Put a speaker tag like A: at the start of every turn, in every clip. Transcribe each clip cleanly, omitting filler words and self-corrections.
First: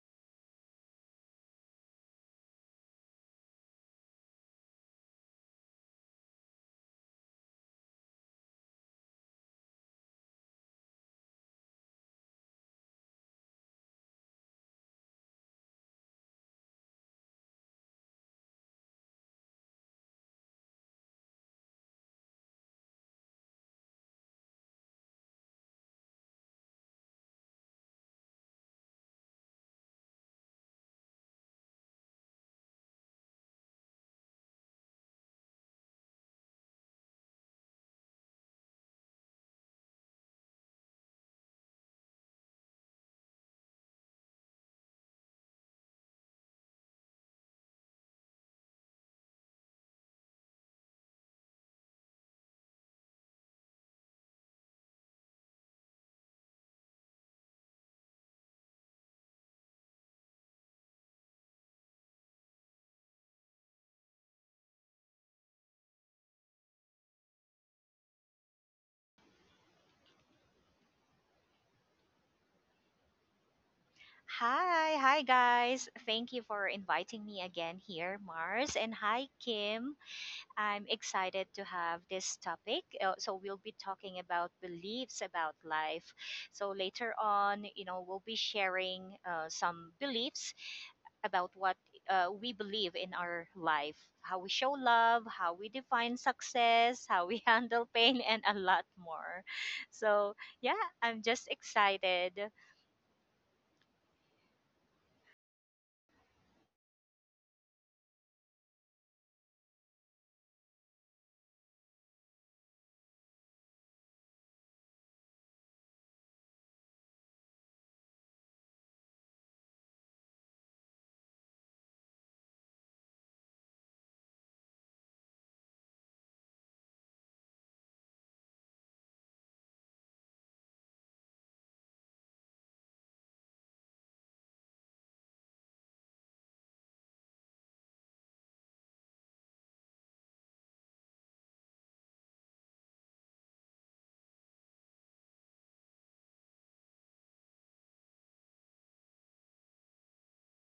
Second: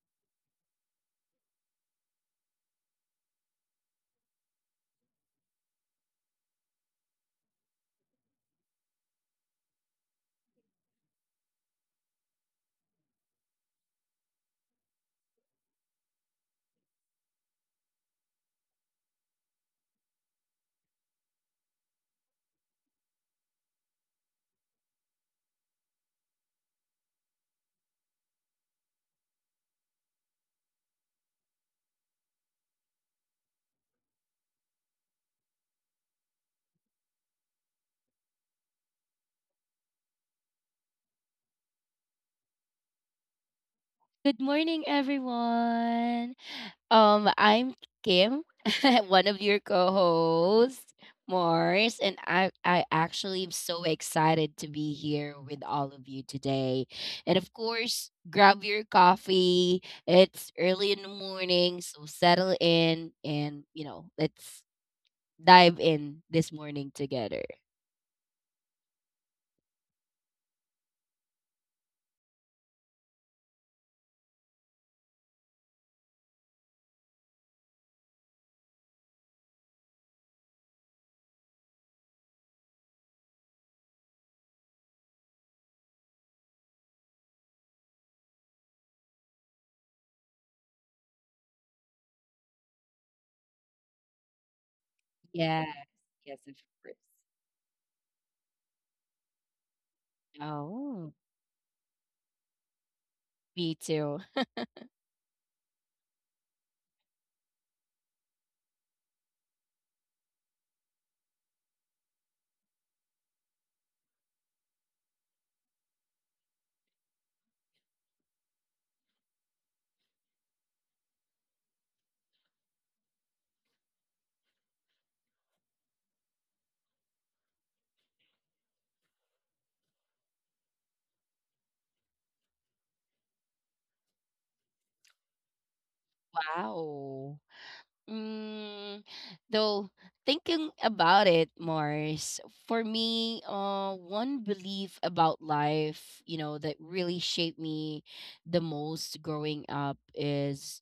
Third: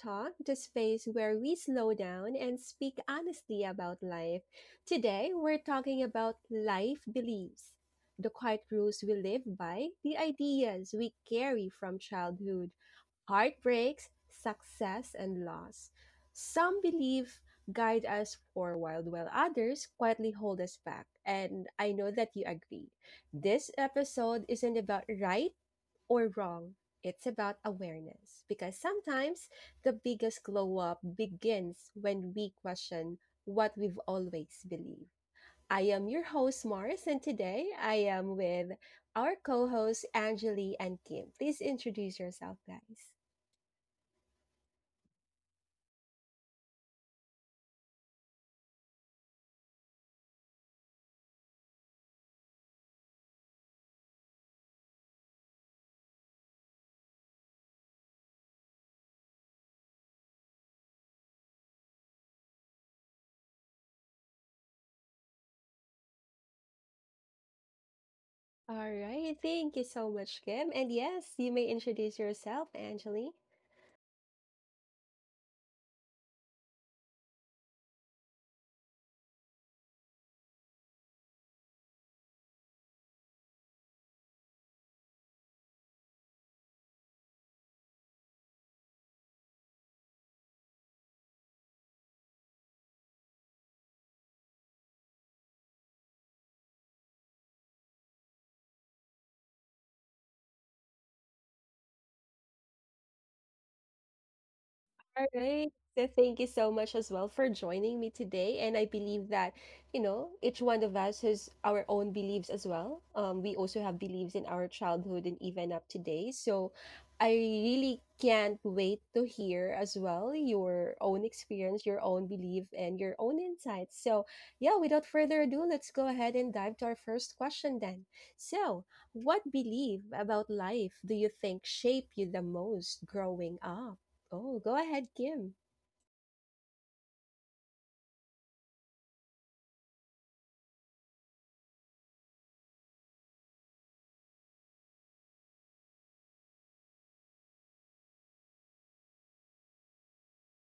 A: Talk, the space where we slow down and speak honestly about life. Today, we're talking about life beliefs, the quiet rules we live by, the ideas we carry from childhood, heartbreaks, success, and loss. Some beliefs guide us forward, while others quietly hold us back. And I know that you agree. This episode isn't about right or wrong. It's about awareness because sometimes the biggest glow up begins when we question what we've always believed. I am your host, Morris, and today I am with our co hosts, Anjali and Kim. Please introduce yourself, guys.
B: Good morning, everyone. I'm Kim, one of your co-hosts, Mars, and I actually am so excited to be here with all of you today. And of course, grab your coffee. It's early in the morning, so settle in and let's dive in this morning together.
A: All right. Thank you so much, Kim. And yes, you may introduce yourself, Anjali.
C: Hi guys. Thank you for inviting me again here, Mars. And hi, Kim. I'm excited to have this topic. So, we'll be talking about beliefs about life. So, later on, we'll be sharing some beliefs about what we believe in our life, how we show love, how
B: Yes,
C: we define
B: yes, of course.
C: success, how we handle pain, and a lot more. So, yeah,
B: Oh,
C: I'm just excited.
B: me too.
A: All right. So thank you so much as well for joining me today. And I believe that, you know, each one of us has our own beliefs as well. We also have beliefs in our childhood and even up today. So I really can't wait to hear as well your own experience, your own belief, and your own insights. So, yeah, without further ado, let's go ahead and dive to our first question then. So, what belief about life do you think shaped you the most growing up? Oh, go ahead, Kim.
B: Wow. Mm, though thinking about it, Mars, for me, one belief about life, that really shaped me the most growing up is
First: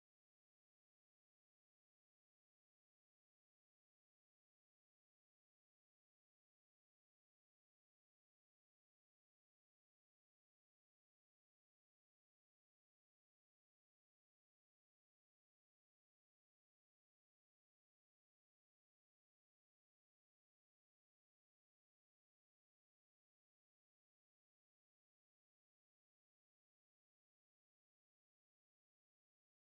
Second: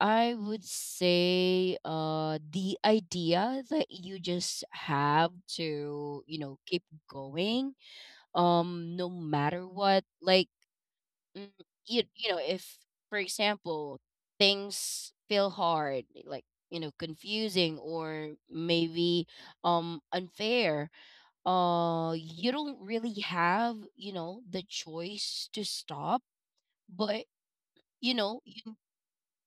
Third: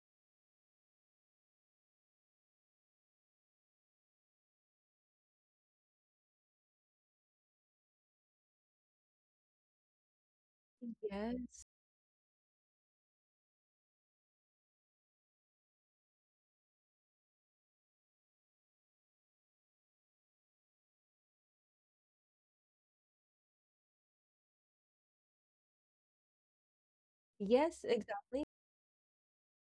B: I would say the idea that you just have to, keep going no matter what. Like mm,
A: Yes.
B: you know if for example things feel hard like confusing or maybe unfair, you don't really have the choice to stop. But
A: Yes,
B: you
A: exactly.
B: know you,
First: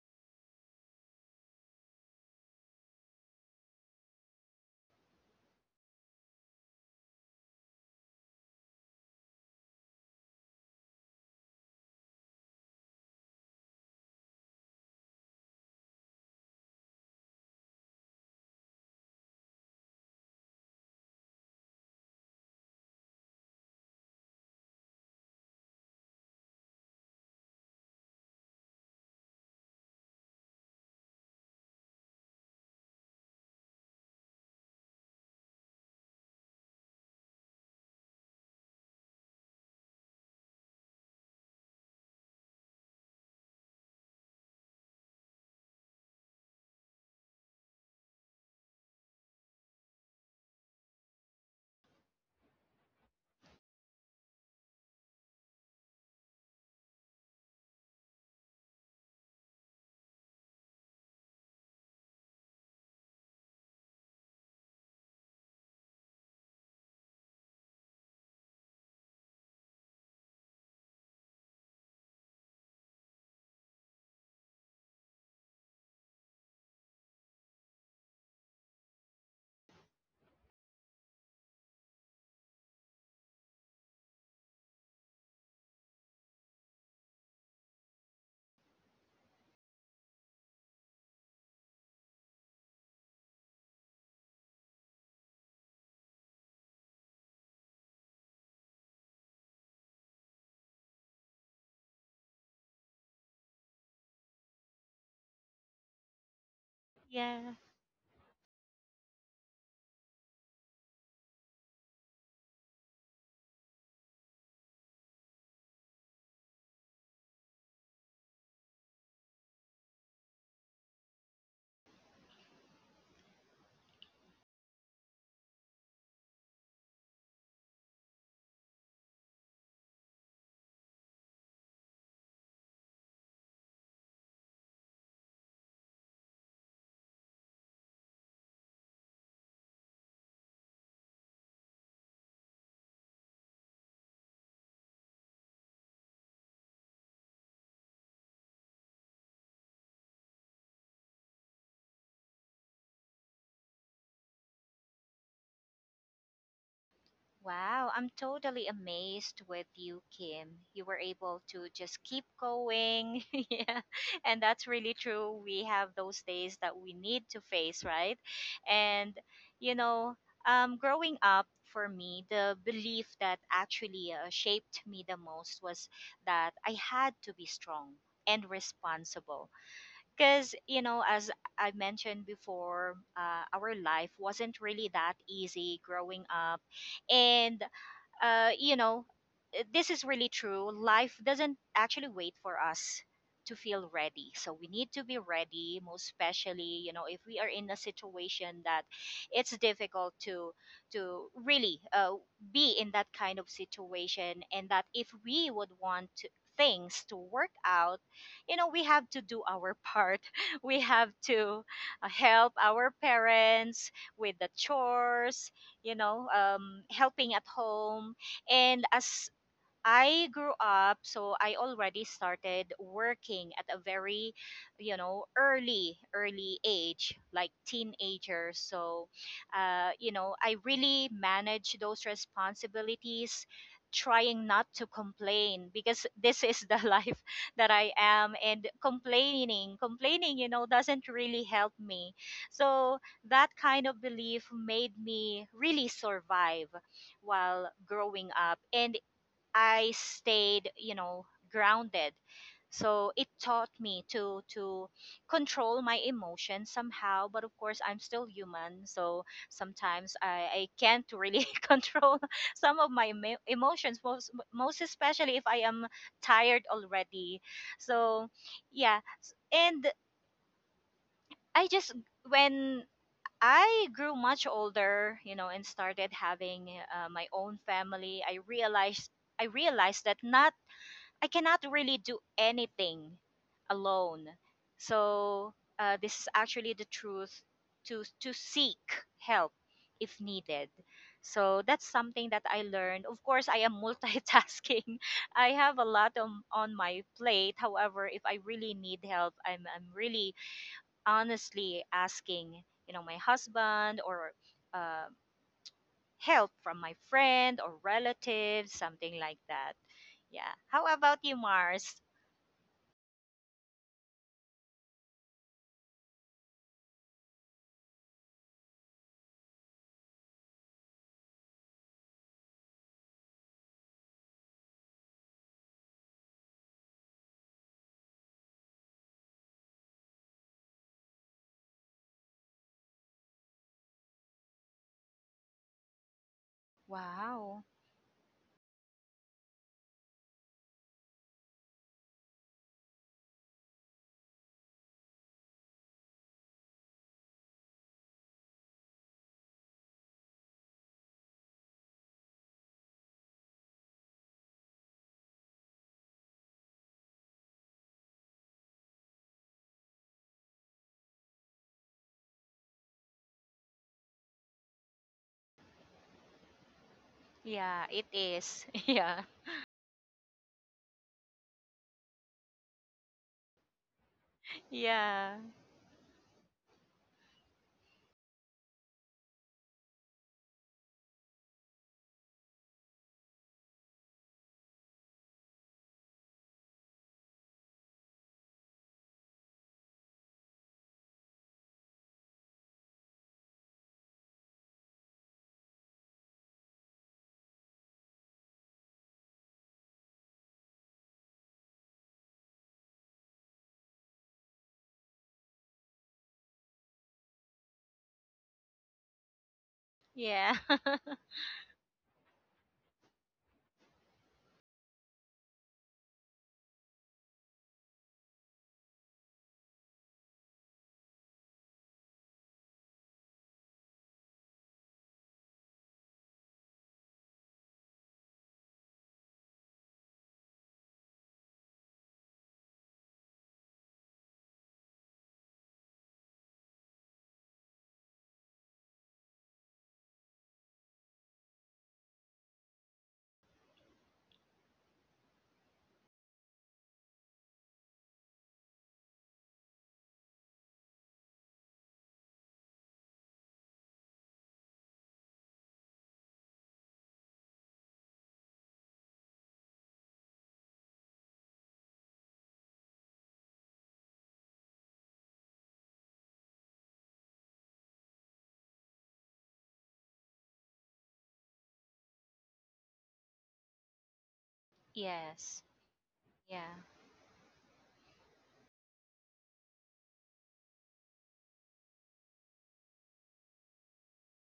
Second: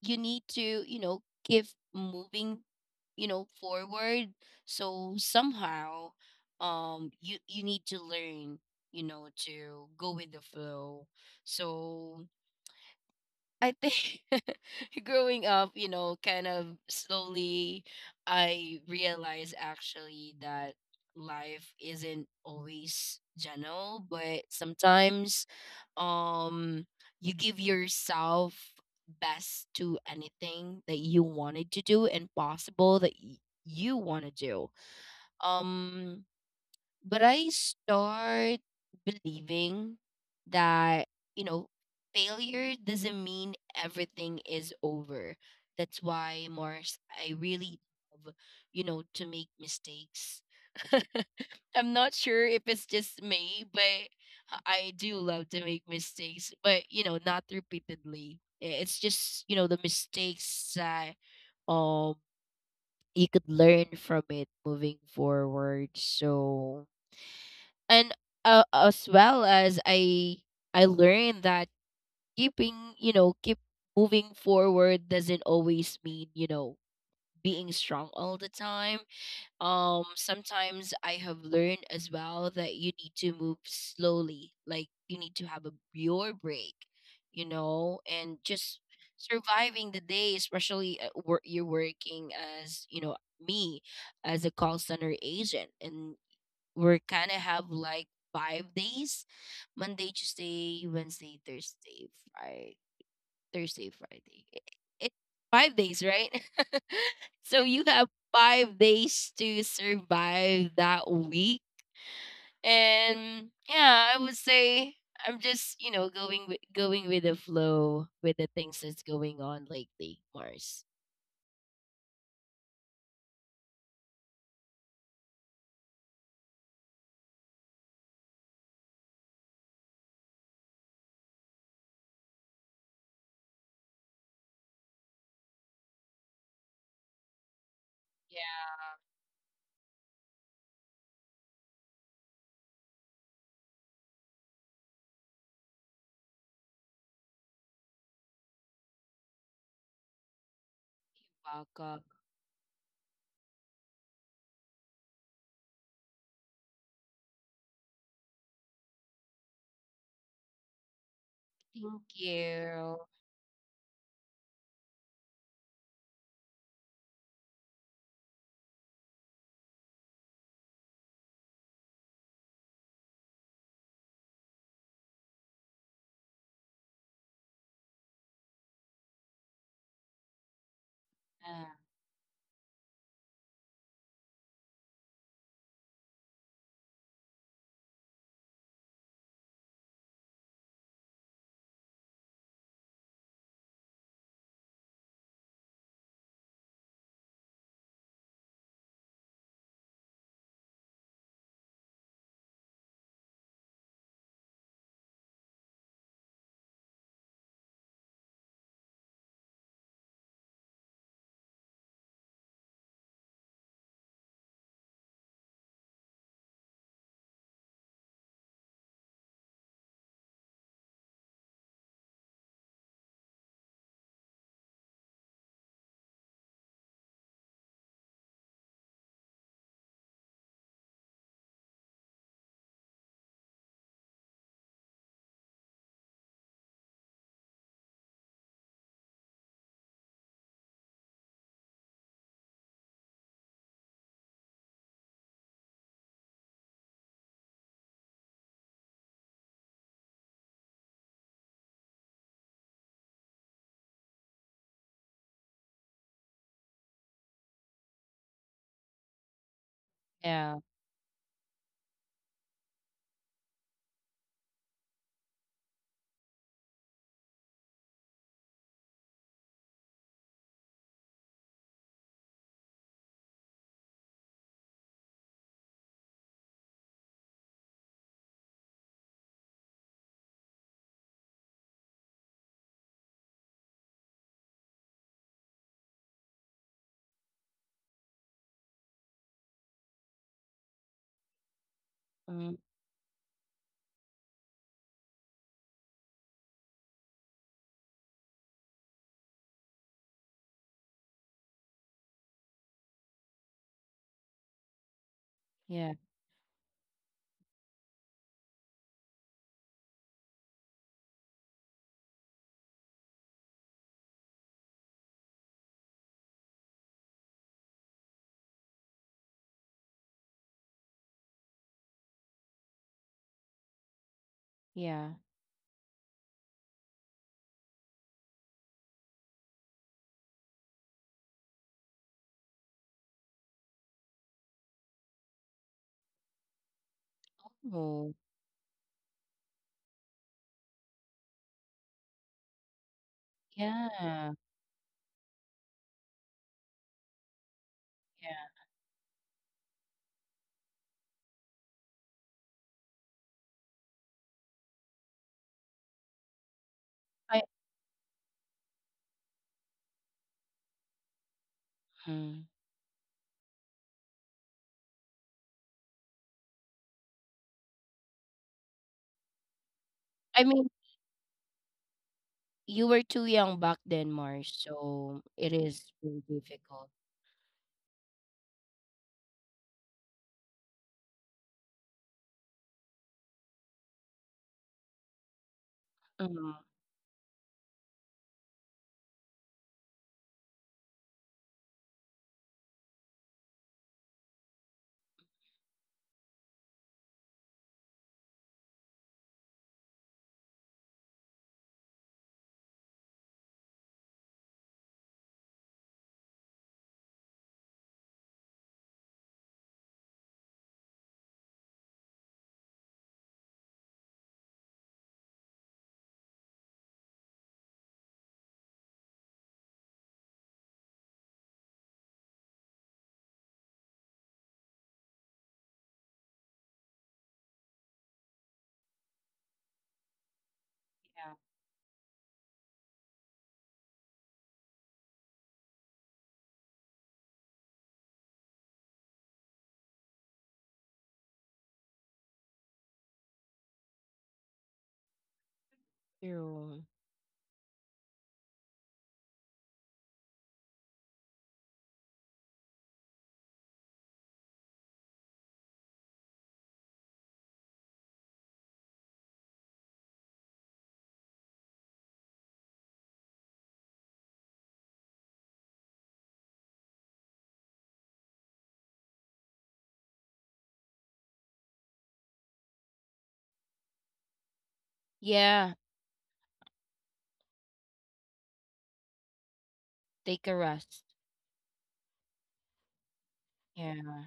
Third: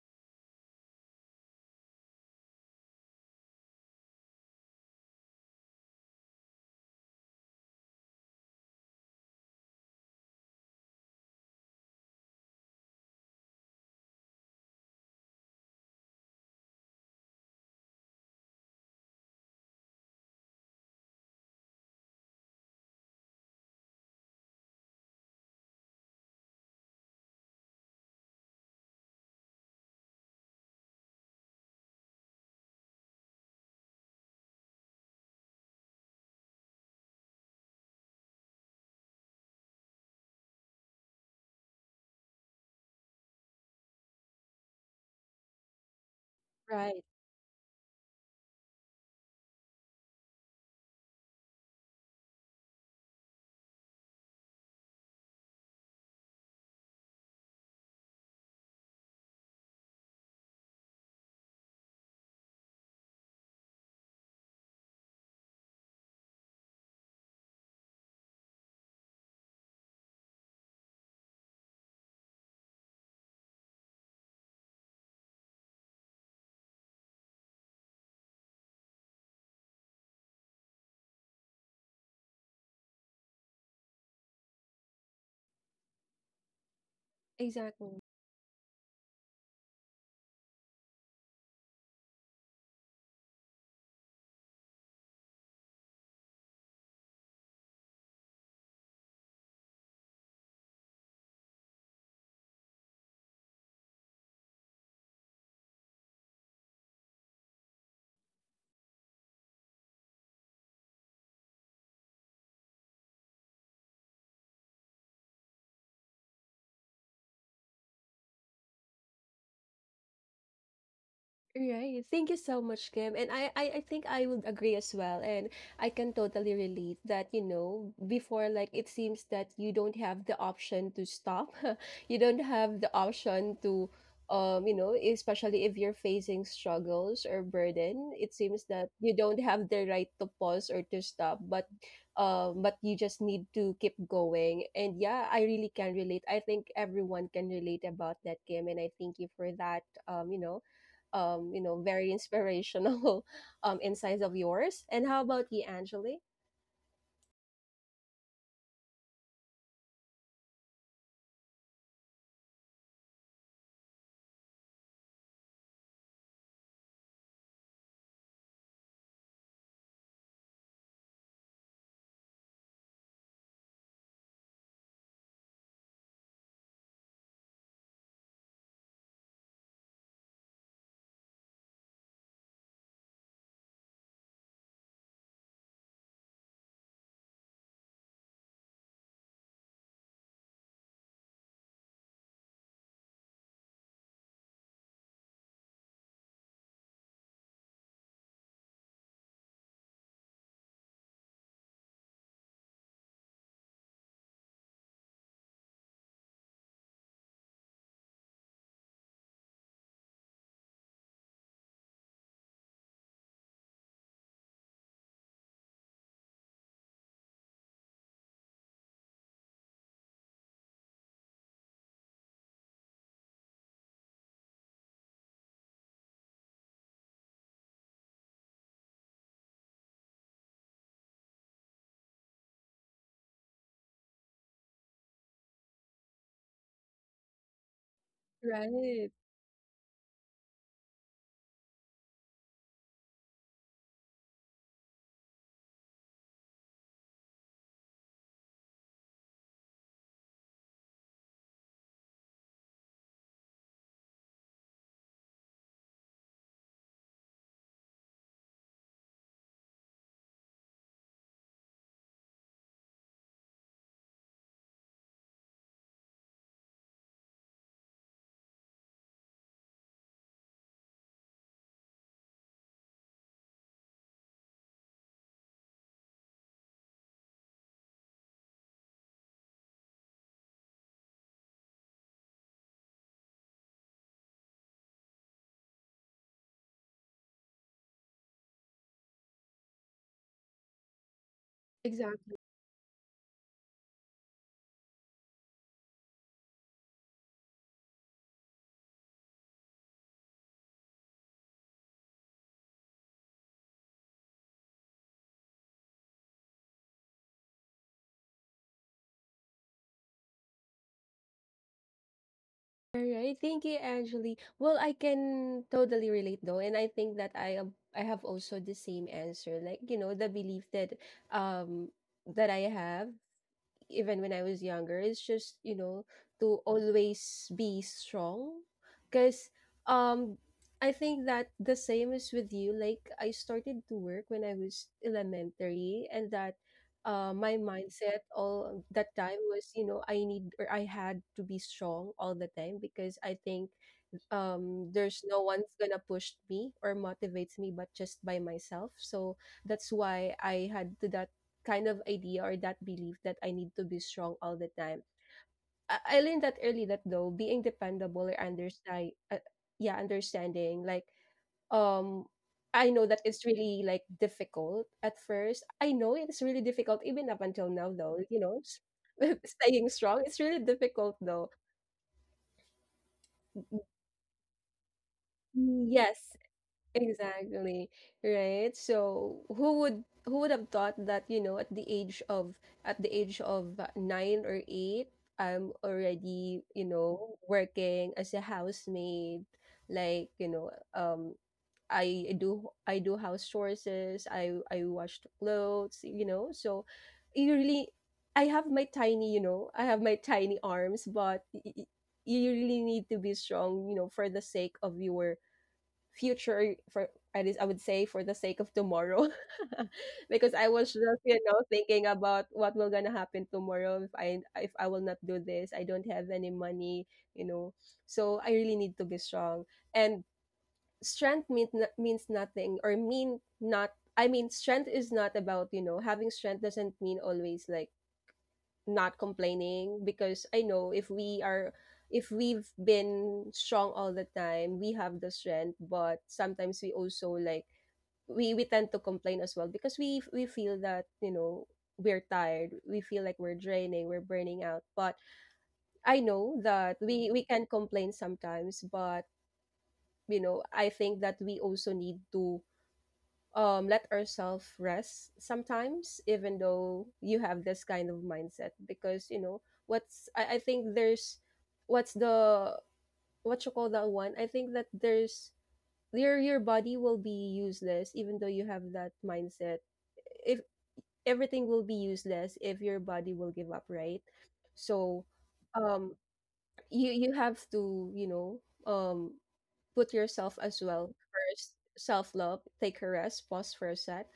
B: you need to keep moving forward, so somehow you need to learn to go with the flow. So I think growing up, kind of slowly, I realized actually that life isn't always general, but sometimes um you give yourself best to anything that you wanted to do and possible that you want to do. Um but I start believing that, you know, failure doesn't mean everything is over. That's why, Mars,
A: Right.
B: I really love, to make mistakes. I'm not sure if it's just me, but I do love to make mistakes, but not repeatedly. It's just, the mistakes that um you could learn from it moving forward. So, and as well as I learned that keeping keep moving forward doesn't always mean being strong all the time. Sometimes I have learned as well that you need to move slowly, like you need to have a your break,
A: Exactly.
B: and just surviving the day, especially at work. You're working as, me, as a call center agent, and we're kind of have like 5 days: Monday, Tuesday, Wednesday, Thursday, Friday, Thursday, Friday. I- It's 5 days, right? So
C: Yeah.
B: you have 5 days to survive that week. And yeah, I would say I'm just, going with the flow with the things that's going on lately, Mars.
A: Right. Thank you so much, Kim. And I think I would agree as well. And I can totally relate that, you know, before, like, it seems that you don't have the option to stop. You don't have the option to, you know, especially if you're facing struggles or burden, it
B: Yeah,
A: seems that you don't have the right to pause or to stop, but, but you just need to keep going. And yeah, I really can relate. I think everyone can relate about that, Kim. And I thank you for that, um, you know you know,
B: welcome.
A: very inspirational insights of yours. And how about you, Angeli?
C: Wow, I'm totally amazed with you, Kim. You were able to
B: Thank
C: just keep
B: you.
C: going. Yeah. And that's really true. We have those days that we need to face, right? And, you know, growing up for me, the belief that actually shaped me the most was that I had to be strong and responsible. Because, as
B: Yeah.
C: I mentioned before, our life wasn't really that easy growing up. And uh, you know, this is really true. Life doesn't actually wait for us to feel ready. So we need to be ready, most especially, if we are in a situation that it's difficult to really be in that kind of situation, and that if we would want to things to work out, we have to do our part. We have to help our parents with the chores, helping at home. And as I grew up, so I already started working at a very, early, early age, like teenager. So, I really manage those responsibilities, trying not to complain because this is the life that I am. And
A: Right.
C: complaining, doesn't really help me. So that kind of belief made me really survive while growing up. And I stayed, grounded. So it taught me to control my emotions somehow, but of course I'm still human, so sometimes I,
B: Yeah.
C: I can't really control some of my emotions, most especially if I am tired already. So yeah, and I just, when I grew much older, and started having my own family, I realized that, not, I cannot really do anything alone. So this is actually the truth, to seek help if needed. So that's something
A: Exactly.
C: that
B: Mm,
C: I learned. Of course, I am multitasking. I have a lot on my plate. However, if I really need help, I'm really honestly asking, my husband, or uh,
B: yeah.
C: help from my friend or relatives, something like that. Yeah. How about you, Mars?
A: All right, thank you, Angeli. Well, I can totally relate though, and I think that I have also the same answer. Like, you know, the belief that um that I have even when I was younger is
B: Yeah.
A: just, you know, to always be strong. Because um, I think that the same is with you. Like, I started to work when I was elementary, and that my
C: Wow.
B: Oh.
A: mindset all that time was, you know, I need or I had to be strong all the time because I think
B: Yeah,
A: there's no one's gonna push me or motivates me but just by
B: yeah.
A: myself. So that's why I had to that kind of idea or that belief that I need to be strong all the time. I learned that early that though
B: I
A: being dependable or understand yeah, understanding like um
B: Mm.
A: I know that it's really like difficult at first. I know it's really difficult even up until
C: Yeah,
A: now
C: it
A: though, you know,
C: is. Yeah.
A: staying strong, it's
B: I
A: really
B: mean,
A: difficult though.
B: you were too young back then, Mars,
C: Yeah.
B: so it is really
A: Yes,
B: difficult.
A: exactly, right? So who would have thought that, you know, at the age of at the age of nine or eight, I'm already,
B: Mm,
A: you know, working as a housemaid. Like, you know, I do house chores, I wash the clothes, you know. So you really I have my tiny, you know, I have my tiny arms, but you really need to be strong, you know, for the sake of your future for at least, I would say, for the sake of tomorrow. Because
C: Yeah.
A: I was just, you know, thinking about what will gonna happen tomorrow. If I will not do this, I don't have any money, you know. So I really need to be strong, and strength means means nothing or mean not I mean, strength is not about, you know, having strength doesn't mean always like not complaining, because I know if we
B: yeah,
A: are if we've been strong all the time, we have the strength, but sometimes we also like we tend to complain as well, because we feel that, you know, we're tired, we feel like we're draining, we're burning out. But I know
B: true.
A: that we can complain sometimes, but you know, I think that we also need to let ourselves rest sometimes, even though you have this kind of mindset. Because, you know, I think there's what's the what you call that one? I think that there's your body will be useless even though you have that mindset. If Everything will be useless if your body will give up, right? So
C: Yes.
B: Yeah,
A: um
C: Yeah.
A: you you have to, you know, um put
B: take
A: yourself
B: a
A: as well
B: rest.
A: first, self love, take a rest, pause for a sec.
B: Yeah.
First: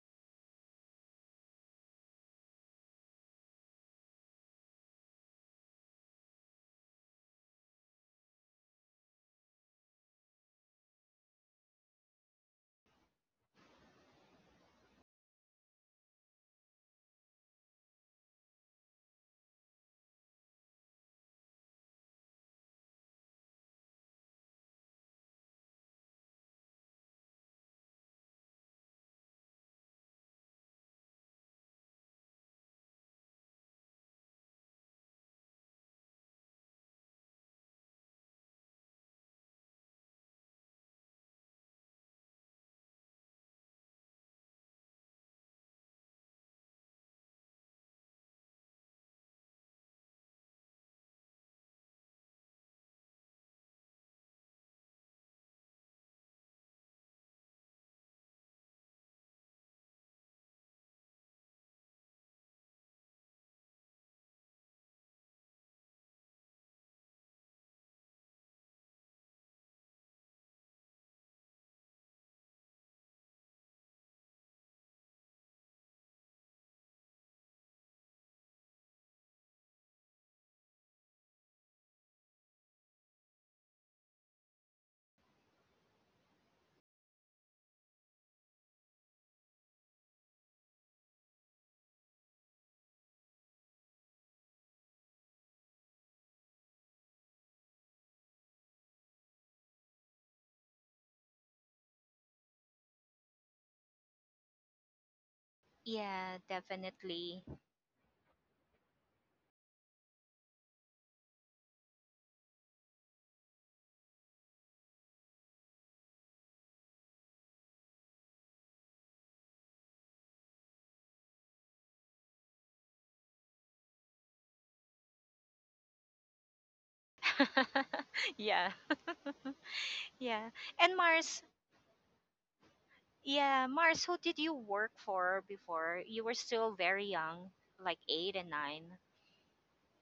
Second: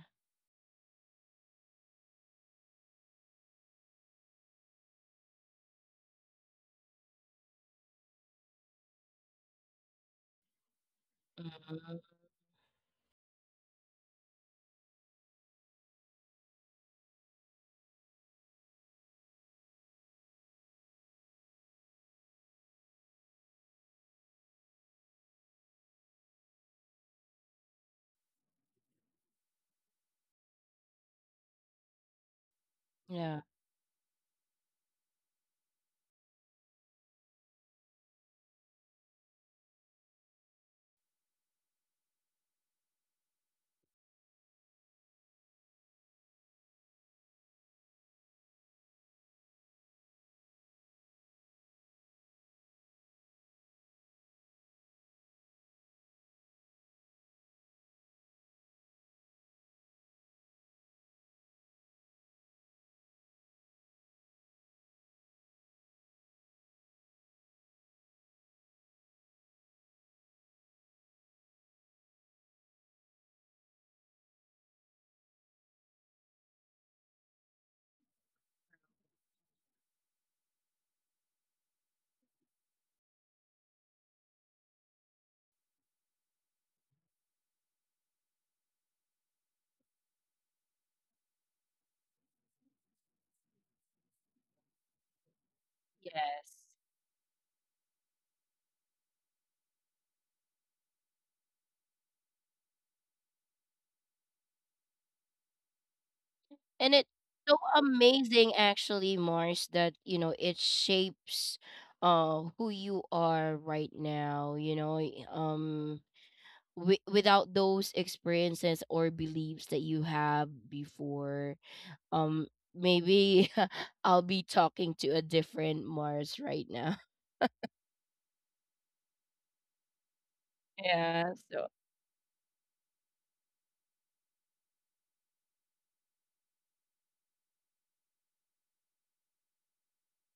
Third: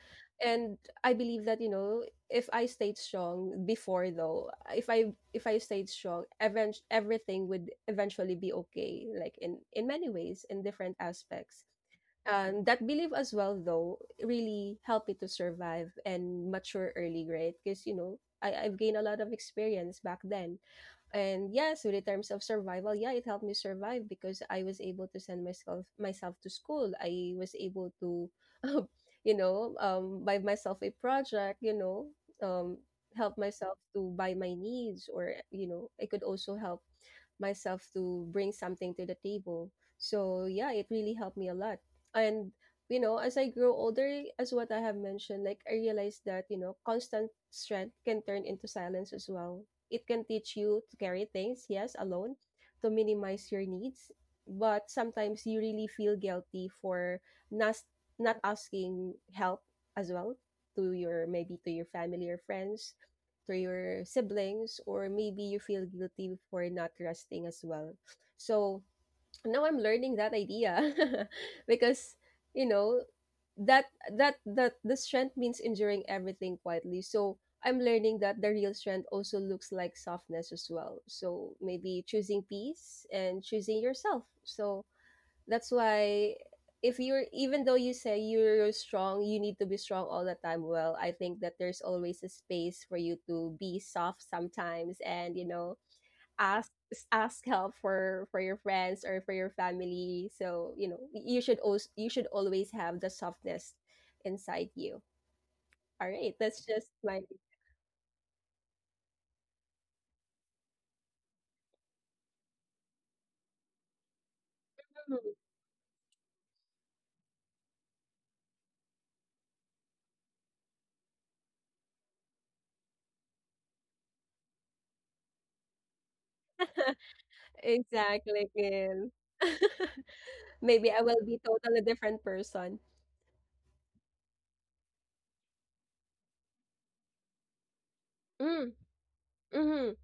A: And I believe that, you know, if I stayed strong before, though, if I stayed strong, everything would eventually be okay, like in many ways, in different aspects.
B: Mhm.
A: And that belief as well, though, really helped me to survive and mature early grade, because, you know, I've gained a lot of experience back then. And yeah, so in terms of survival, yeah, it helped me survive, because I was able to send myself to school. I was able to you know, buy myself a project, you know, um,
B: Yeah.
A: help myself to buy my needs, or, you know, I could also help myself to bring something to the table. So yeah, it really helped me a lot. And, you know, as I grow older, as what I have mentioned, like, I realized that, you know, constant strength can turn into silence as well. It can teach you to carry things, yes, alone, to minimize your needs, but sometimes you really feel guilty for not not asking help as well to your, maybe to your family or friends, to your siblings, or maybe you feel guilty for not resting as well. So now I'm learning that idea, because, you know, that that that the strength means enduring everything quietly. So I'm learning that the real strength also looks like softness as well, so maybe choosing peace and choosing yourself. So that's why, if you're, even though you say you're strong, you need to be strong all the time, well, I think that there's always a space for you to be soft sometimes, and, you know,
B: Yes.
A: ask ask help for your friends or for your family. So, you know, you should also you should always have the softness inside you. All right,
C: Yeah,
A: that's
B: And it's
A: just my
B: so
C: definitely.
B: amazing actually, Mars, that, it shapes who you are right now, without those experiences or beliefs that you have before. um Maybe I'll be talking to a different Mars right now.
A: Exactly,
C: Yeah.
A: Gil.
C: Yeah.
A: Maybe
C: And
B: Yeah.
A: I will
B: So,
A: be
C: Mars,
A: totally different person.
C: yeah, Mars, who did you work for before? You were still very young, like 8 and
A: Mm,
C: 9.
A: mhm.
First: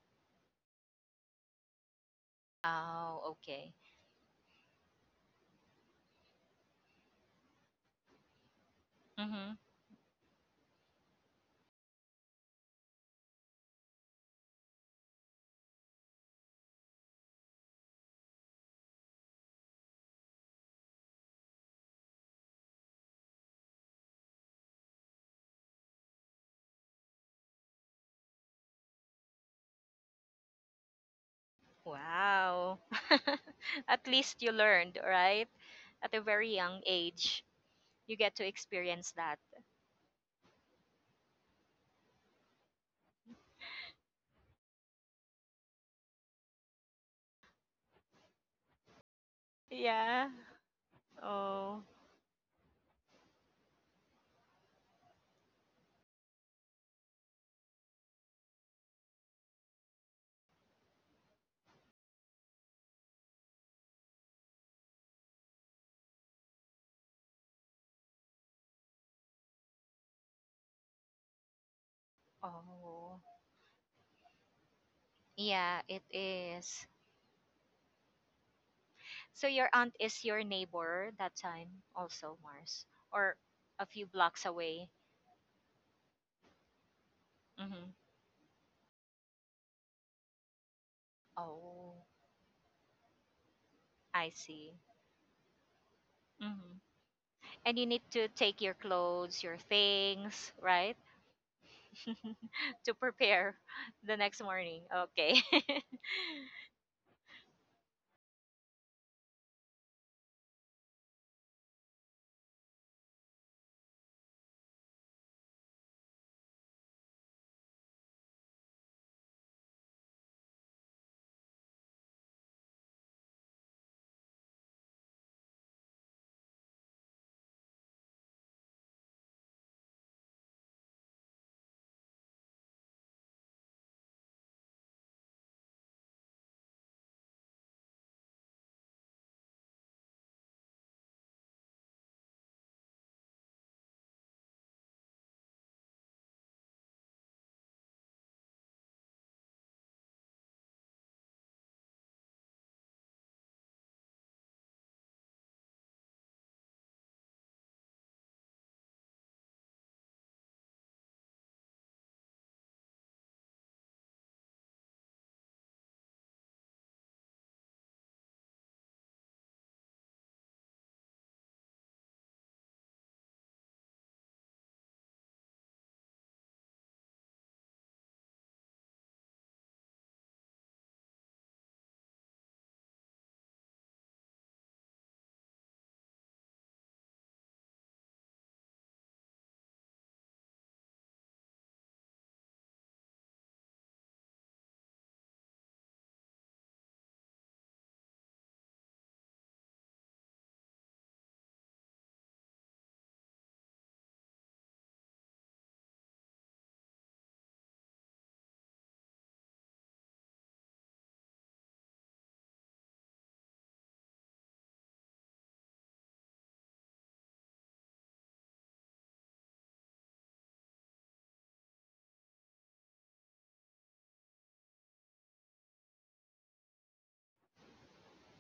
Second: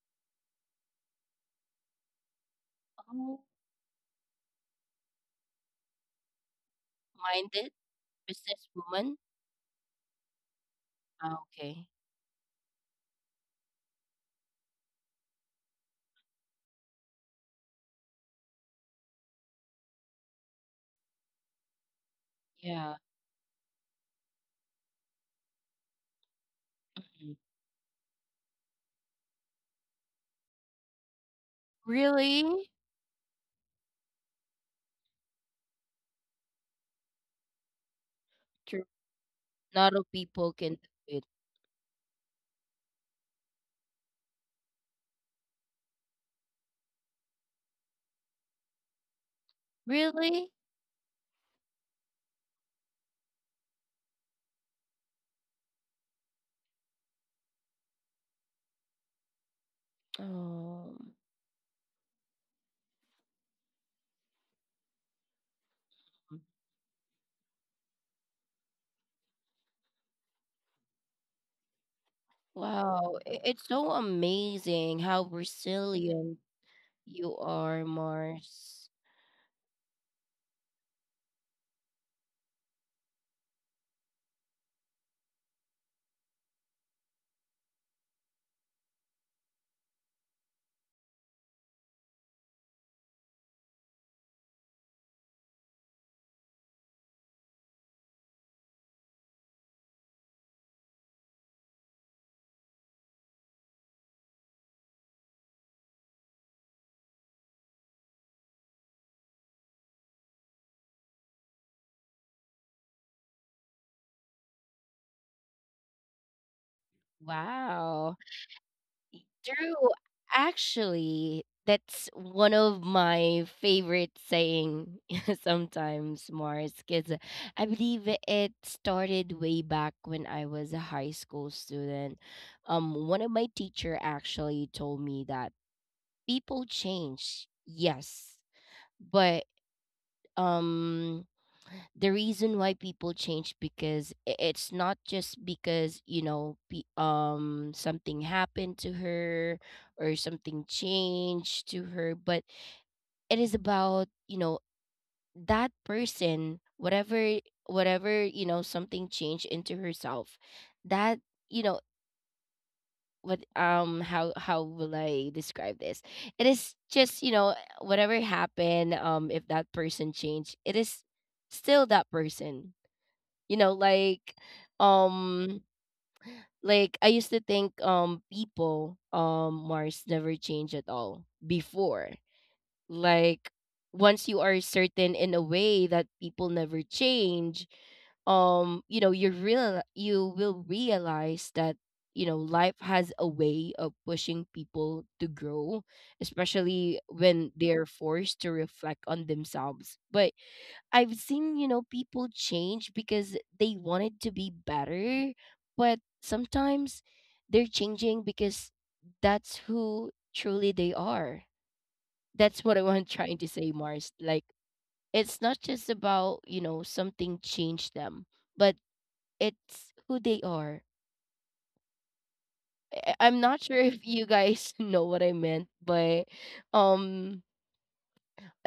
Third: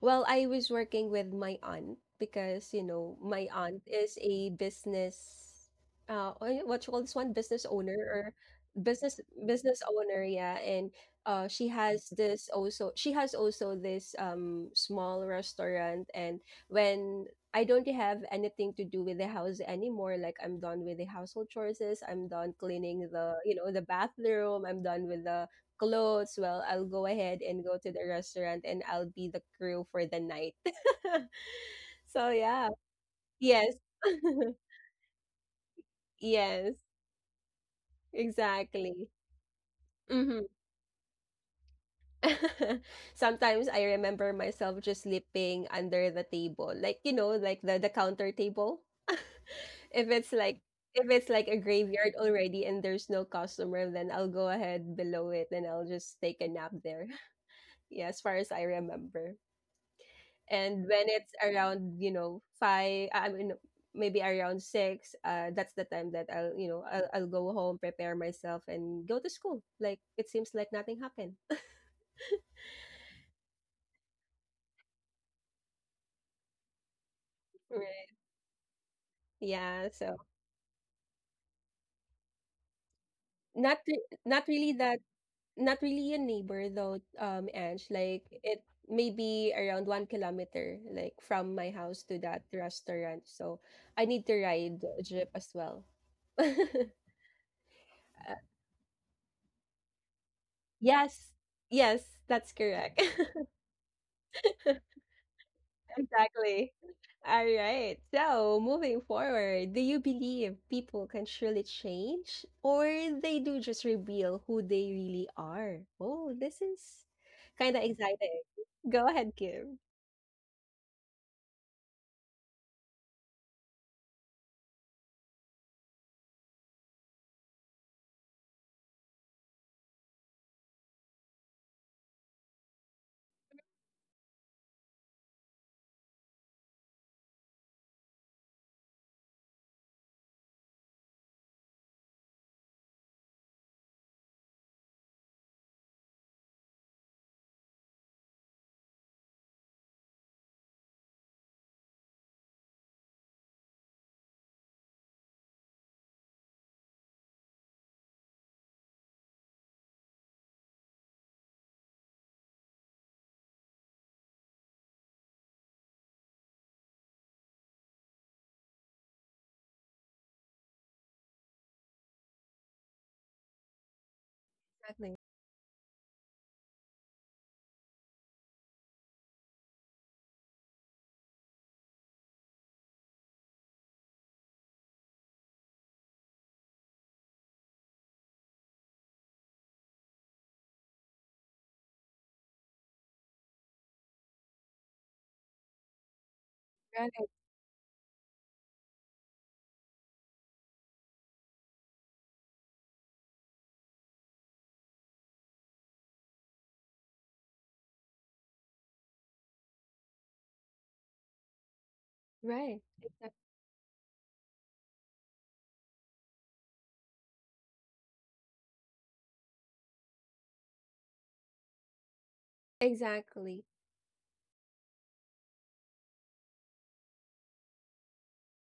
A: Well, I was working with my aunt because, you know,
C: Oh,
B: oh,
A: my
C: okay.
A: aunt is a business, what you call this one? Business
B: minded
A: owner or
B: businesswoman.
A: business
C: Mhm.
A: business owner, yeah. And
B: Ah,
A: she
B: okay.
A: has this also. She has also this small restaurant. And when I don't have anything to do with the house anymore, like, I'm done with the household chores, I'm done
B: Yeah.
A: cleaning the, you know, the bathroom, I'm done with the clothes, well, I'll go
B: Mhm.
A: ahead and go to the restaurant and I'll be the crew for the night. So yeah.
B: Really?
C: Wow.
A: Yes.
C: At least you learned, right? At a very
A: Yes.
C: young age, you get to
B: True.
A: Exactly.
C: experience that.
B: Not all
A: Mm-hmm.
B: people can do it.
A: Sometimes I remember myself just sleeping under the table. Like, you know, like the counter table. if
C: Yeah.
A: it's
B: Really?
A: like if it's like a
C: Oh.
A: graveyard already and there's no customer, then I'll go ahead below it and I'll just take a nap there. Yeah, as far as I remember. And
B: Oh,
A: when it's around, you know, five I mean maybe around six, that's the time that I'll, you know, I'll go home, prepare myself and go to school, like it seems like nothing happened.
B: wow.
C: Oh.
B: It's so amazing how
C: Yeah, it
B: resilient
C: is.
B: you are,
A: Right,
B: Mars.
C: So your
A: yeah.
C: aunt
A: So
C: is your neighbor that time also, Mars, or a few blocks
A: not really
C: away.
A: that, not really a neighbor though, Ange,
C: Mm-hmm.
A: like it maybe around 1 kilometer like from my house
C: Oh,
A: to that restaurant. So I need
C: I
A: to
C: see.
A: ride a jeep as well.
C: Mm-hmm. And you need to
A: Uh,
C: take your clothes, your things, right?
A: yes yes, that's
C: To
A: correct.
C: prepare the next morning. Okay.
A: Exactly. All right. So, moving forward, do you believe people can truly change or they do just reveal who they really are? Oh, this is kind of
B: Wow.
A: exciting. Go ahead,
B: True.
A: Kim.
B: Actually, that's one of my favorite saying sometimes, Mars, because I believe it started way back when I was a high school student. One of my teacher actually told me that people change, yes, but um the reason why people change, because it's not just because, something happened to her or something changed to her, but it is about, that person, whatever, something changed into herself that, you know what how will I describe this. It is just, whatever happened, if that person changed, it is still that person, you know, like
A: Exactly.
B: um like I used to think people, Mars, never change at all before. Like once you are certain in a way that people never change, you will realize that, life has a way of pushing people to grow, especially
A: Right.
B: when they're forced to reflect on themselves. But I've seen, people change because they wanted to be better, but sometimes they're changing because that's who truly they are. That's what I
A: Right.
B: want
A: Exac-
B: trying to say, Mars. Like, it's not just about, something changed them, but it's who they are. I'm not
A: Exactly.
B: sure if you guys know what I meant, but um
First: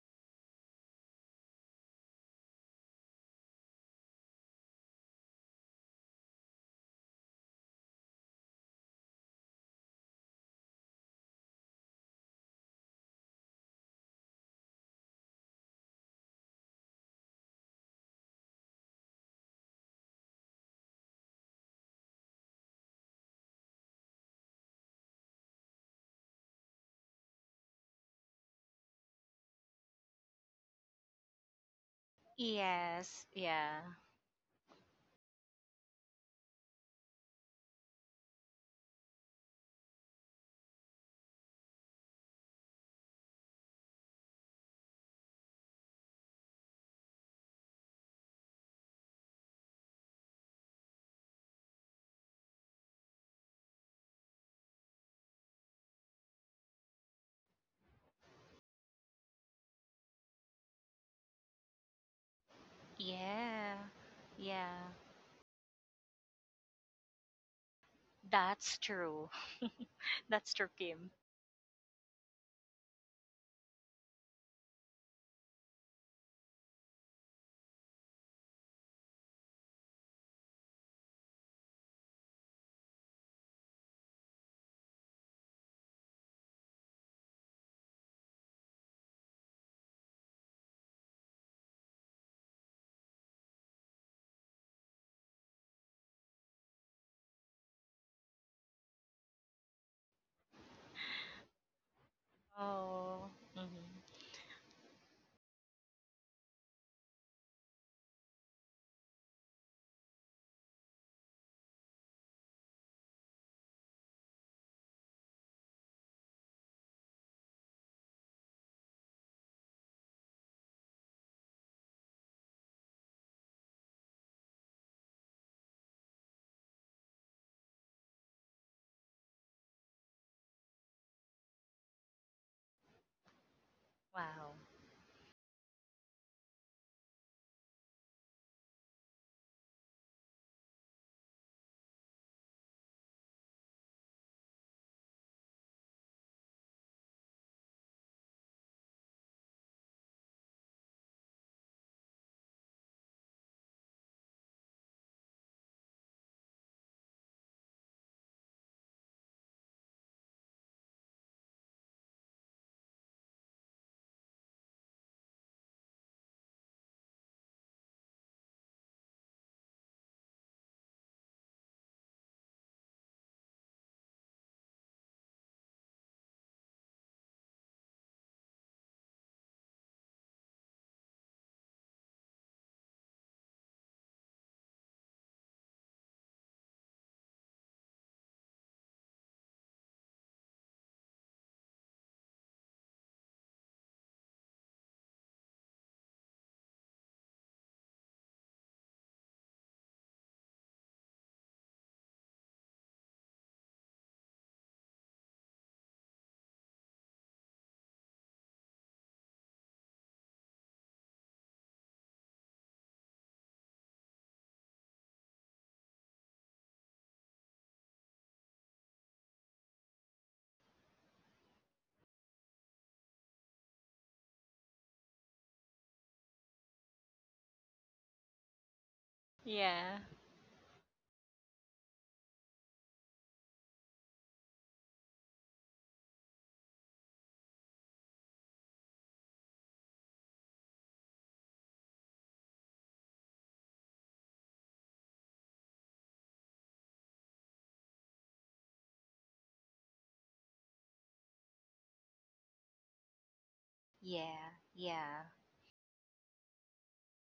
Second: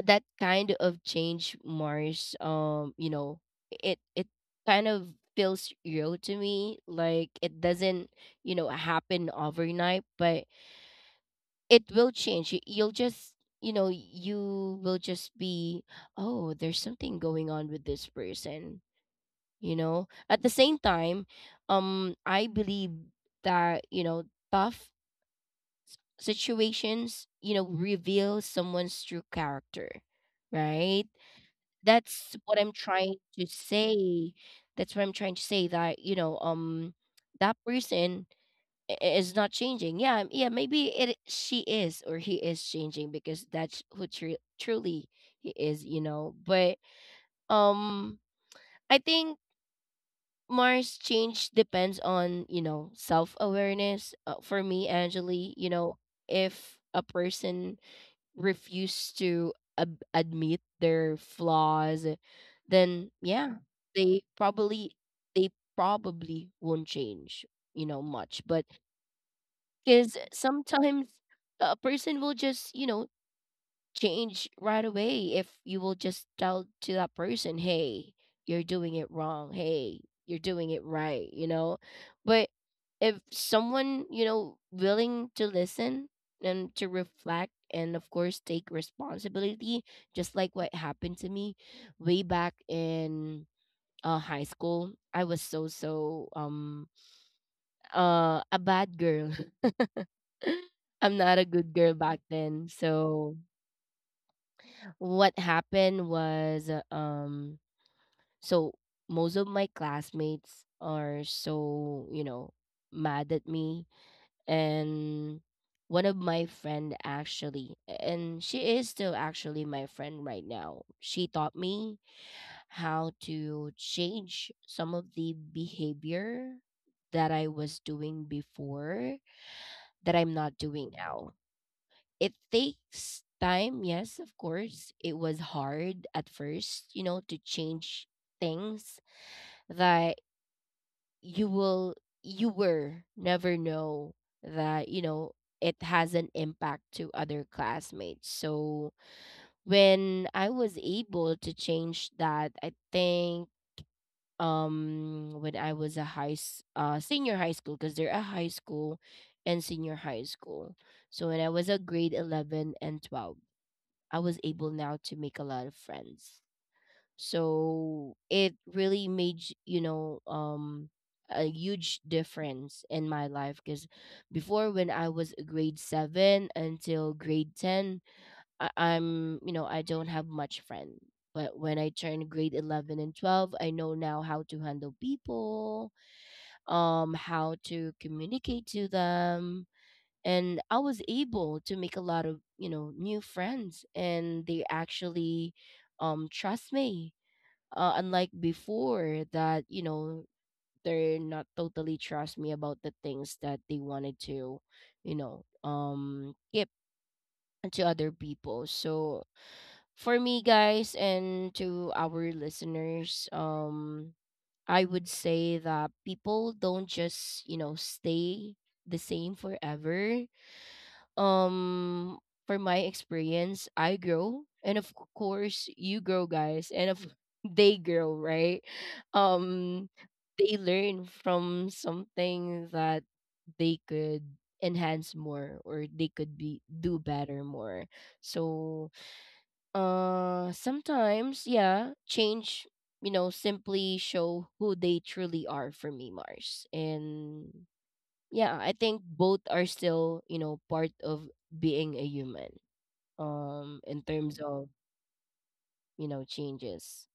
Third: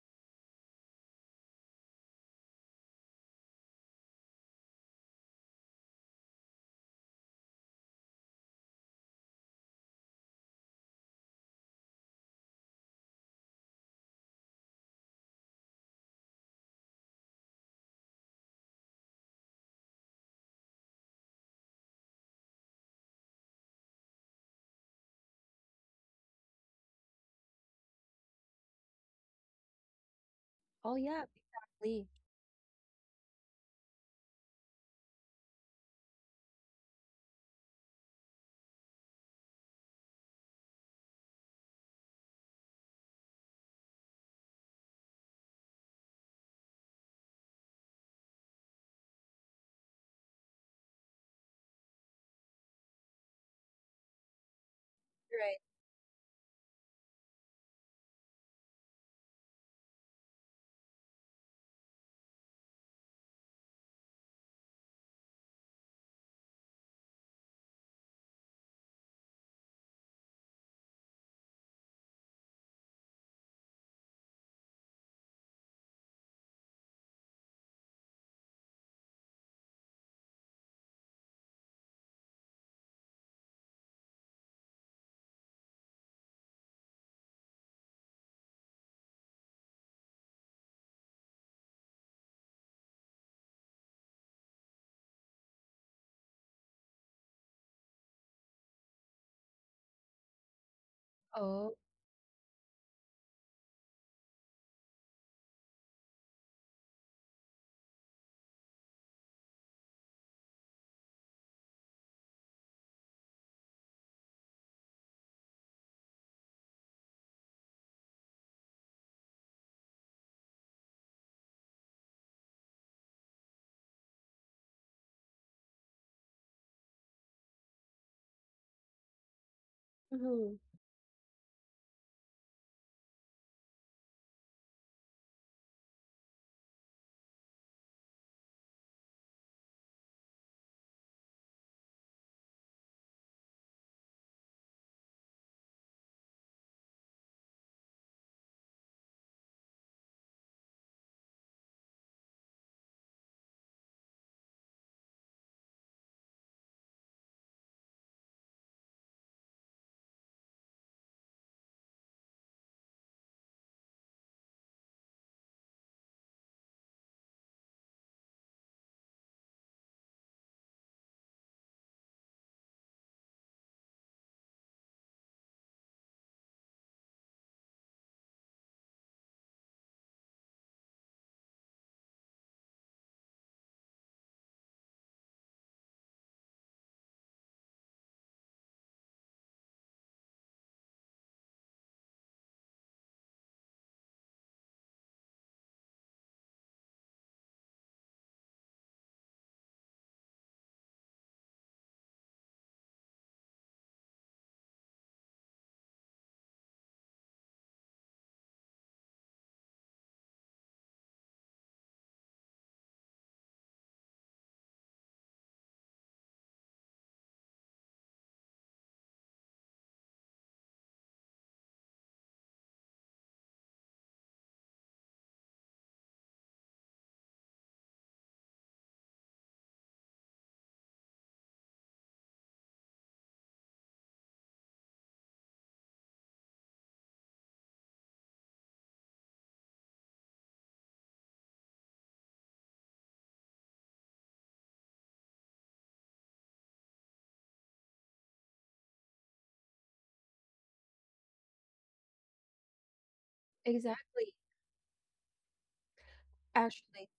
B: that kind of change, Mars, it kind of feels real to me. Like, it doesn't, happen overnight, but it will change. You'll just, you will just be, oh, there's something going on with this person, at the same time. I believe that, tough situations, reveal someone's true character,
A: Oh
B: right?
A: yeah. Exactly.
B: That's what I'm trying
C: Yes.
B: to
C: Yeah.
B: say. That's what I'm trying to say, that, that person is not changing. Yeah, yeah, maybe it, she is or he is changing because that's who truly he is. But um I think, Mars, change depends on, self-awareness, for me, Angeli.
A: Right.
B: If a person refuse to admit their flaws, then yeah,
C: Yeah.
B: they
C: Yeah.
B: probably, they probably won't change, you know, much. But
C: That's true.
B: because
C: That's true,
B: sometimes
C: Kim.
B: a person will just, change right away if you will just tell to that person, hey, you're doing it wrong. Hey, you're doing it right, you know? But if someone, willing to listen and to reflect and of course take responsibility, just like what happened to me way back in high school. I was so a bad girl. I'm not a good
A: Oh.
B: girl back then.
C: Oh.
B: So
C: Hmm.
B: what happened was, so most of my classmates are so, mad at me. And one of my friend actually, and she is still actually my friend right now. She taught me how to change some of the behavior that I was doing before, that I'm
A: Hmm.
B: not doing now. It takes time, yes, of
C: Wow.
B: course. It was hard at first, to change things that you will you were never know that, it has an impact to other classmates. So when I was able to change that, I think, when I was a senior high school, because they're a high school and senior high school. So when I was a grade 11 and 12, I was able now to make a lot of friends. So it really made, a huge difference in my life, because before, when I was grade 7 until grade 10, I'm, I don't have much friend. But when I turned grade 11 and 12, I know now how to handle people, how to communicate to them, and I was able to make a lot of, new friends, and they actually trust me. Unlike before, that, they're not totally trust me about the things that they wanted to, keep to other people. So for me, guys, and to our listeners, I would say that people don't just, stay the same forever. um for my experience, I grow, and of course you grow, guys, and of they grow, right? um
C: Yeah.
B: they learn from something that they could enhance more, or they could be do better more. So, sometimes, yeah, change, simply show who they truly are, for me, Mars. And yeah, I think both are still, part of being a human. In
A: Exactly.
B: terms
C: Yeah.
B: of,
C: Yeah.
A: Actually.
B: changes.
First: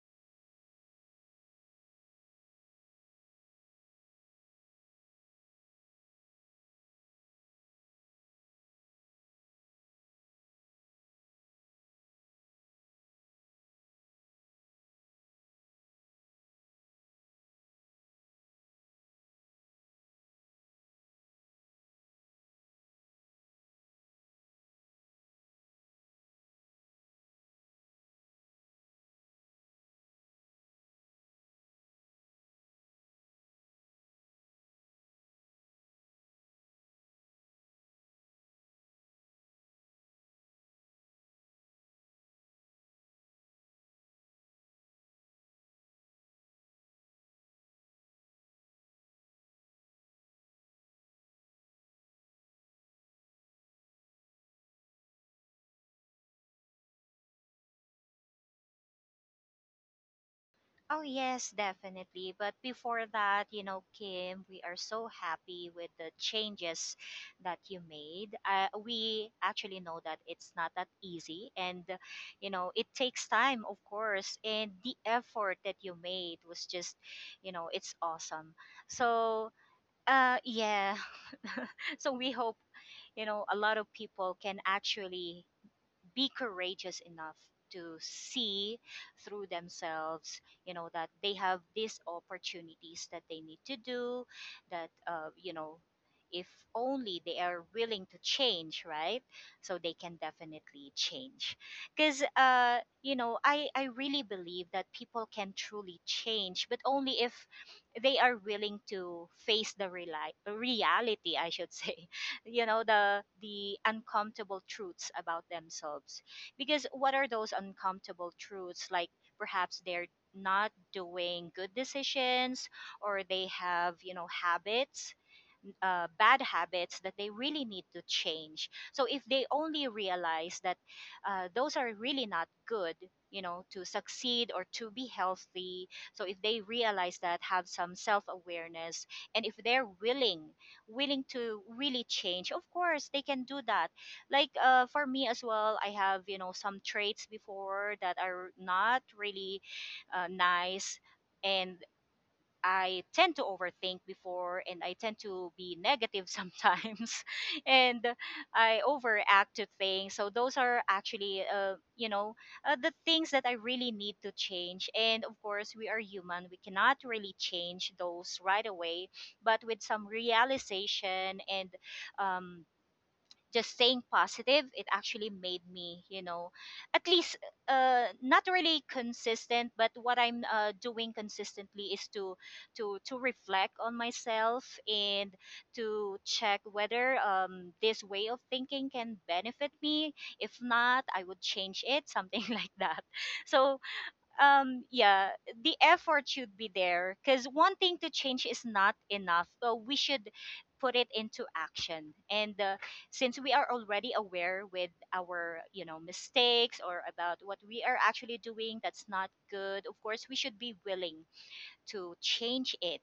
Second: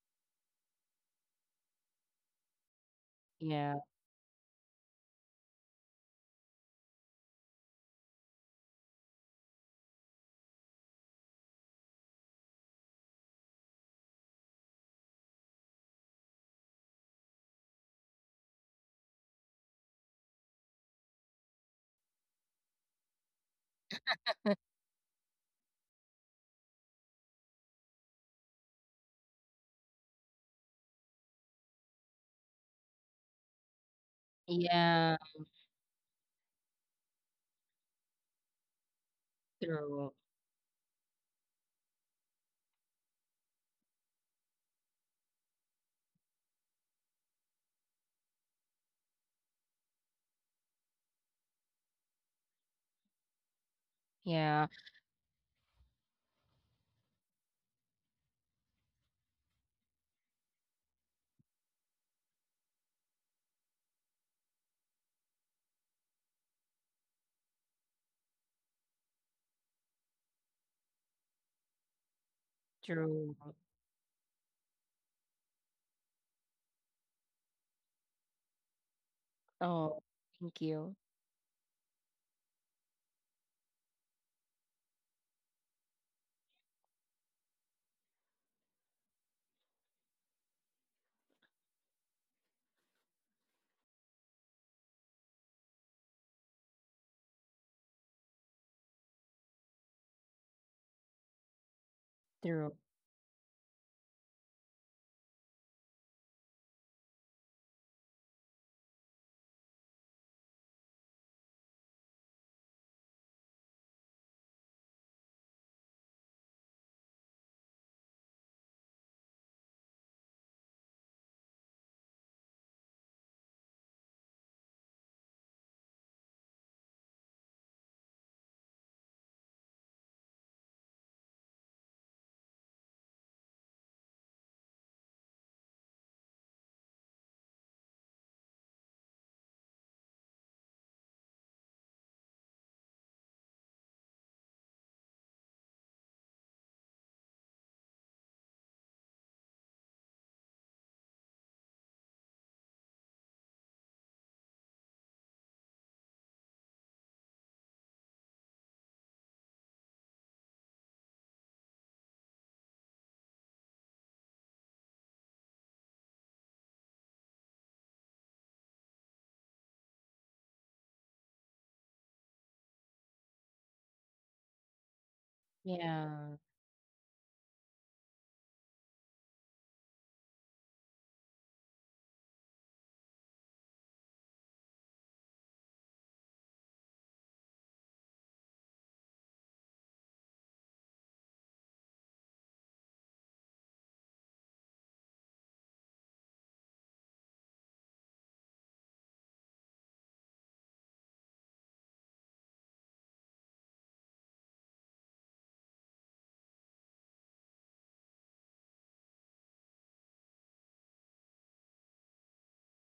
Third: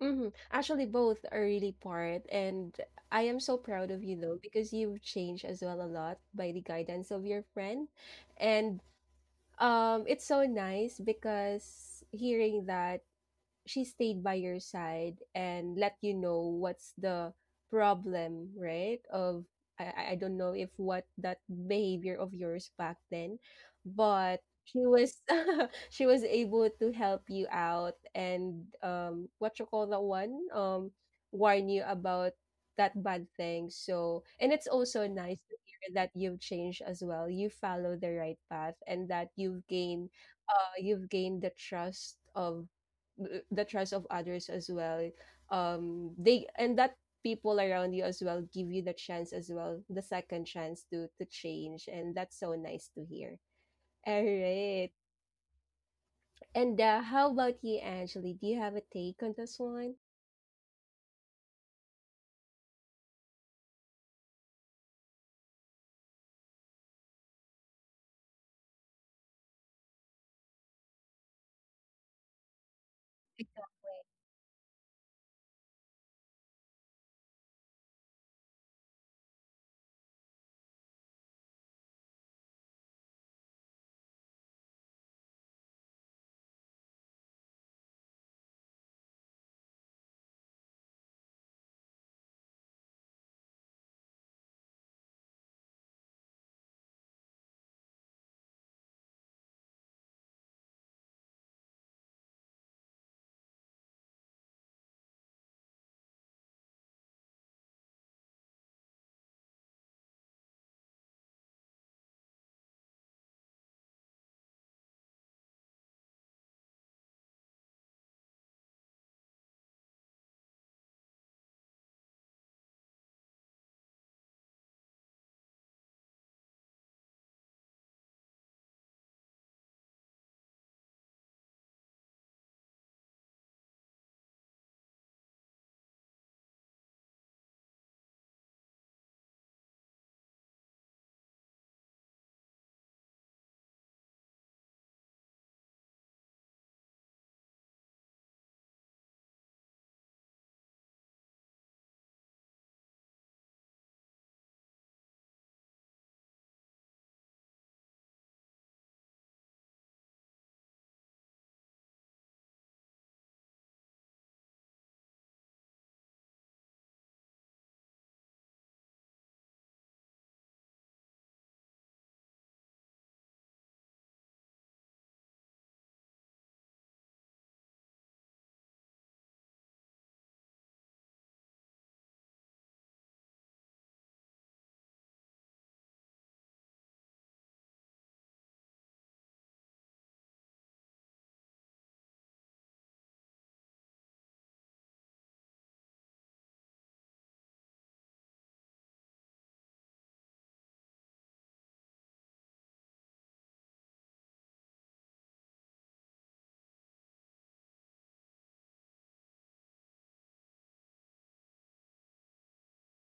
A: Mhm. Actually, both are really part, and I am so
B: Yeah.
A: proud of you though because you've changed as well a lot by the guidance of your friend, and it's so nice because hearing that she stayed by your side and let you know what's the problem, right? Of I don't know if what that behavior of yours back then, but she was she was able to help you out, and what you call that one, warn you about that bad thing. So and it's also
B: Yeah.
A: nice to hear that you've changed as well. You follow the right path and that
B: True.
A: you've gained the trust of others as well they and that people around you as well give you the chance as well the second chance to change, and that's so nice to hear. All
B: Yeah.
A: right. And how about you, Angeli? Do you have a take on this one?
C: Oh, yes, definitely. But before that, Kim, we are so happy with the changes that you made. We actually know that it's not that easy. And, it takes
B: True.
C: time, of course. And the effort that you made was just, it's awesome. So,
B: Oh, thank
C: yeah.
B: you.
C: So we hope, a lot of people can actually be courageous enough to see through themselves, that they have these opportunities that they need to do, that, if only they are willing to change, right? So they can definitely change, because
B: True.
C: I really believe that people can truly change, but only if they are willing to face the reality, I should say, the uncomfortable truths about themselves. Because what are those uncomfortable truths? Like, perhaps they're not doing good decisions, or they have, you know habits bad habits that they really need to change. So if they only realize that those are really not good, to succeed or to be healthy. So if they realize that, have some self awareness, and if they're willing to really change, of course they can do that. Like for me as well, I have, some traits before that are not really nice, and I tend to overthink before, and I tend to be negative sometimes, and I overact to things. So those are actually, the things that I really need to change. And of course, we are human. We cannot really change those right away, but with some realization and um just staying positive, it actually made me,
B: Yeah.
C: at least, not really consistent, but what I'm doing consistently is to reflect on myself, and to check whether this way of thinking can benefit me. If not, I would change it, something like that. So, yeah, the effort should be there, because wanting to change is not enough, so we should put it into action. And since we are already aware with our, mistakes, or about what we are actually doing, that's not good, of course we should be willing to change it.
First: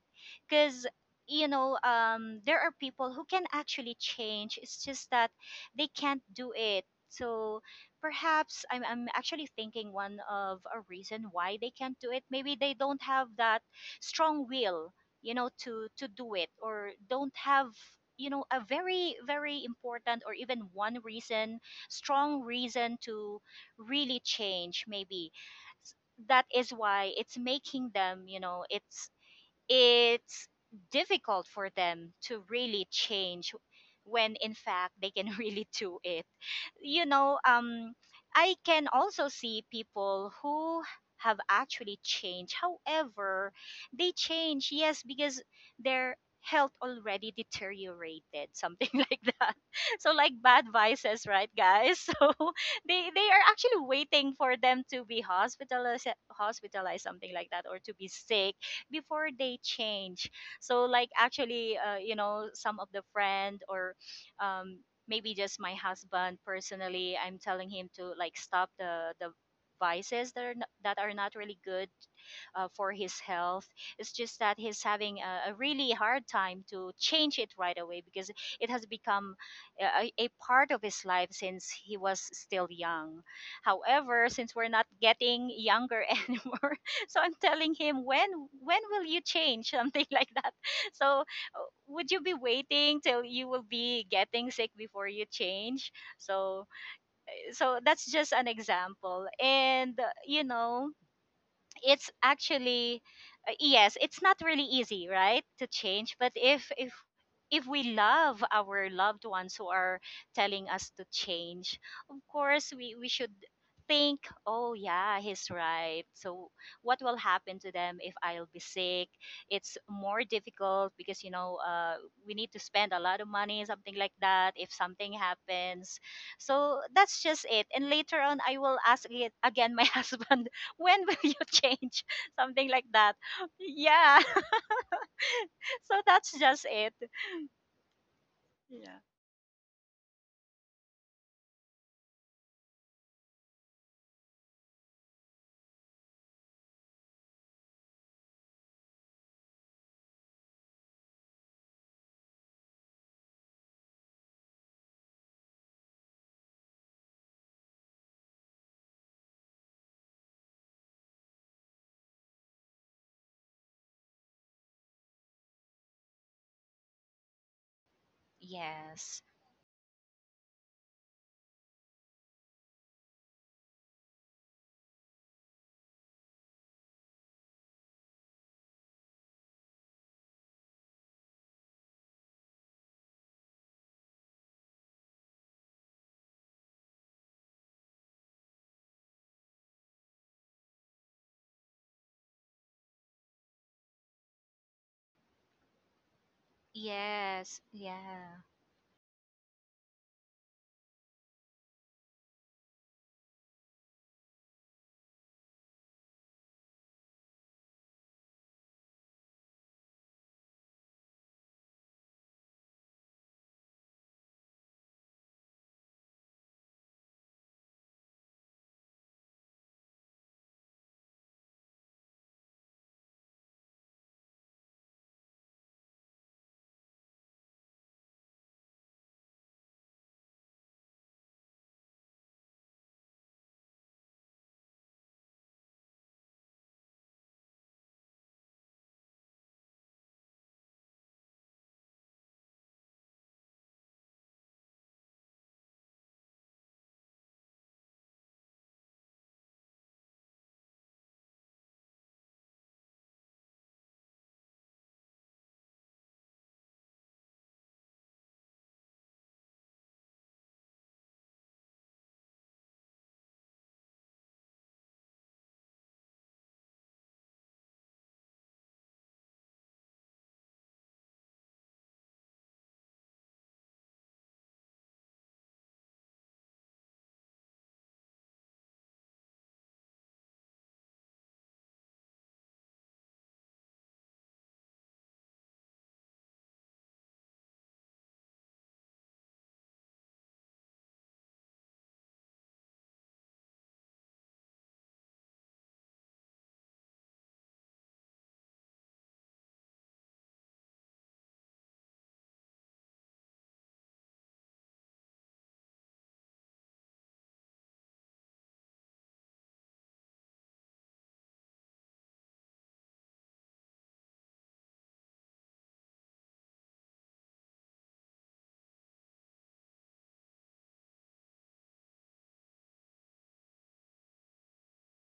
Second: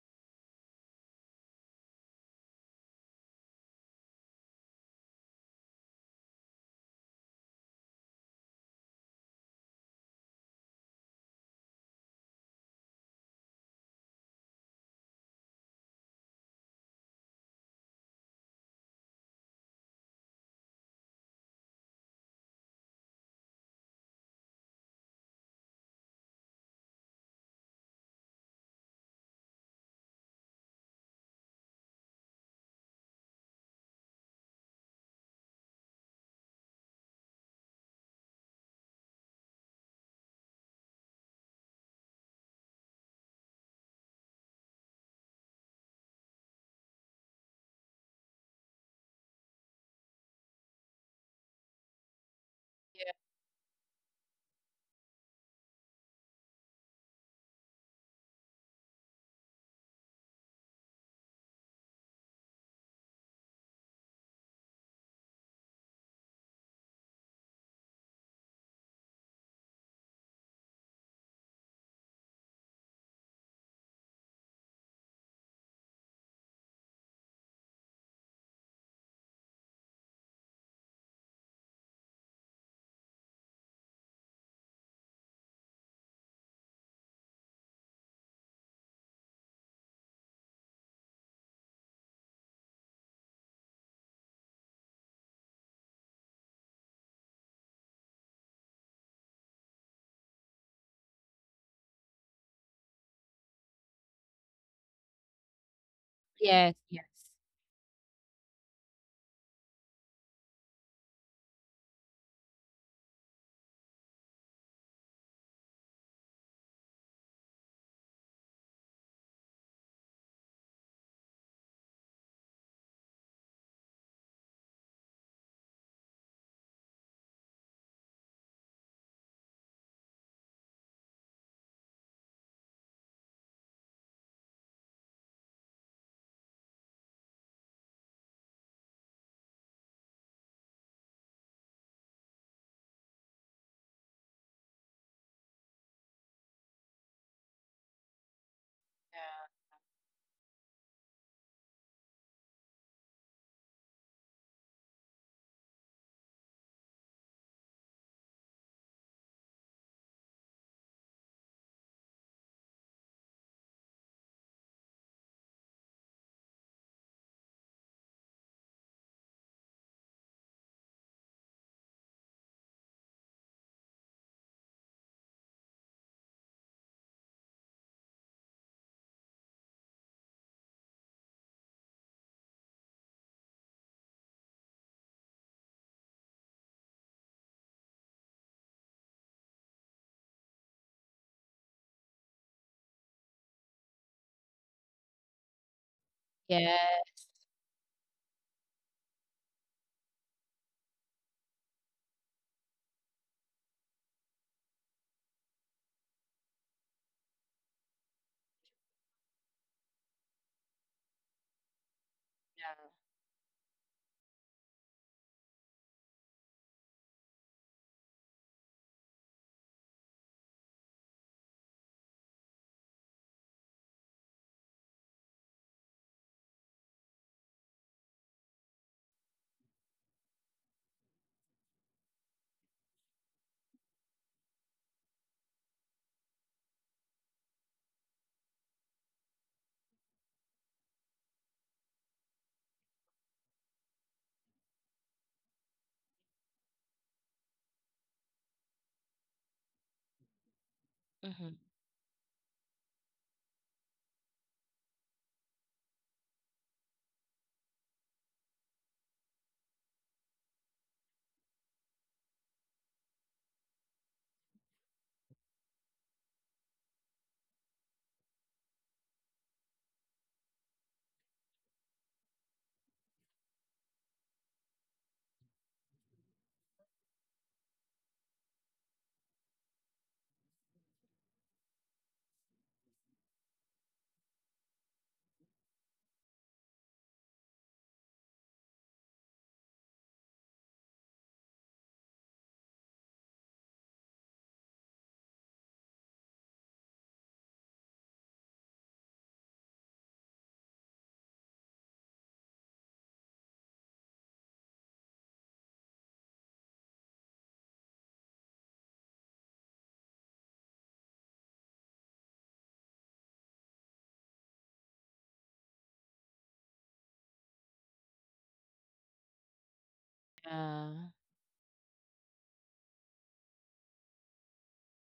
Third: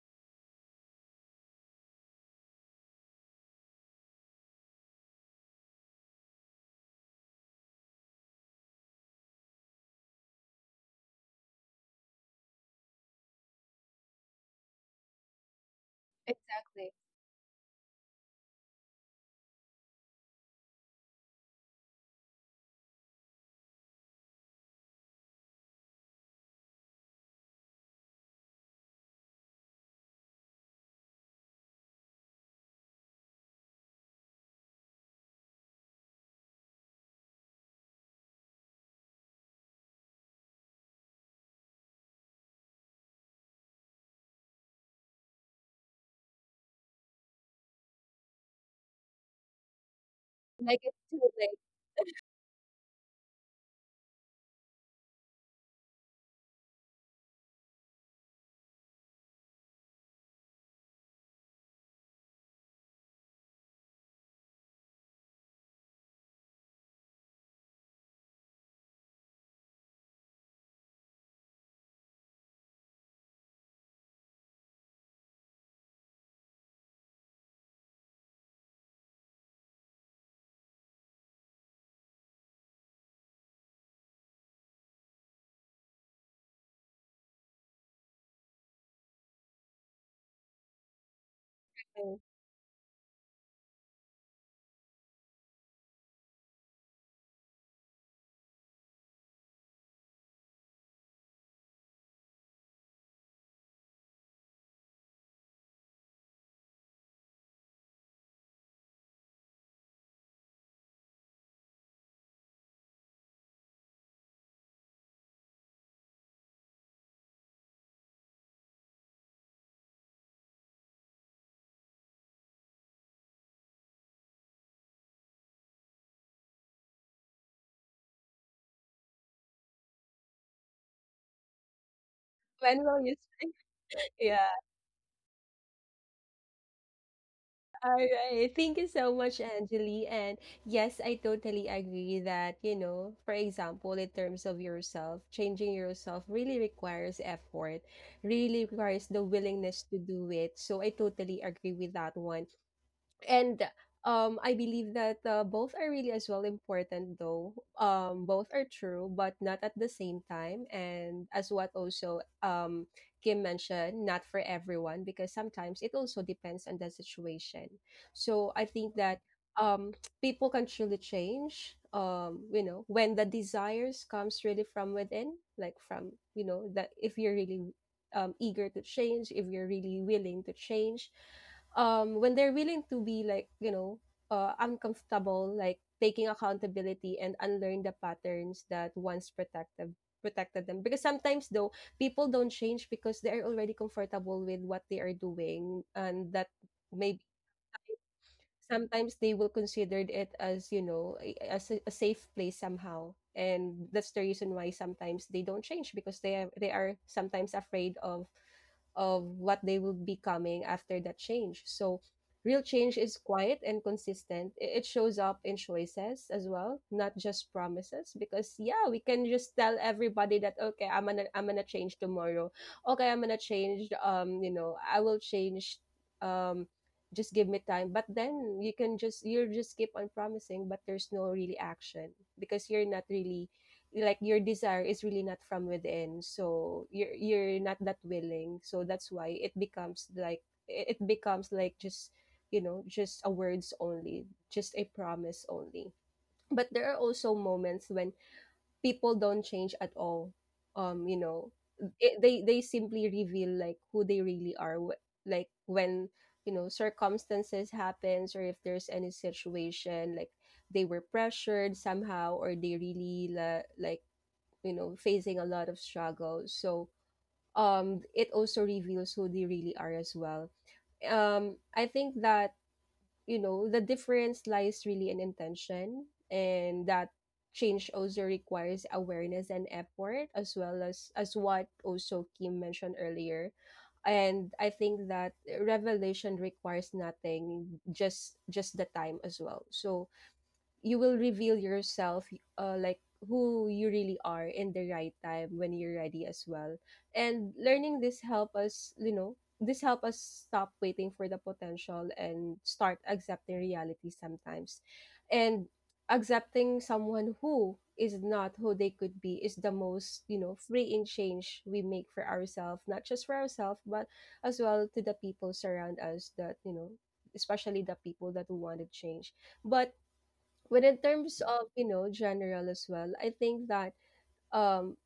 C: Because there are people who can actually change, it's just that they can't do it. So perhaps I'm actually thinking, one of a reason why they can't do it, maybe they don't have that strong will, to do it, or
A: Exactly.
C: don't have, a very very important, or even one reason strong reason to really change. Maybe that is why it's making them, it's difficult for them to really change, when in fact they can really do it. you know um I can also see people who have actually changed, however they change, yes, because their health already deteriorated, something like that. So like bad
A: Like it's too
C: vices,
A: late.
C: right guys? So they
B: Yeah.
C: they are actually waiting for them to be hospitalized, something like that, or to be sick before they change. So like actually, some of the friend, or um, maybe just my husband personally, I'm telling him to like stop the vices that are not really good, for his health. It's just that he's having a really hard time to change it right away, because it has become a part of his life since he was still young. However, since we're not getting younger anymore, so I'm telling him, when will you change, something like that? So would
A: Mm.
C: you be waiting till you will be getting sick before you change? So so that's just an example. And it's actually, yes, it's not really easy, right, to change. But if
B: Yes.
C: if
B: Yes.
C: if we love our loved ones who are telling us to change, of course we should think, oh yeah, he's right. So what will happen to them if I'll be sick? It's more difficult, because we need to spend a lot of money, something like that, if something happens. So that's just it. And later on I will ask it again, my husband, when will you change? Something
A: When
C: like
A: will you?
C: that. Yeah.
A: Yeah.
C: So that's just it.
A: All right, thank you so much, Angeli. And yes, I totally agree that, you know, for example, in terms of yourself, changing yourself really requires effort, really requires the willingness to do it. So I totally agree with that one, and I believe that both are really as well important though. Both are true but not at the same time, and as what also Kim mentioned, not for everyone because sometimes it also depends on the situation. So I think that
C: Yes.
A: um people can truly change, you know, when the desires comes really from within, like from, you know, that if you're really eager to change, if you're really willing to change, when they're willing to be like, you know, uncomfortable, like taking accountability and unlearn the patterns that once protected protected them, because sometimes though people don't change because they are already comfortable with what they are doing, and that
B: Yeah. Yeah.
A: maybe
C: Yes. Yeah.
A: sometimes they will consider it as, you know, a safe place somehow, and that's the reason why sometimes they don't change because they are sometimes afraid of what they will be coming after that change. So real change is quiet and consistent. It shows up in choices as well, not just promises, because yeah, we can just tell everybody that okay, I'm gonna change tomorrow, okay, I'm gonna change, you know, I will change, um just give me time, but then you just keep on promising but there's no really action because you're not really, like your desire is really not from within, so you're not that willing. So that's why it becomes like it becomes like just, you know, just a words only, just a promise only. But there are also moments when people don't change at all, you know,
B: Mm-hmm.
A: they simply reveal like who they really are, like when, you know, circumstances happens, or if there's any situation like they were pressured somehow, or they really like, you know, facing a lot of struggle. So it also reveals who they really are as well. I think that, you know, the difference lies really in intention, and that change also requires awareness and effort, as well as what also Kim mentioned earlier. And I think that revelation requires nothing, just the time as well. So you will reveal yourself like who you really are in the right time when you're ready as well. And learning this help us, you know, this help us stop waiting for the potential and start accepting reality sometimes. And accepting someone who is not who they could be is the most, you know, freeing change we make for ourselves, not just for ourselves but as well to the people surround us. That, you know, especially the people that who want to change, but but in
B: Yeah.
A: terms of, you know, general as well, I think that um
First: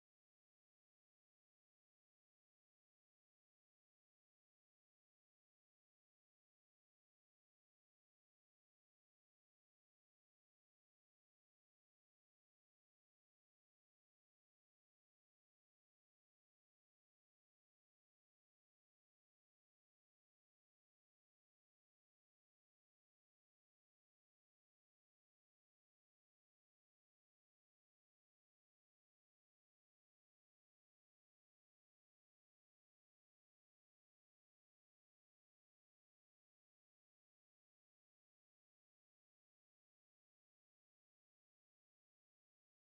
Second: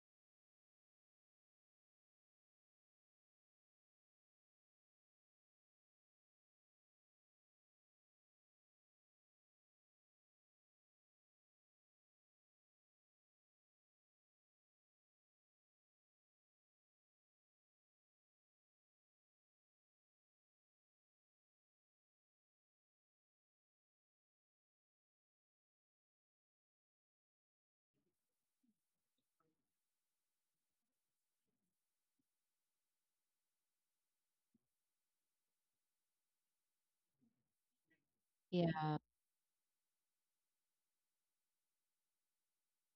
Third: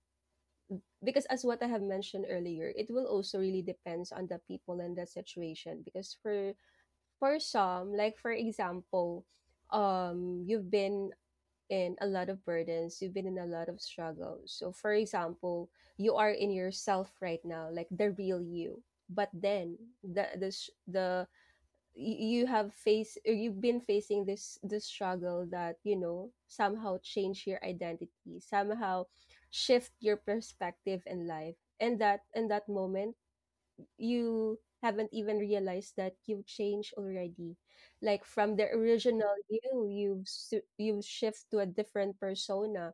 A: because as what I have mentioned earlier, it will also really depends on the people and the situation. Because for some, like for example, you've been in a lot of burdens, you've been in a lot of struggles. So for example, you are in yourself right now, like the real you. But then the you have faced or you've been facing this struggle that, you know, somehow change your identity, somehow shift your perspective in life, and that in that moment you haven't even realized that you've changed already, like from the
B: Yeah.
A: original you you've shift to a different persona.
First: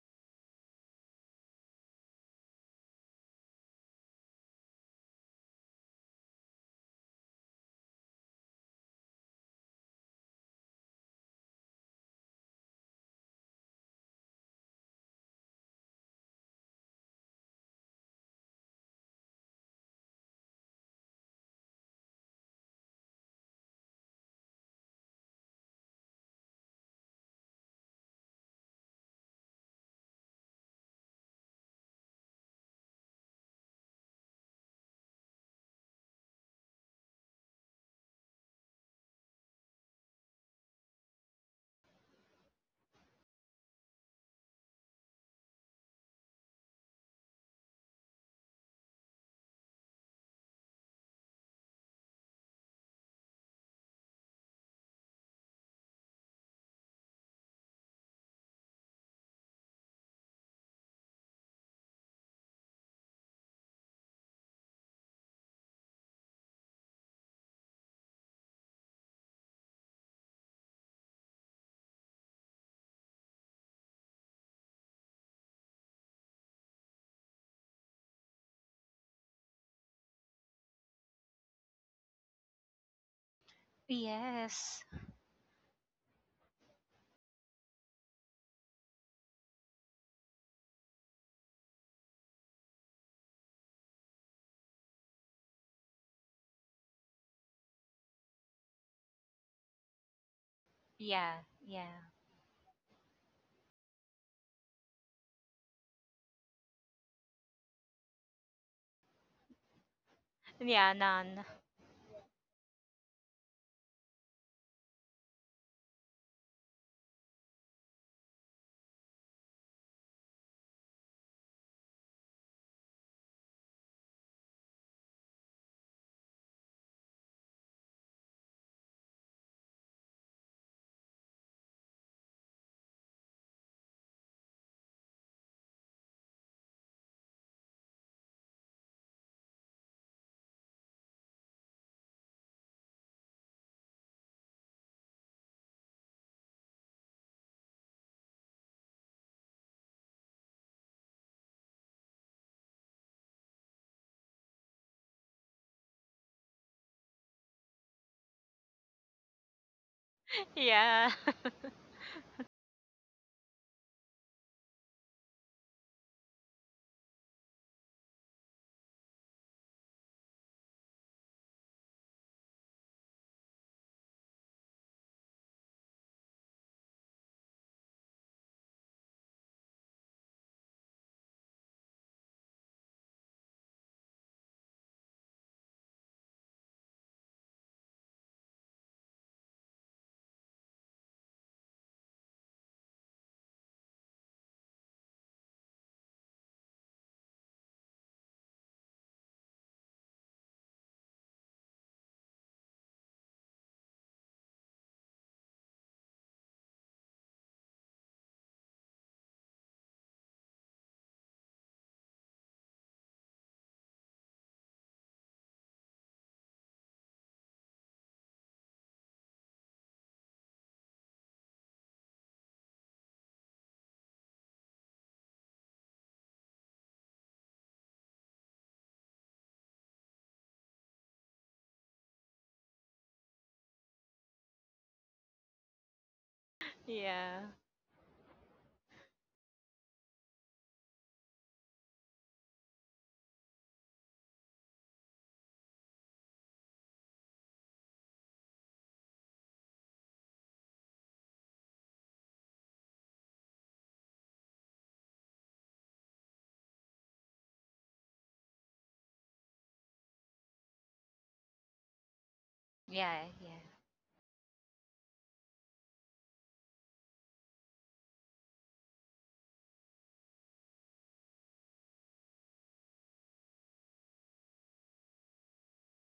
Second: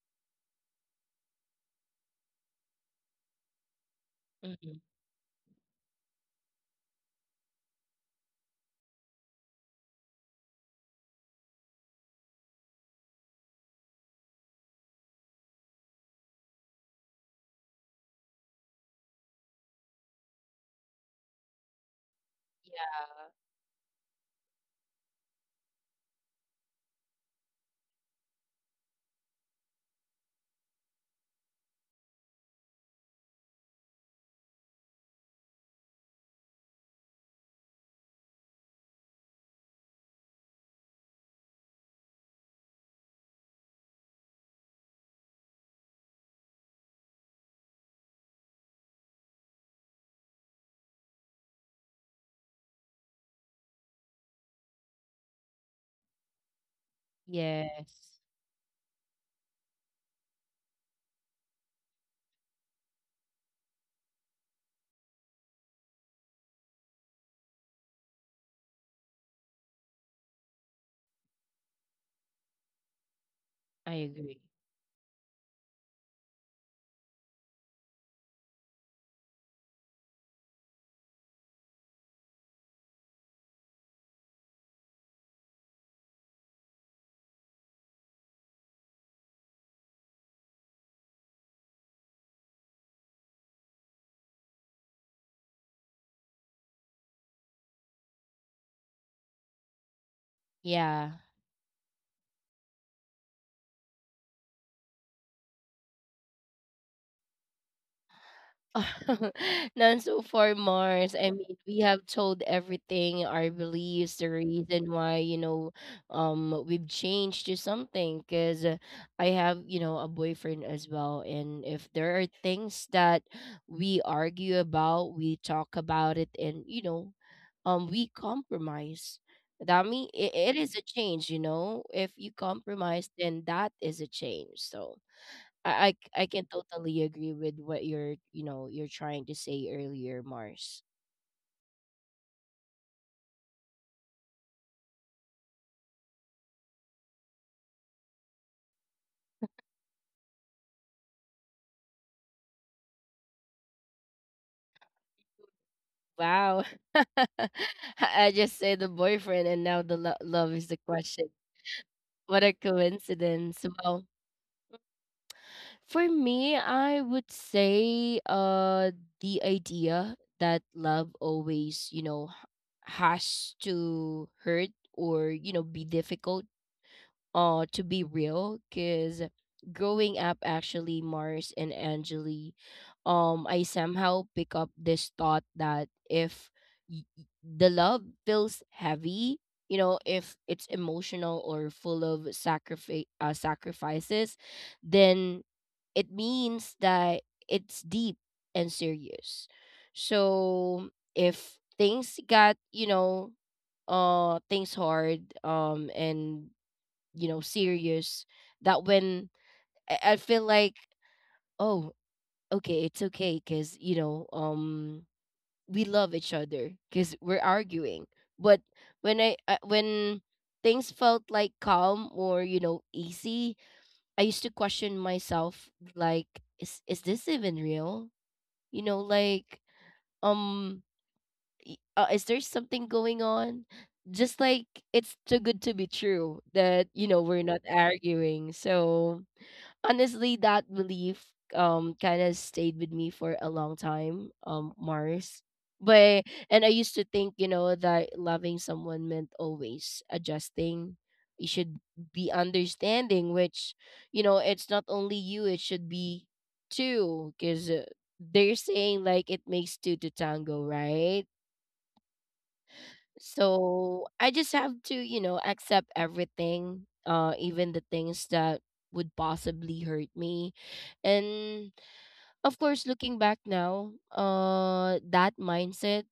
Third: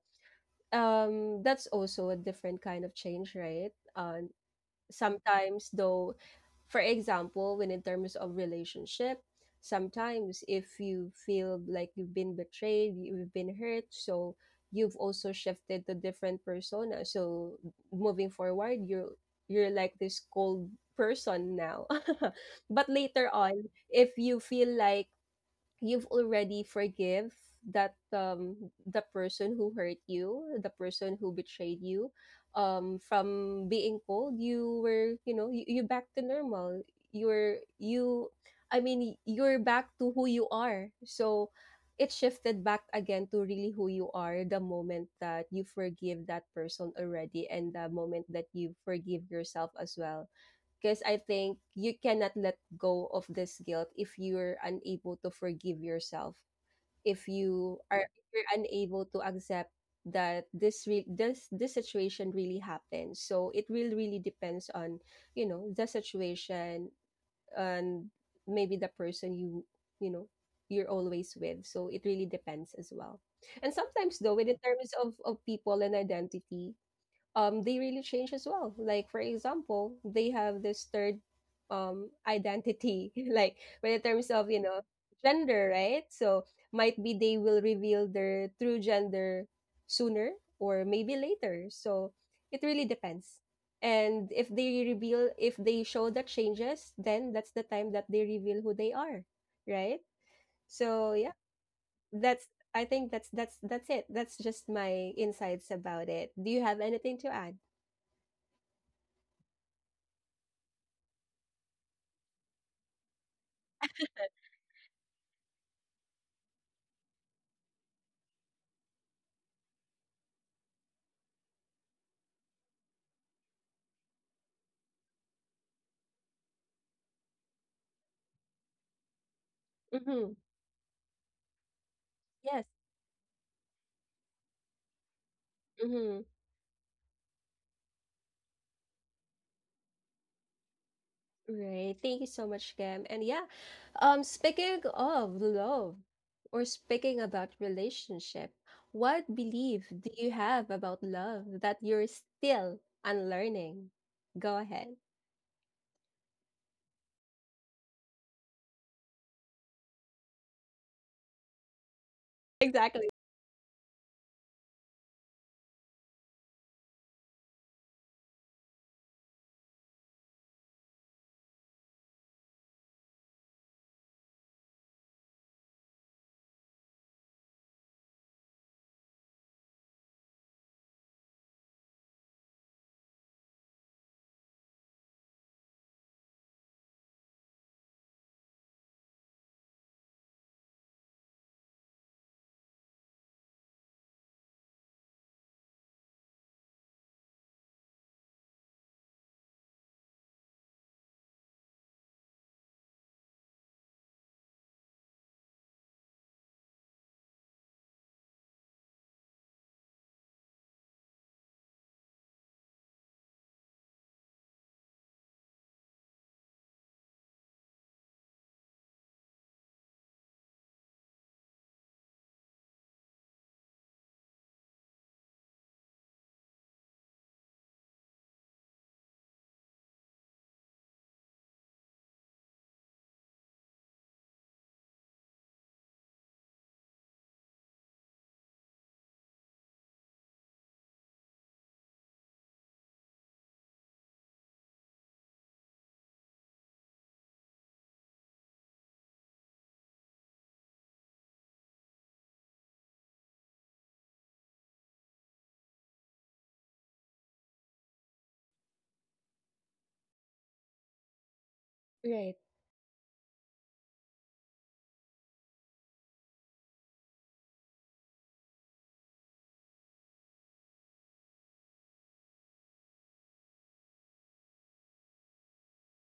A: That's also a different kind of change, right?
B: Mm-hmm.
A: Sometimes though, for example, when in terms of relationship, sometimes if you feel like you've been betrayed, you've been hurt, so you've also shifted to different persona. So moving forward, you're like this cold person now. But later on, if you feel like you've already forgive that the person who hurt you, the person who betrayed you, from being cold, you were, you know, you back to normal, you're you, I mean, you're back to who you are. So it shifted back again to really who you are the moment that you forgive that person already, and the moment that you forgive yourself as well, because I think you cannot let go of this guilt if you're unable to forgive yourself.
B: Yes.
A: If you're unable to accept that this this situation really happened. So it will really depends on, you know, the situation, and maybe the person you, you know, you're always with. So it really depends as well. And
B: I
A: sometimes though,
B: agree.
A: with in terms of people and identity, they really change as well, like for example, they have this third identity like when in terms of, you know,
C: Yes.
A: gender, right? So might be they will reveal their true gender sooner or maybe later. So it really depends. And if they reveal, if they show that changes, then that's the time that they reveal who they are, right?
B: Yeah.
A: So yeah,
C: Yeah. Yeah.
A: that's, I think that's that's it. That's just my insights about it. Do you have anything to add?
B: None so far,
C: Yeah,
B: Mars. I
C: none.
B: mean, we have told everything, our beliefs, the reason why, we've changed to something. Cause I have, a boyfriend as well, and if there are things that we argue about, we talk about it, and we compromise. That mean it,
A: Mhm.
B: it is a change. If you
A: Yes.
B: compromise, then that is a change. So I I
A: Mhm.
B: I can totally agree with what you're you know you're trying to say earlier, Mars.
A: Right, thank you so much, Cam. And yeah, speaking of love or speaking about relationship, what belief do you have about love that you're still unlearning? Go ahead.
B: Wow, I just said the boyfriend, and now the love is the
C: Yeah.
B: question. What a
A: Exactly.
B: coincidence! Well, for me, I would say the idea that love always has to hurt or be difficult to be real because growing up, actually, mars and angeli, I somehow pick up this thought that if the love feels heavy, you know, if it's emotional or full of sacrifice, sacrifices, then it means that it's deep and serious. So if things got, you know, things hard, and, you know, serious, that when I feel like, oh, okay, it's okay because, you know, we love each other because we're arguing. But when I when things felt like calm or, you know, easy, I used to question myself like, is this even real, you know, like, um is there something going on, just like, it's too good to be true that, you know,
C: Yeah.
B: we're not arguing. So honestly, that belief kind of stayed with me for a long time, mars. But and I used to think, you know, that loving someone meant always adjusting. You should be understanding, which, you know, it's not only you, it should be two. Because they're saying like it makes two to tango, right?
A: Right.
C: Yeah. Yeah.
B: So I just have to, you know, accept everything, even the things that would possibly hurt me. And of course, looking back now, that mindset,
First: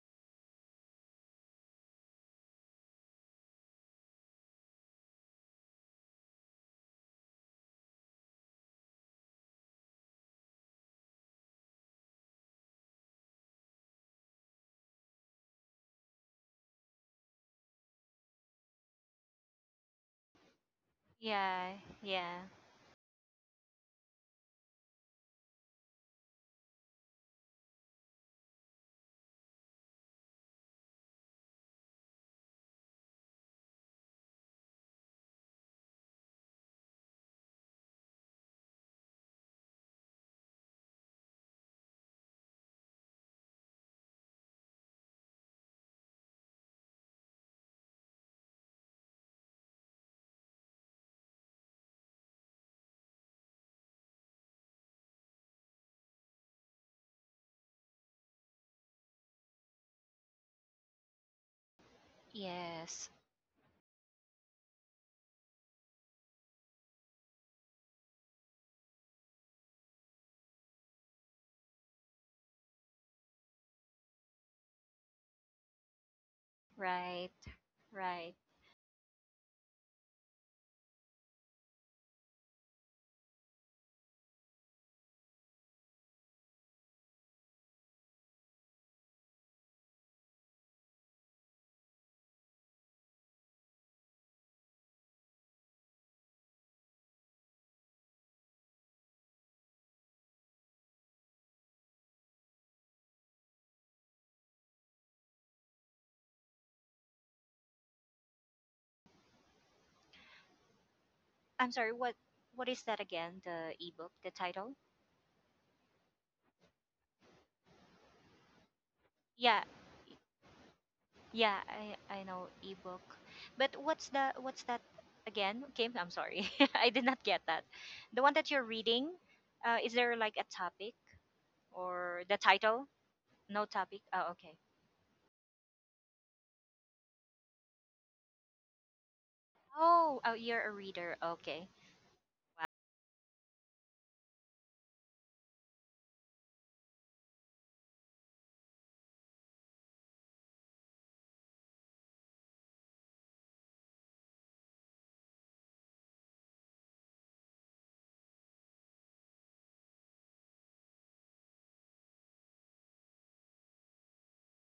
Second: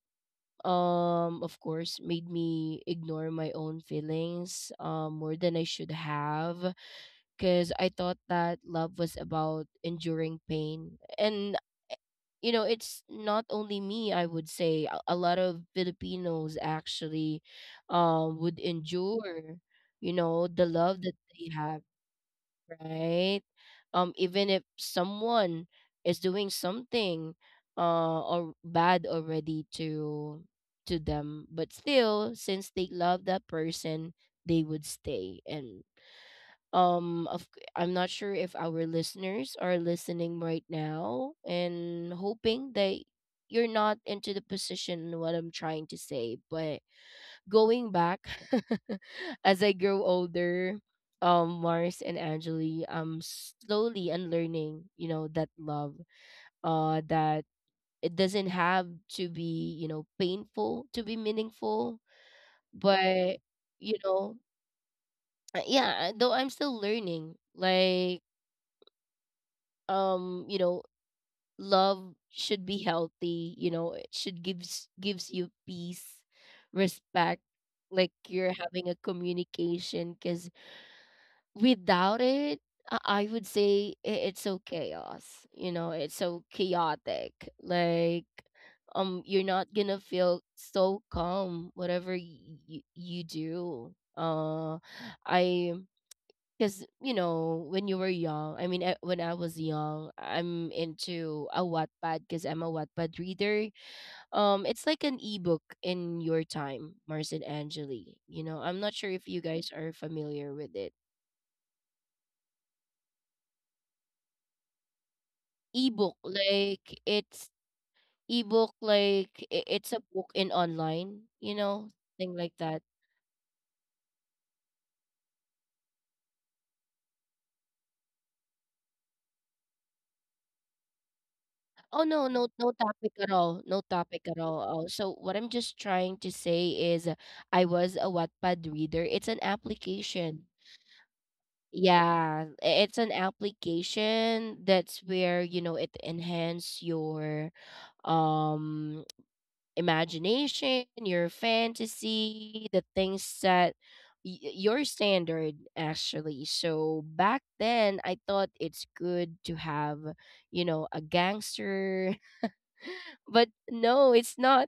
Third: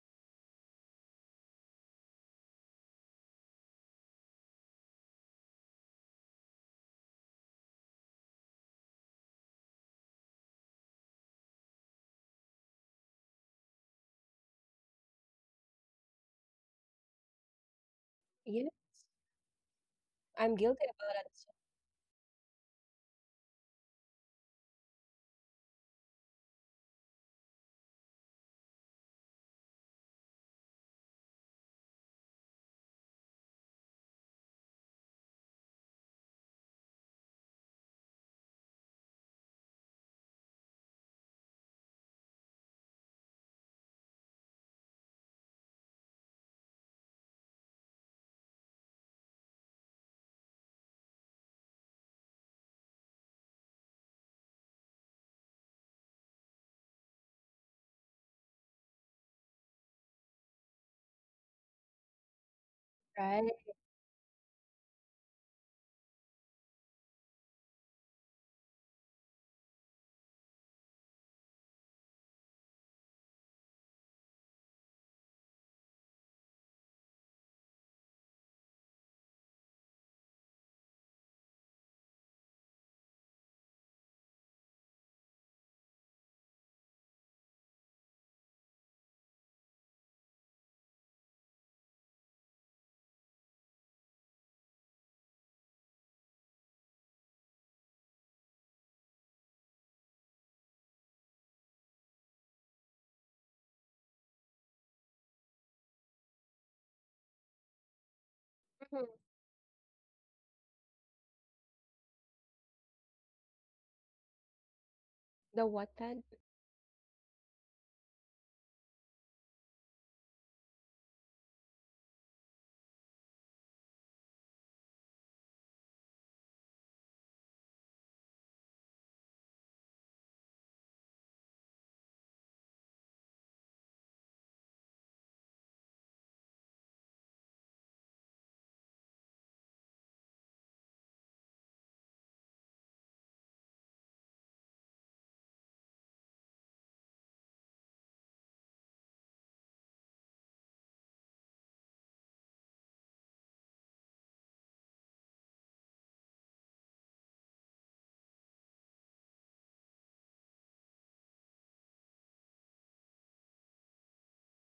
B: of course, made me ignore my own feelings, more than I should have, because I thought that love was about enduring pain. And, you know, it's not only me, I would say. A lot of Filipinos actually would
A: Yeah,
B: endure, you know,
A: I'm
B: the
A: guilty
B: love that
A: about it as
B: they
C: Yeah.
B: have,
C: Yeah.
B: right? Even if someone is doing something or bad already to them, but still, since they love that person, they would stay. And I'm not sure if our listeners are listening right now and hoping that you're not into the position what I'm trying to say, but going back, as I grow older, mars and angeli, I'm slowly unlearning, you know, that love that it doesn't have to be, you know, painful to be meaningful.
C: Yes.
B: But
A: well. Right.
B: you know, yeah, though I'm still learning, like, you know, love should be healthy, you know, it should gives you peace,
C: Right.
B: respect, like
C: Right.
B: you're having a communication. Because without it, i I would say it's so chaos, you know, it's so chaotic, like, you're not gonna feel so calm whatever you do. I Because, you know, when you were young, when I was young, I'm into a wattpad because I'm a wattpad reader. It's like an ebook in your time, mars and angeli, you know, I'm not
A: Mhm.
B: sure if you guys are familiar with it.
C: I'm sorry, what is that again? The ebook, the title?
A: The what
B: Ebook,
A: then?
B: like it's ebook, like
C: Yeah,
B: it's a book in online, you
C: Yeah,
B: know,
C: I
B: thing
C: know
B: like that.
C: ebook. But what's that again? Kim, I'm sorry. I did not get that. The one that you're reading, is there like a topic
B: Oh,
C: or
B: no,
C: the
B: no, no
C: title?
B: topic at all,
C: No
B: no
C: topic.
B: topic
C: Oh,
B: at
C: okay.
B: all. Oh, so what I'm just trying to say is I was a Wattpad reader. It's an
C: Oh,
B: application.
C: you're a reader. Okay.
B: Yeah, it's an application, that's where, you know, it enhance your um imagination, your fantasy, the things that your standard actually. So back then I thought it's good to have, you know, a gangster, but no, it's not.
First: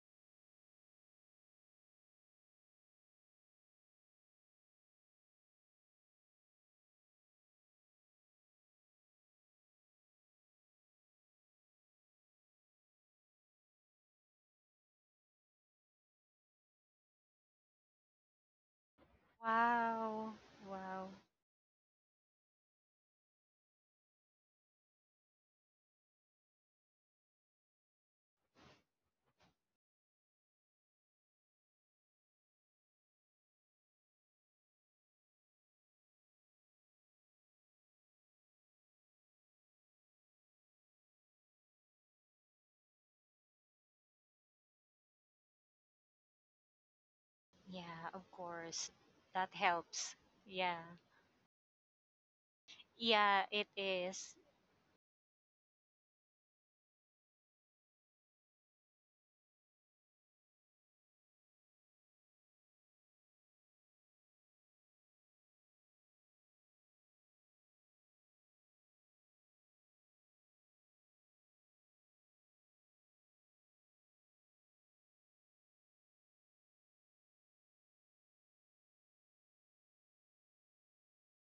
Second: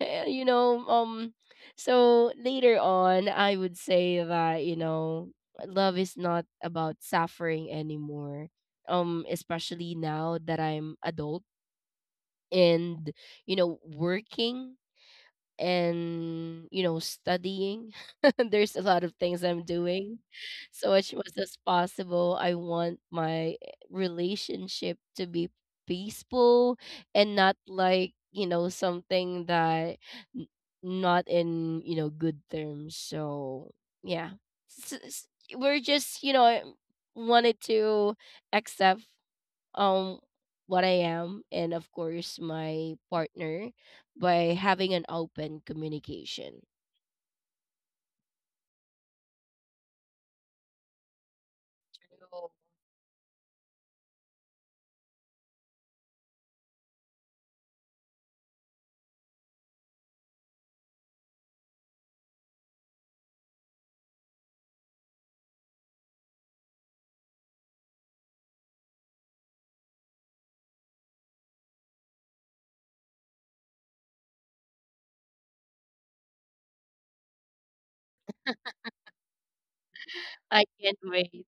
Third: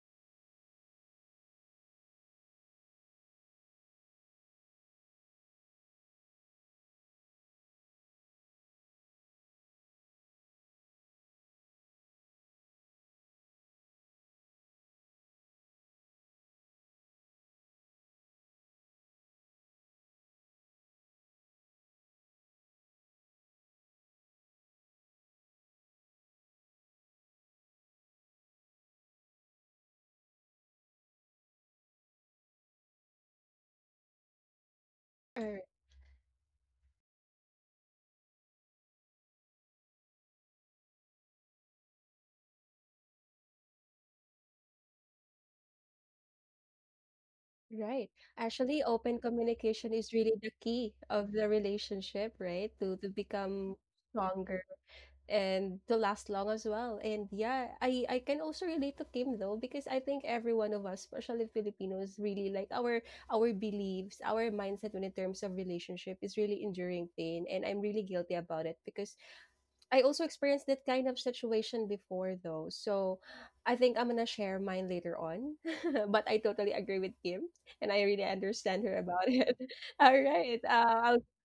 B: Eh, you know, so later on, I would say that, you know, love is not about suffering anymore. Especially now that I'm adult and, you know, working and you know studying, there's a lot of things I'm doing.
C: Wow.
B: So
C: Wow.
B: as much as possible, I want my relationship to be peaceful and not like, you know, something that n- not in, you know, good terms. So yeah. S- s-
A: Uh,
B: we're just, you know, wanted to accept um what I am, and of course, my partner, by having an open communication.
C: Yeah,
A: right.
C: of
A: Actually,
C: course.
A: open
C: That
A: communication is
C: helps.
A: really the
C: Yeah.
A: key of the relationship,
B: Oh,
A: right? To
C: Yeah, it
A: become
C: is.
A: stronger. And to last long as well. And yeah, I can also relate to Kim though, because I think every one of us, especially Filipinos, really like our beliefs, our mindset when in terms of relationship is really enduring pain, and I'm really guilty about it because I also experienced that kind of situation before though. So I think I'm gonna share mine later on. But I totally agree with Kim and I really understand her about it. All right.
B: I can't
A: I'll
B: wait.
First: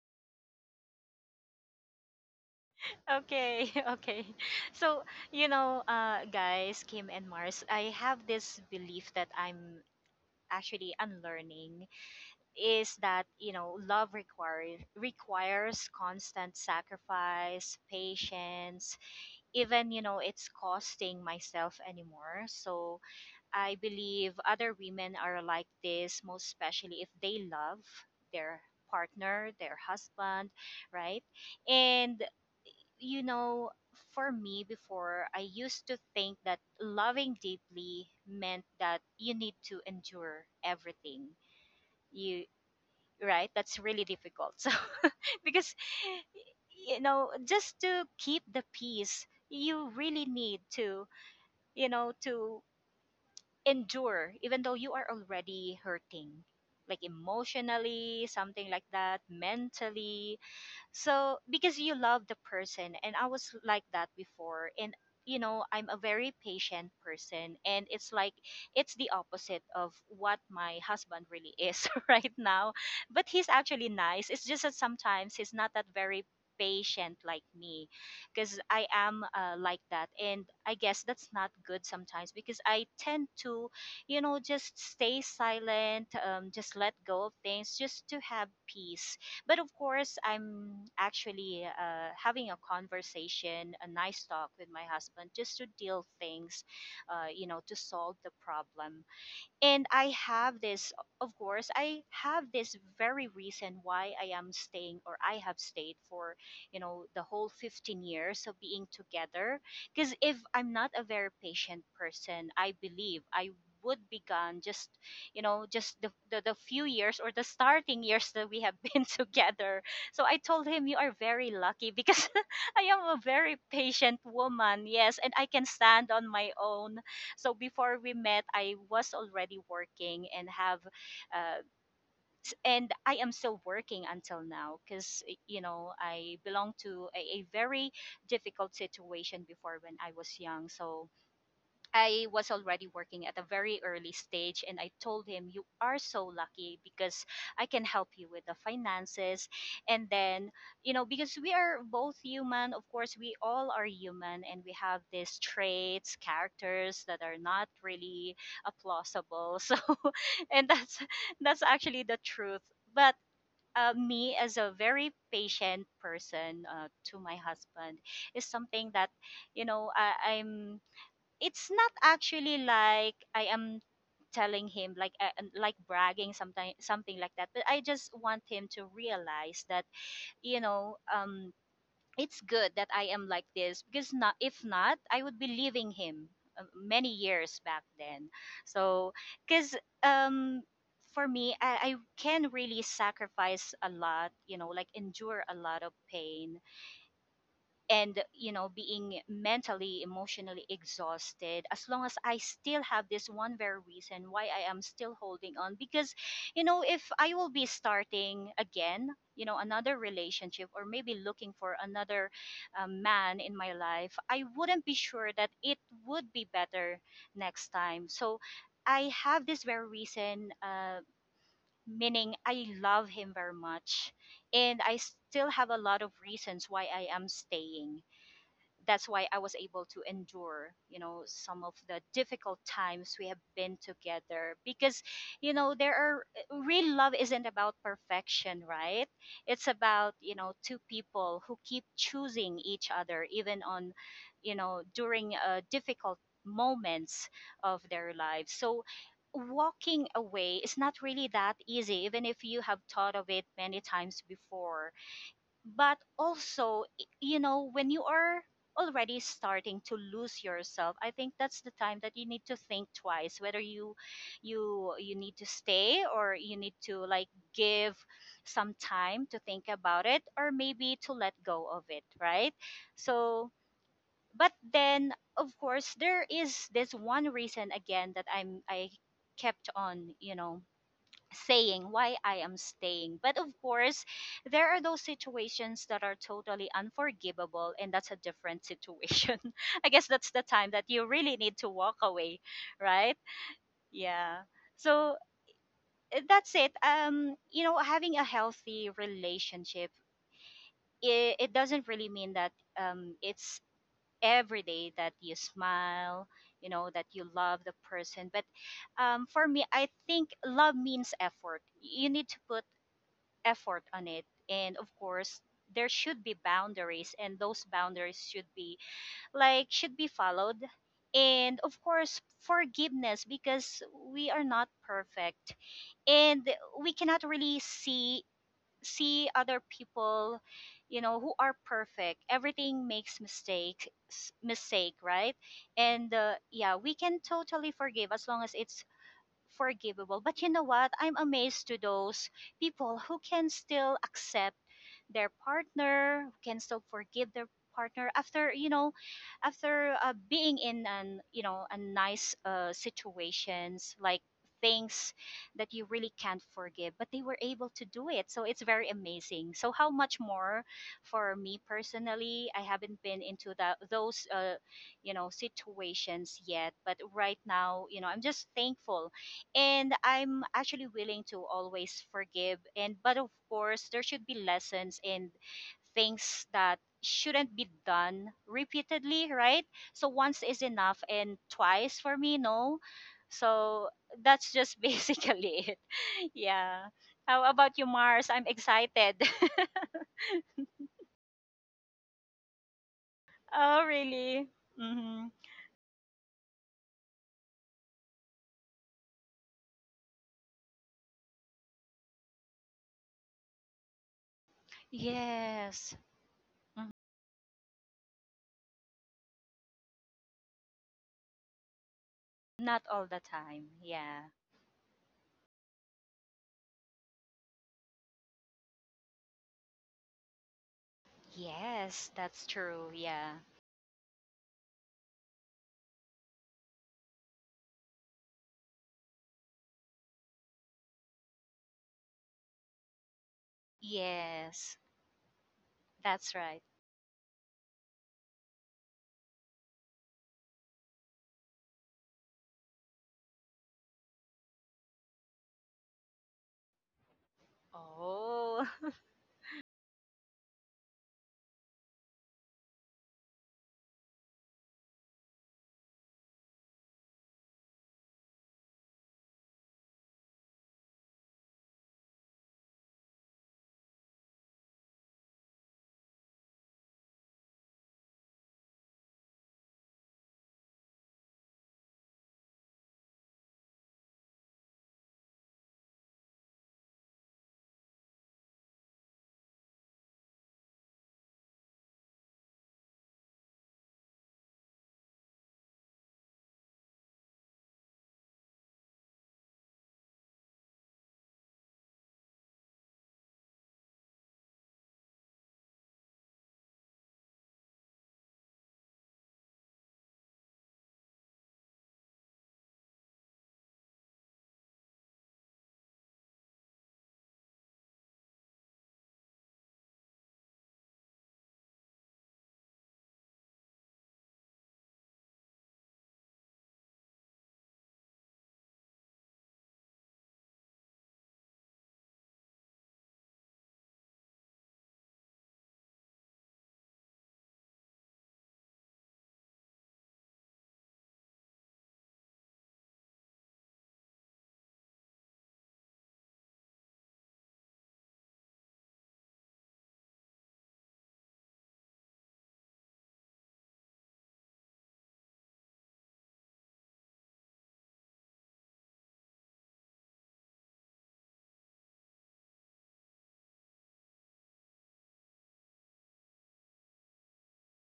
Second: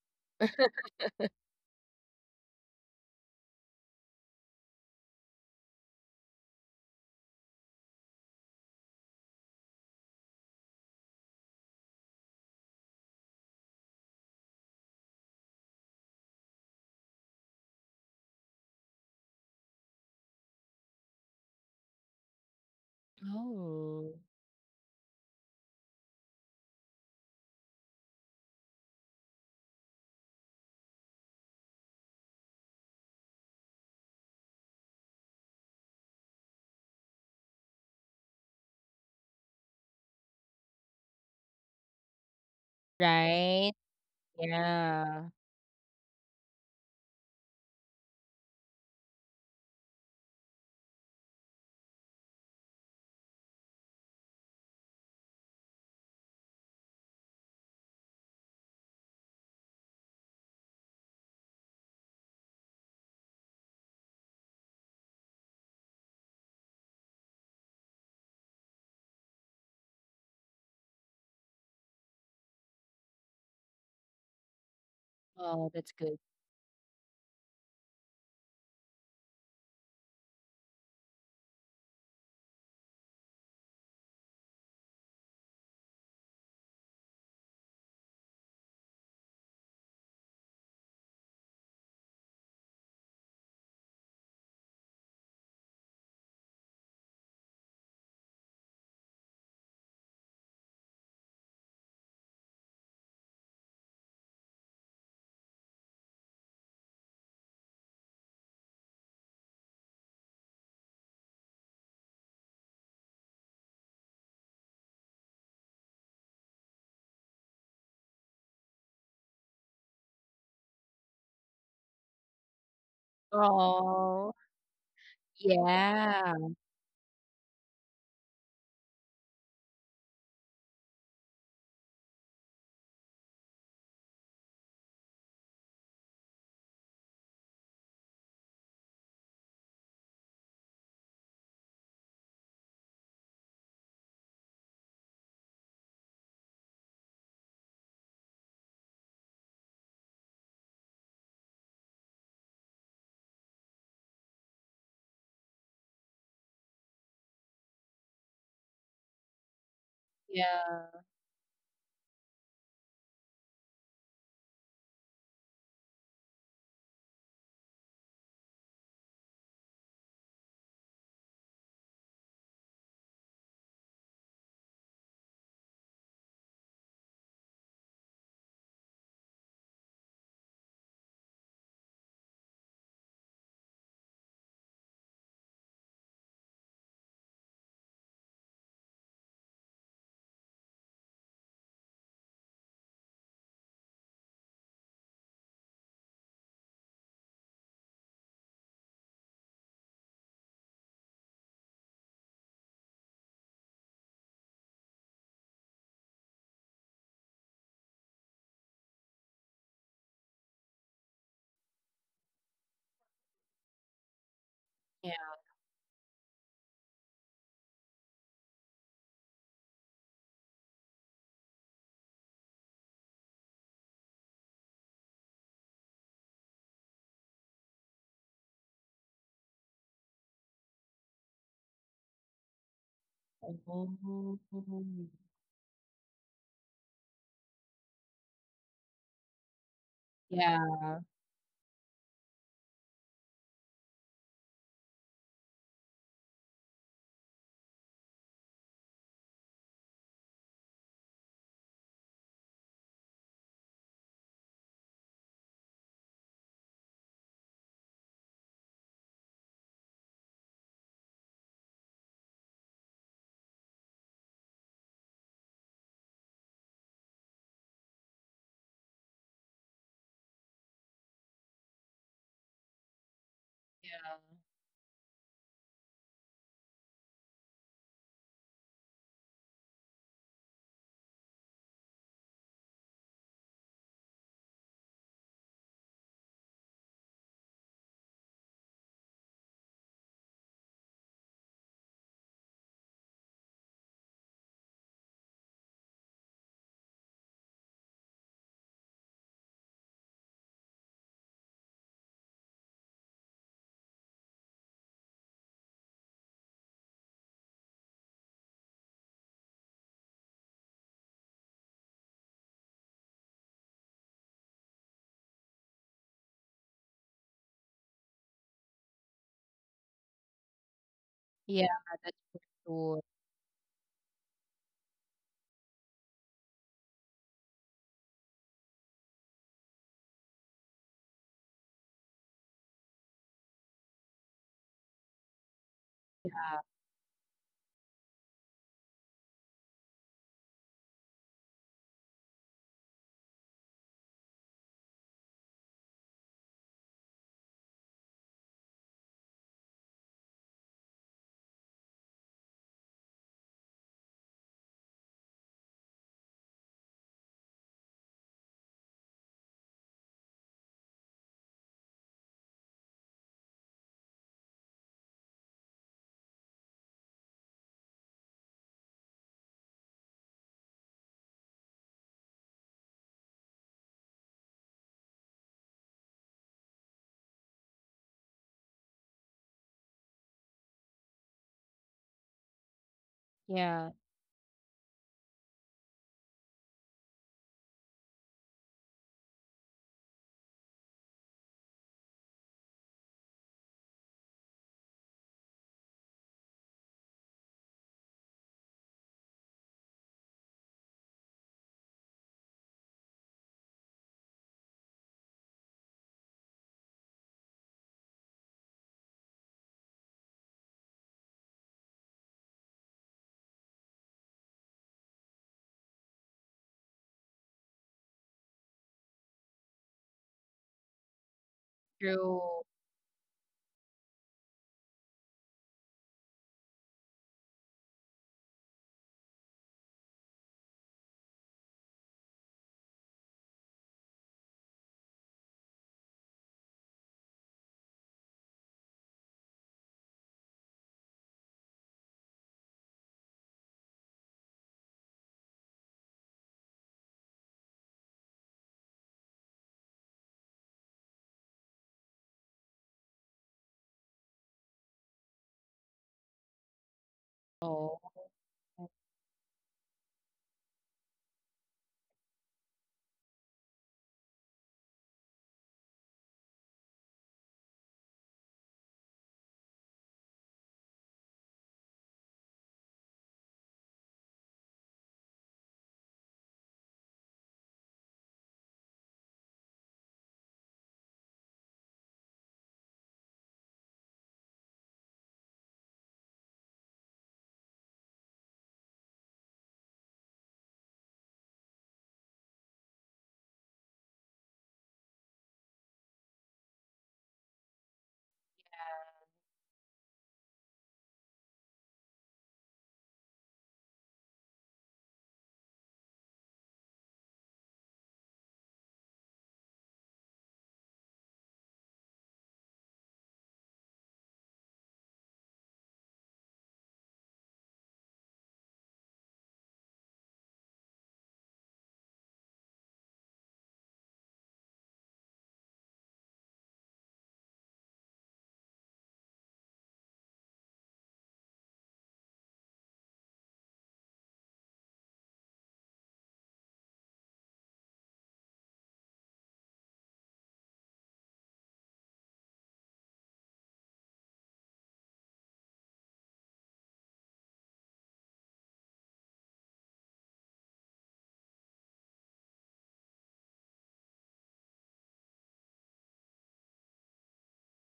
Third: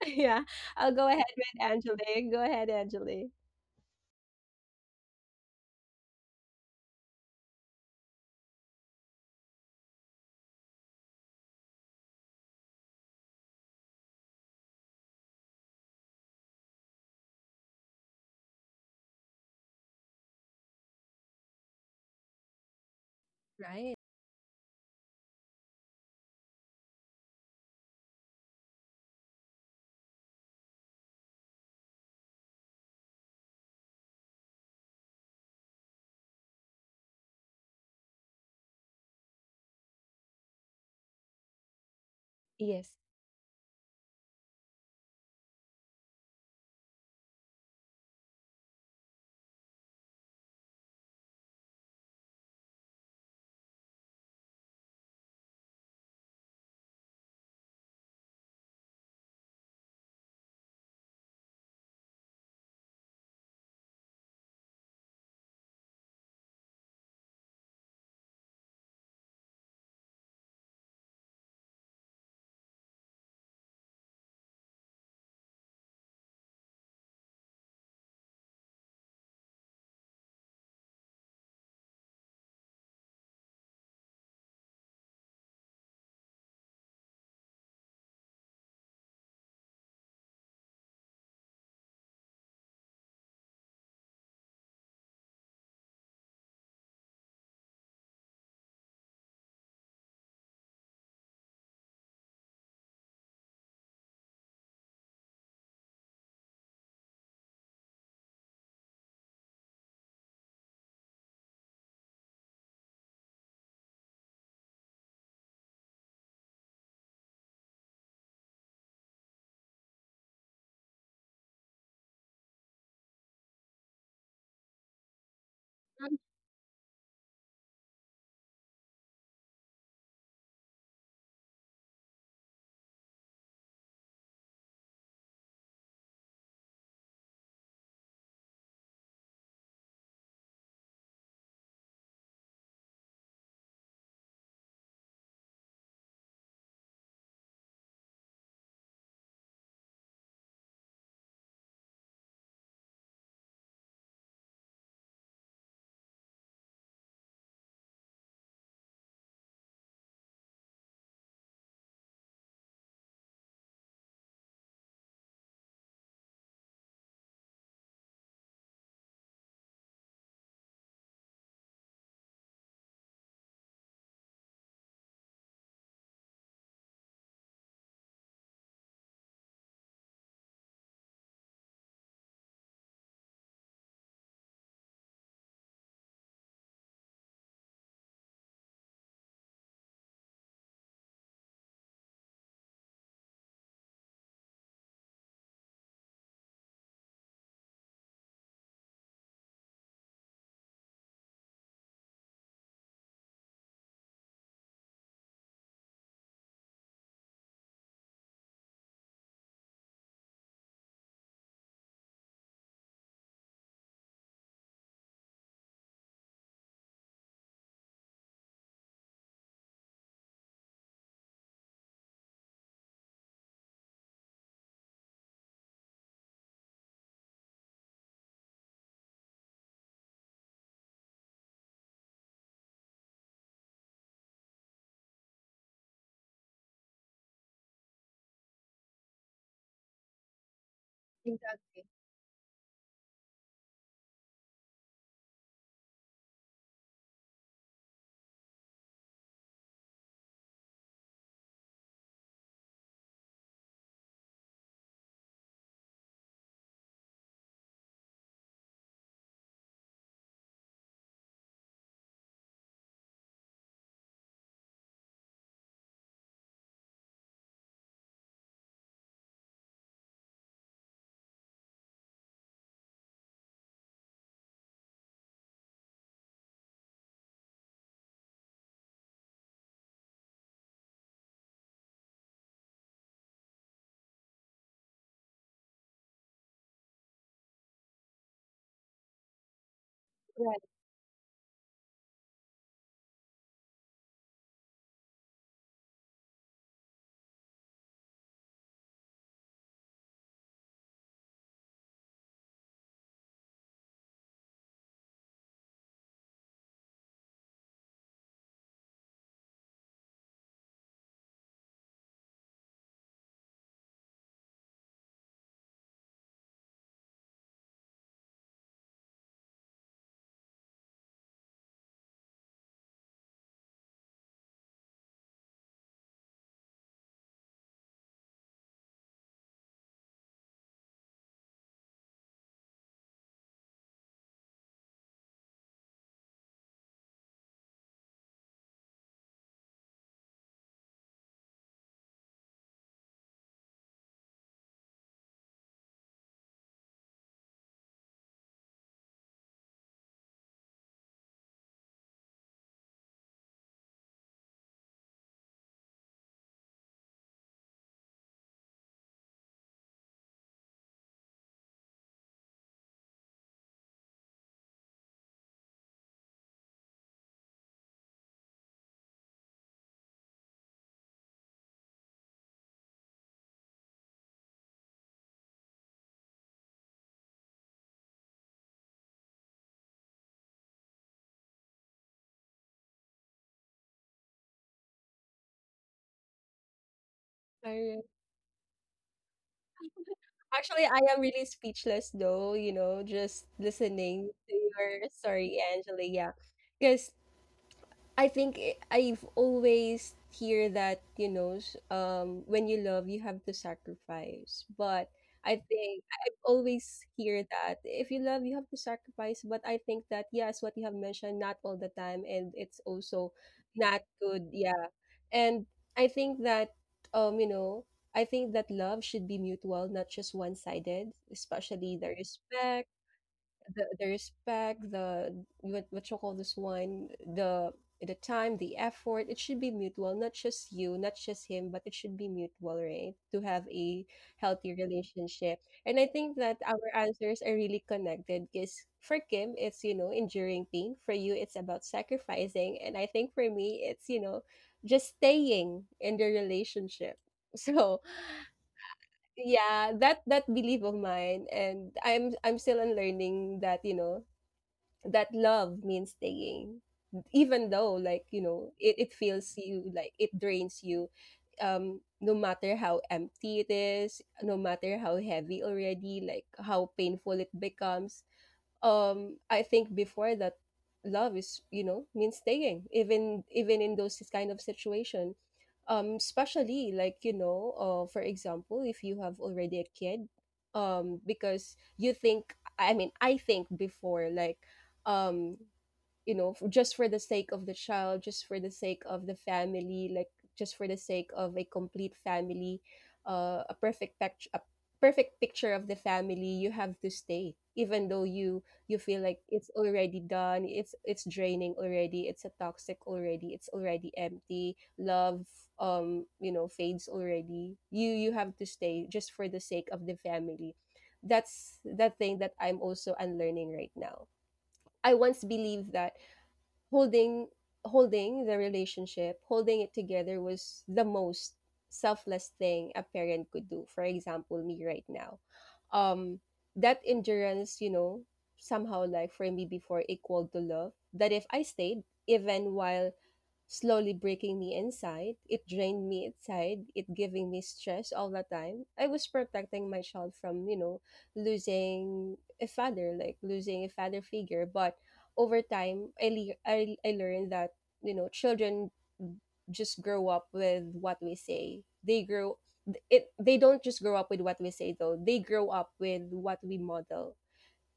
A: yeah, I'll go ahead with Angelique. Go ahead, Angelique.
C: Okay, okay. So, you know, guys, Kim and Mars, I have this belief that I'm actually unlearning is that you know love requires constant sacrifice, patience, even you know it's costing myself anymore. So I
A: Right.
B: Oh,
C: believe other women are like this, most especially if they love their partner, their husband, right? And you know, for me, before I used to think that loving deeply meant that you need to endure everything, you
A: Yes.
C: right,
B: right.
C: that's really difficult. So
B: Yeah.
C: because you know, just to keep the peace, you really need to, you know, to endure even though you are already hurting, like emotionally, something like that, mentally. So because you love the person, and I was like that before, and you know, I'm a very patient person, and it's like it's the opposite of what my husband really is right now. But he's actually nice. It's just that sometimes he's
B: Oh,
C: not that
B: that's good.
C: very patient like me, because I am, like that, and I guess that's not good sometimes, because I tend to, you know, just stay silent, just let go of things just to have peace. But of course, I'm actually, having a conversation, a nice talk with my husband, just to deal things, you know, to solve the problem. And I have this, of course I have this very reason why I am staying, or I have stayed for, you know, the whole 15 years of being together. Because if I'm not a very patient person, I believe I would be gone just, you know, just the few years or the starting years that we have been together. So I told him, you are very lucky because I am a very patient
B: Oh,
C: woman. Yes, and I can stand
A: Mm,
C: on
B: yeah.
C: my own. So before we met, I was already working and have, uh, and I am still working until now, because you know, I belong to a very difficult situation before when I was young. So I was already working at a very early stage, and I told him, you are so lucky because I can help you with the finances. And then, you know, because we are both human, of course, we all are human, and we have these traits, characters, that are not really applaudable. So, and
B: Yeah,
C: that's actually the truth. But me as a very patient person to my husband is something that, you know, I'm it's not actually like I am telling him like, and like bragging, something something like that, but I just want him to realize that, you know, it's good that I am like this, because not, if not I would be leaving him, many years back then. So, cuz, um for me, I can really sacrifice a lot, you know, like endure a lot of pain and, you know, being mentally, emotionally exhausted, as long as I still have this one very reason why I am still holding on. Because, you know, if I will be starting again, you know, another relationship, or maybe looking for another, man in my life, I wouldn't be
B: yeah,
C: sure that it would be better next time. So I have this very reason, meaning I love him very much, and I still have a lot of reasons why I am staying. That's why I was able to endure, you know, some of the difficult times we have been
B: Oh,
C: together, because, you know, there are, real love isn't about perfection, right? It's about, you know, two
B: yeah,
C: people
A: Ex
C: who keep choosing each other even on, you know, during difficult moments of their lives. So walking away is not really that easy, even if you have thought of it many times before. But also, you know, when you are already starting to lose yourself, I think that's the time that you need to think twice, whether you, you need to stay, or you need to like give some time to think about it, or maybe to let go of it, right? So, but then, of course, there is this one reason again that I kept on, you know, saying why I am staying. But of course, there are those situations that are totally unforgivable, and that's a different situation. I guess that's the
A: right,
C: time that you really need to walk away, right? Yeah. So, that's it. You know, having a healthy relationship, it doesn't really mean that, it's every day that you smile, you know, that you love the person. But, for me, I think love means effort. You need to put effort on it. And of course, there should be boundaries, and those boundaries should be like, should be followed. And
B: yeah,
C: of
B: that's
C: course,
B: for sure.
C: forgiveness, because we are not perfect. And we cannot really see other people, you know, who are perfect. Everything makes mistake, right? And
B: Yeah,
C: yeah, we can totally forgive as long as it's forgivable. But you know what? I'm amazed to those people who can still accept their partner, who can still forgive their partner after, you know, after being in an, you know, a nice situations, like things that you really can't forgive, but they were able to do it. So it's very amazing. So how much more for me personally, I haven't been into that, those you know, situations yet. But right now, you know, I'm just thankful, and I'm actually willing to always forgive, and but of course there should be lessons and things that shouldn't be done repeatedly, right? So once is enough, and twice for me, no. So
B: yeah.
C: that's just basically it. Yeah, how about you,
A: right.
C: Mars? I'm excited.
A: Actually, I am really speechless though, you know, just
C: Oh,
A: listening
C: really?
A: to your
C: Mm-hmm.
A: story, Angela. Yeah, because I've always hear that, you know, when you love you have to sacrifice, but I
C: Yes.
A: think I've
C: Mhm.
A: always hear that if you love you have to sacrifice, but I think that yes, what you have mentioned, not all the time, and it's
C: Not all the
A: also
C: time,
A: not
C: yeah.
A: good, yeah. And I think that you know, I think that love should be mutual, not just one sided, especially the
C: Yes, that's
B: True.
A: respect,
C: true, yeah.
A: the respect, the what you call this one, the the time, the effort, it should be mutual, not just you, not just him, but it should be mutual, right? To have a healthy
C: Yes.
A: relationship. And I
C: That's
A: think that
C: right.
A: our answers are really connected because for Kim, it's, you know, enduring pain. For you, it's about sacrificing. And I think for me, it's, you know, just staying in the relationship. So
C: Oh,
A: yeah, that belief of mine and I'm still unlearning that, you know, that love means staying even though
B: Oh,
A: it feels you like it drains you, no matter how empty it is, no matter how heavy already, like how painful it becomes. I think before that, love is, you know, means staying even in those kind of situation, especially, like, you know, for example, if you have already a kid, because you think, I mean, I think before, um you know, just for the sake of the child, just for the sake of the family, like just for the sake of a complete family, a perfect picture, a perfect picture of the family. You have to stay even though you feel like it's already done, it's draining already, it's a toxic already, it's already empty, love you know fades already. You have to stay just for the sake of the family. That's the thing that I'm also unlearning right now. I once believed that holding holding the relationship, holding it together was the most selfless thing a parent could do, for example me right now. um that endurance, you know, somehow, like for me before, equaled to love. That if I stayed even while slowly breaking me inside, it drained me inside, it giving me stress all the time, I was protecting my child from, you know, losing a father, like losing a father figure. But over time, I, le- I learned that, you know, children just grow up with what we say. They don't just grow up with what we say though. They grow up with what we model.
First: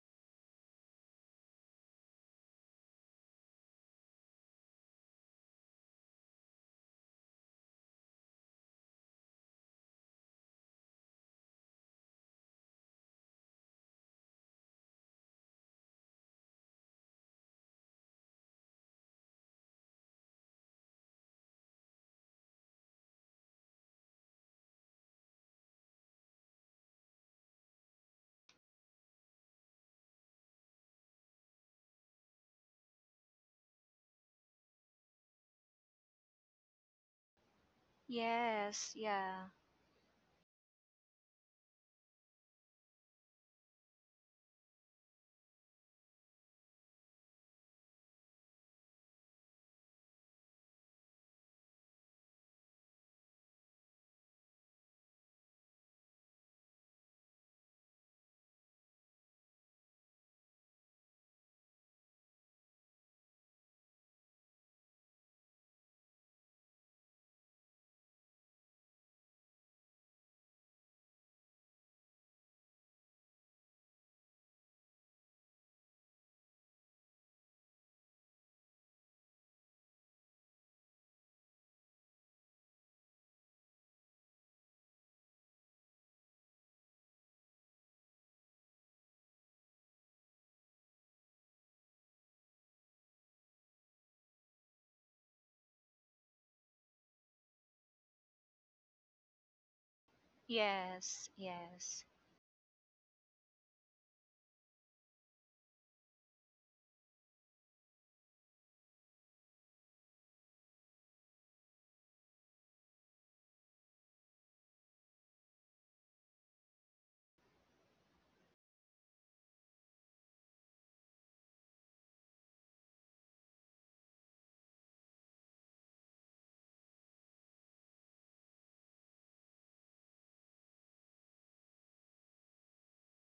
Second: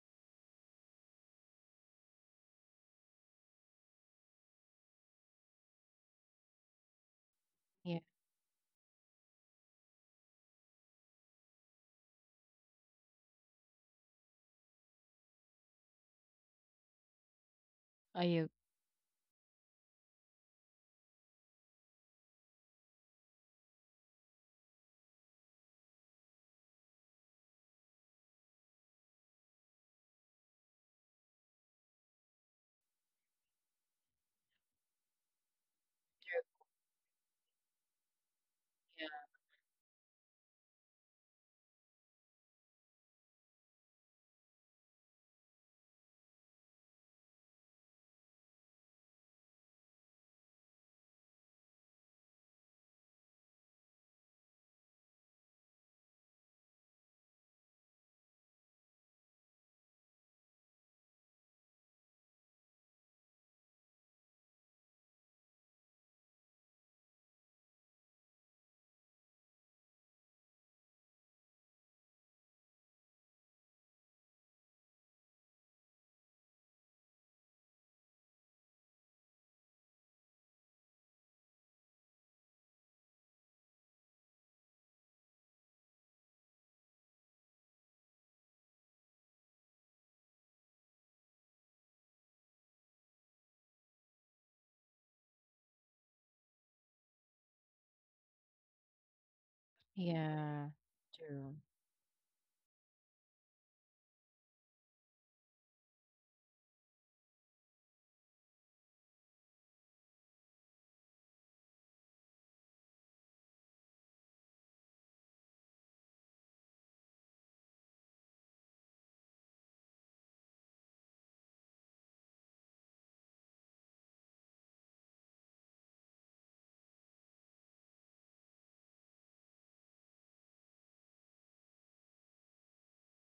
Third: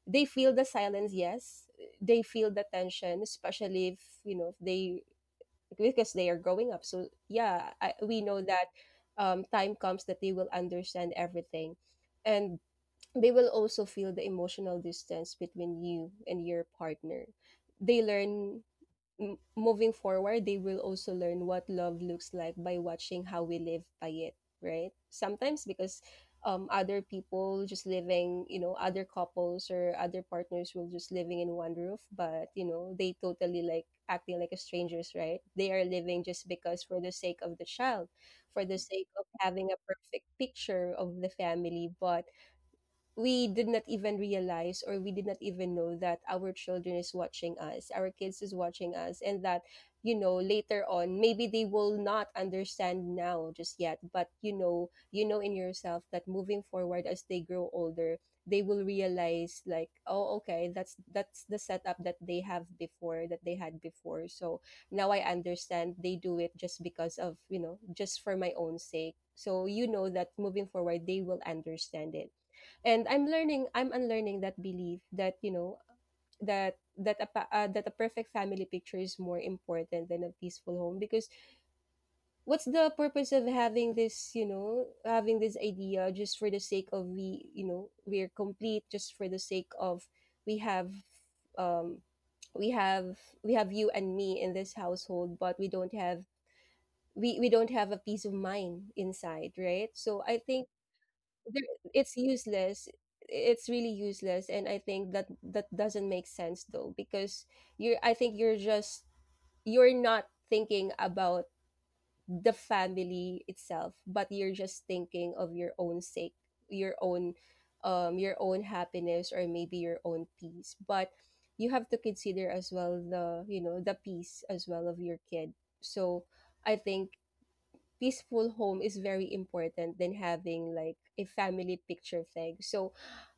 A: They feel the silence, yes. They feel the tension, especially, if you know, if they, because they are growing up. So yeah, I,
B: yeah.
A: we know that, time comes that they will understand everything, and they will also feel the emotional distance between you and your partner. They
B: Are you?
A: learn, moving forward, they will also learn what love looks like by watching how we live by it, right? Sometimes because, other people just living, you know, other couples or other partners will just living in one roof, but you know, they totally like acting like a strangers, right? They are living just because for the sake of the child, for the
C: yes,
A: sake
B: Yeah,
A: of
C: yeah,
A: having a perfect picture of the family. But we did not even realize, or we did not even know, that our children is watching us, our kids is watching us. And that, you know, later on maybe they will not understand now just yet, but you know, you know in yourself that moving forward, as they grow older, they will realize like, oh okay, that's the setup that they have before, that they had before. So now I understand they do it just because of, you know, just for my own sake. So you know that moving forward they will understand it. And I'm unlearning that belief that, you know, that a that a perfect family picture is more important than a peaceful home. Because what's the purpose of having this, you know, having this idea just for the sake of, we you know, we're complete, just for the sake of, we have um we have we have you and me in this household, but we don't have, we don't have a peace of mind inside, right? So I think,
B: yeah.
C: yes,
B: True.
A: there
C: yes,
A: it's useless. It's really useless. And I think that that doesn't make sense though, because you're, I think you're just, you're not thinking about the family itself, but you're just thinking of your own sake, your own, your own happiness, or maybe your own peace. But you have to consider as well the, you know, the peace as well of your kid. So I think peaceful home is very important than having like a family picture thing. So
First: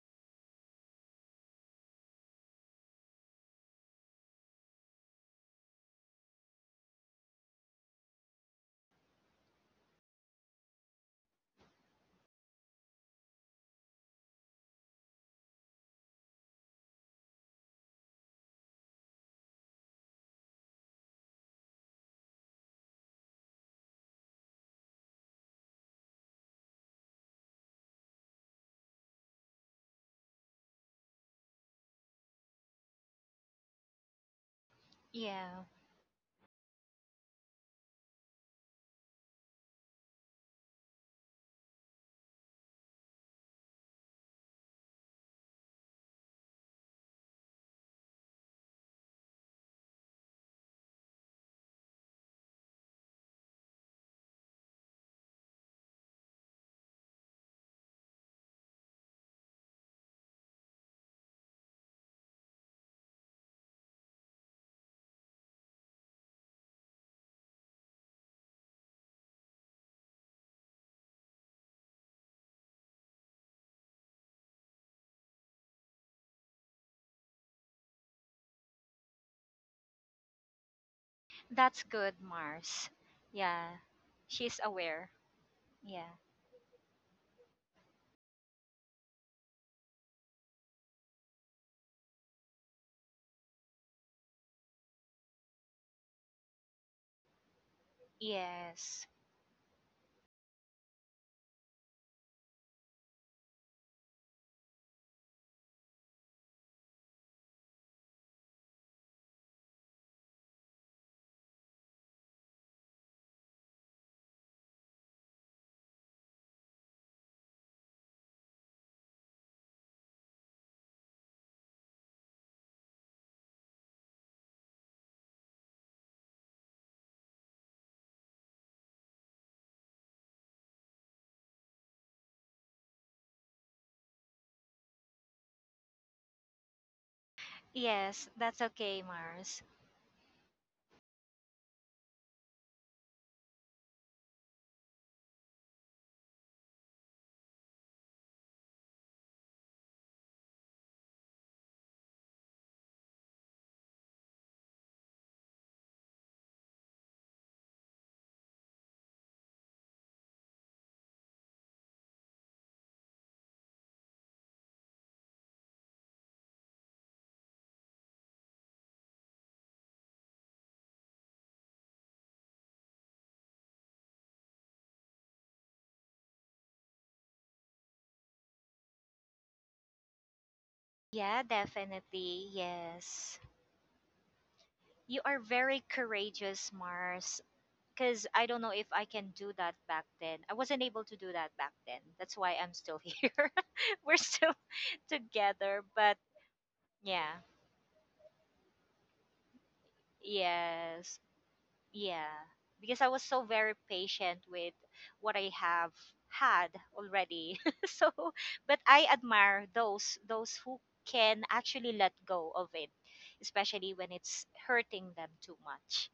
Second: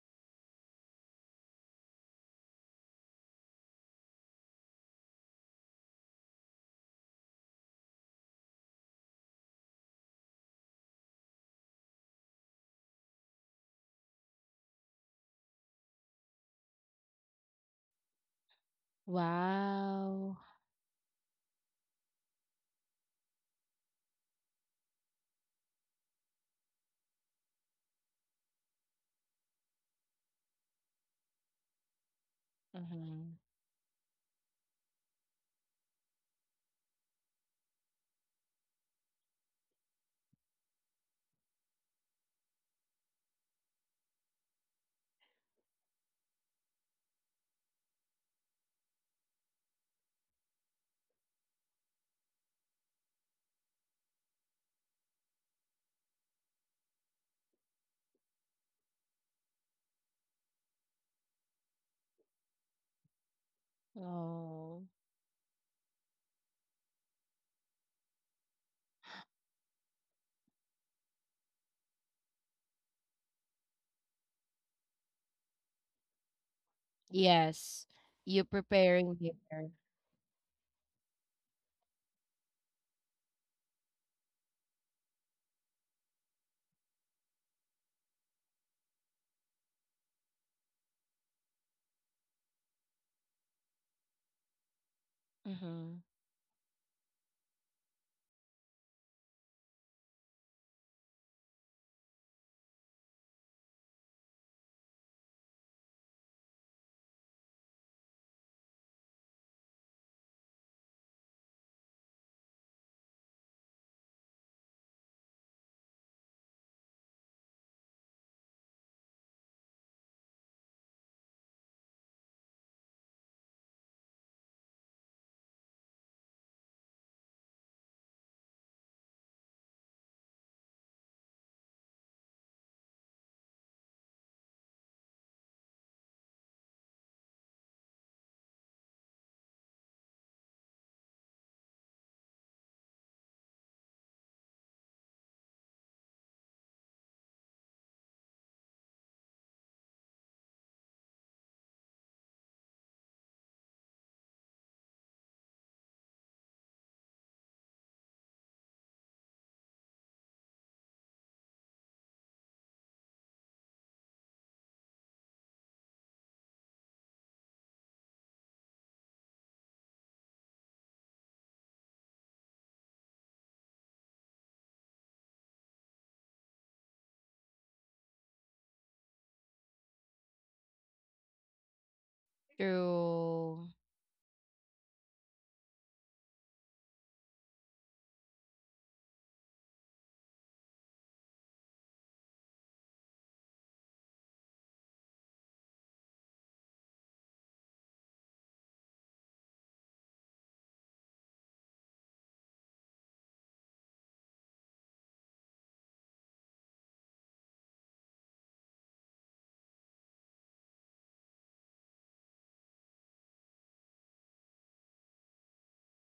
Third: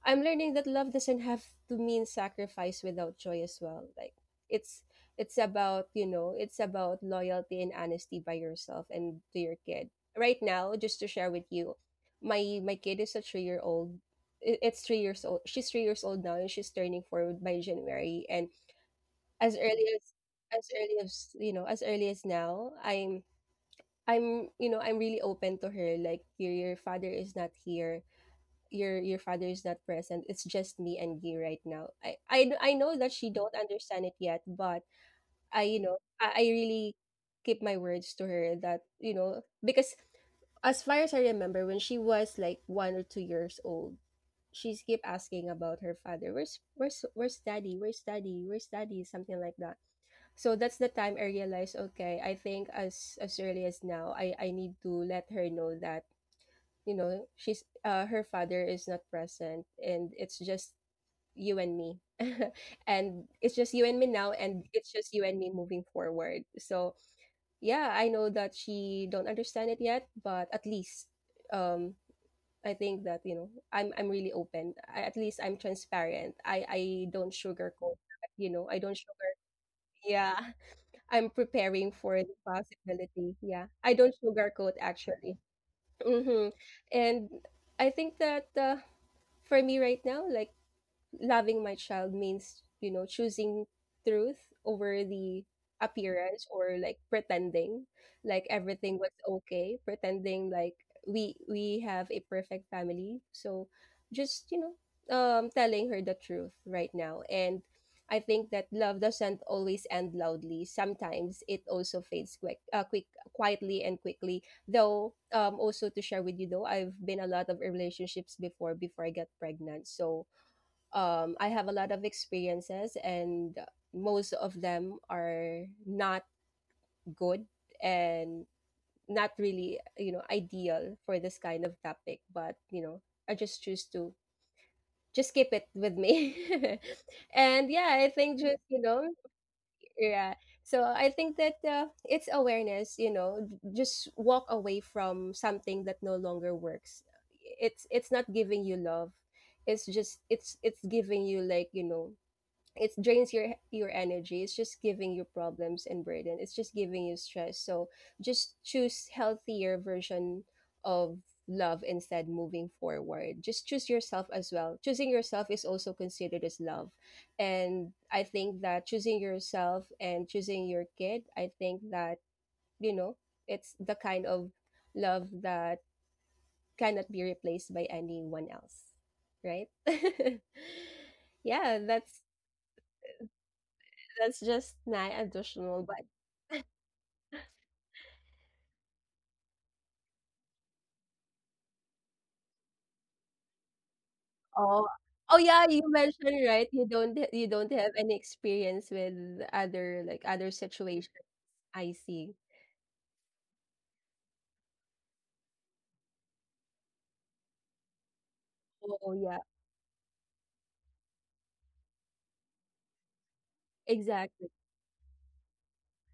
A: I'm learning that love doesn't have to mean sacrifice without joy as well. Like, it's it's about, you know, it's about loyalty and honesty by yourself and to your kid. Right now, just to share with you, my kid is a 3-year old. It's 3 years old. She's 3 years old now and she's turning 4 by January. And as early as,
B: Wow.
A: as early as, you know, as early as now, I'm you know I'm really open to her, like, your father is not here, your father is not present, it's just me and you right now. I know that she
B: Mhm.
A: don't understand it yet, but
C: yeah.
A: I, you know, I really keep my words to her that, you know, because as far as I remember when she was like 1 or 2 years old, she keep asking about her father, where's where's daddy where's daddy, something like that. So that's the time I realized, okay, I think as, I need to let her know that, you know, she's her father is not present, and it's just you and me. And it's just you and me now, and
B: Oh,
A: it's just you and me moving forward. So yeah, I know that she don't understand it yet, but at least, um. I think that, you know, I'm really open. At least I'm transparent. I don't
B: yes.
A: sugarcoat.
B: You
A: You know, I don't
B: preparing
A: sugar.
B: dinner.
A: Yeah. I'm
C: That's
A: preparing for
C: good,
A: the
C: Mars.
A: possibility. Yeah,
C: Yeah,
A: I don't
C: she's
A: sugarcoat
C: aware.
A: actually.
C: Yeah,
A: Mm-hmm. And I think that, for me right now, like, loving my child means, you know, choosing truth over the
B: Mm-hmm.
A: appearance, or like pretending like everything
C: yes,
A: was okay, pretending like we have a perfect family. So just, you know, telling her the truth right now. And I think that love doesn't always end loudly, sometimes it also fades quick quick quietly and quickly though. Also to share with you though, I've been a lot of relationships before before I got pregnant. So, I have a lot of experiences, and most of them are not good, and not really, you know, ideal for this kind of topic. But, you know, I just choose to just keep it with me. And yeah, I
C: yes,
A: think just,
C: that's
A: you
C: okay,
A: know,
C: Mars.
A: yeah. So I think that, it's awareness. You know, just walk away from something that no longer works. It's not giving you love. It's just, it's giving you, like, you know, it drains your, energy, it's just giving you problems and burden, it's just giving you stress. So just choose healthier version of love instead. Moving forward, just choose yourself as well. Choosing yourself is also considered as love. And I think that choosing yourself and choosing your kid, I think that, you know, it's the kind of love that cannot be replaced by anyone else, right?
C: Yeah,
A: Yeah,
C: definitely, yes.
B: Through.
A: that's just nice
C: You are very
A: additional. But
C: courageous, Mars. Because I don't know if I can do that back then. I wasn't able to do that back then. That's why I'm still here. We're still
A: oh, oh yeah, you
C: together, but
A: mentioned, right, you don't ha
C: yeah.
A: you don't have any experience with other, like, other situations.
C: Yes.
A: I see.
C: Yeah, because I was so very patient with what I have had already. So, but I
A: Oh yeah,
C: admire those who can actually let go of it, especially when it's
A: exactly.
C: hurting them too much.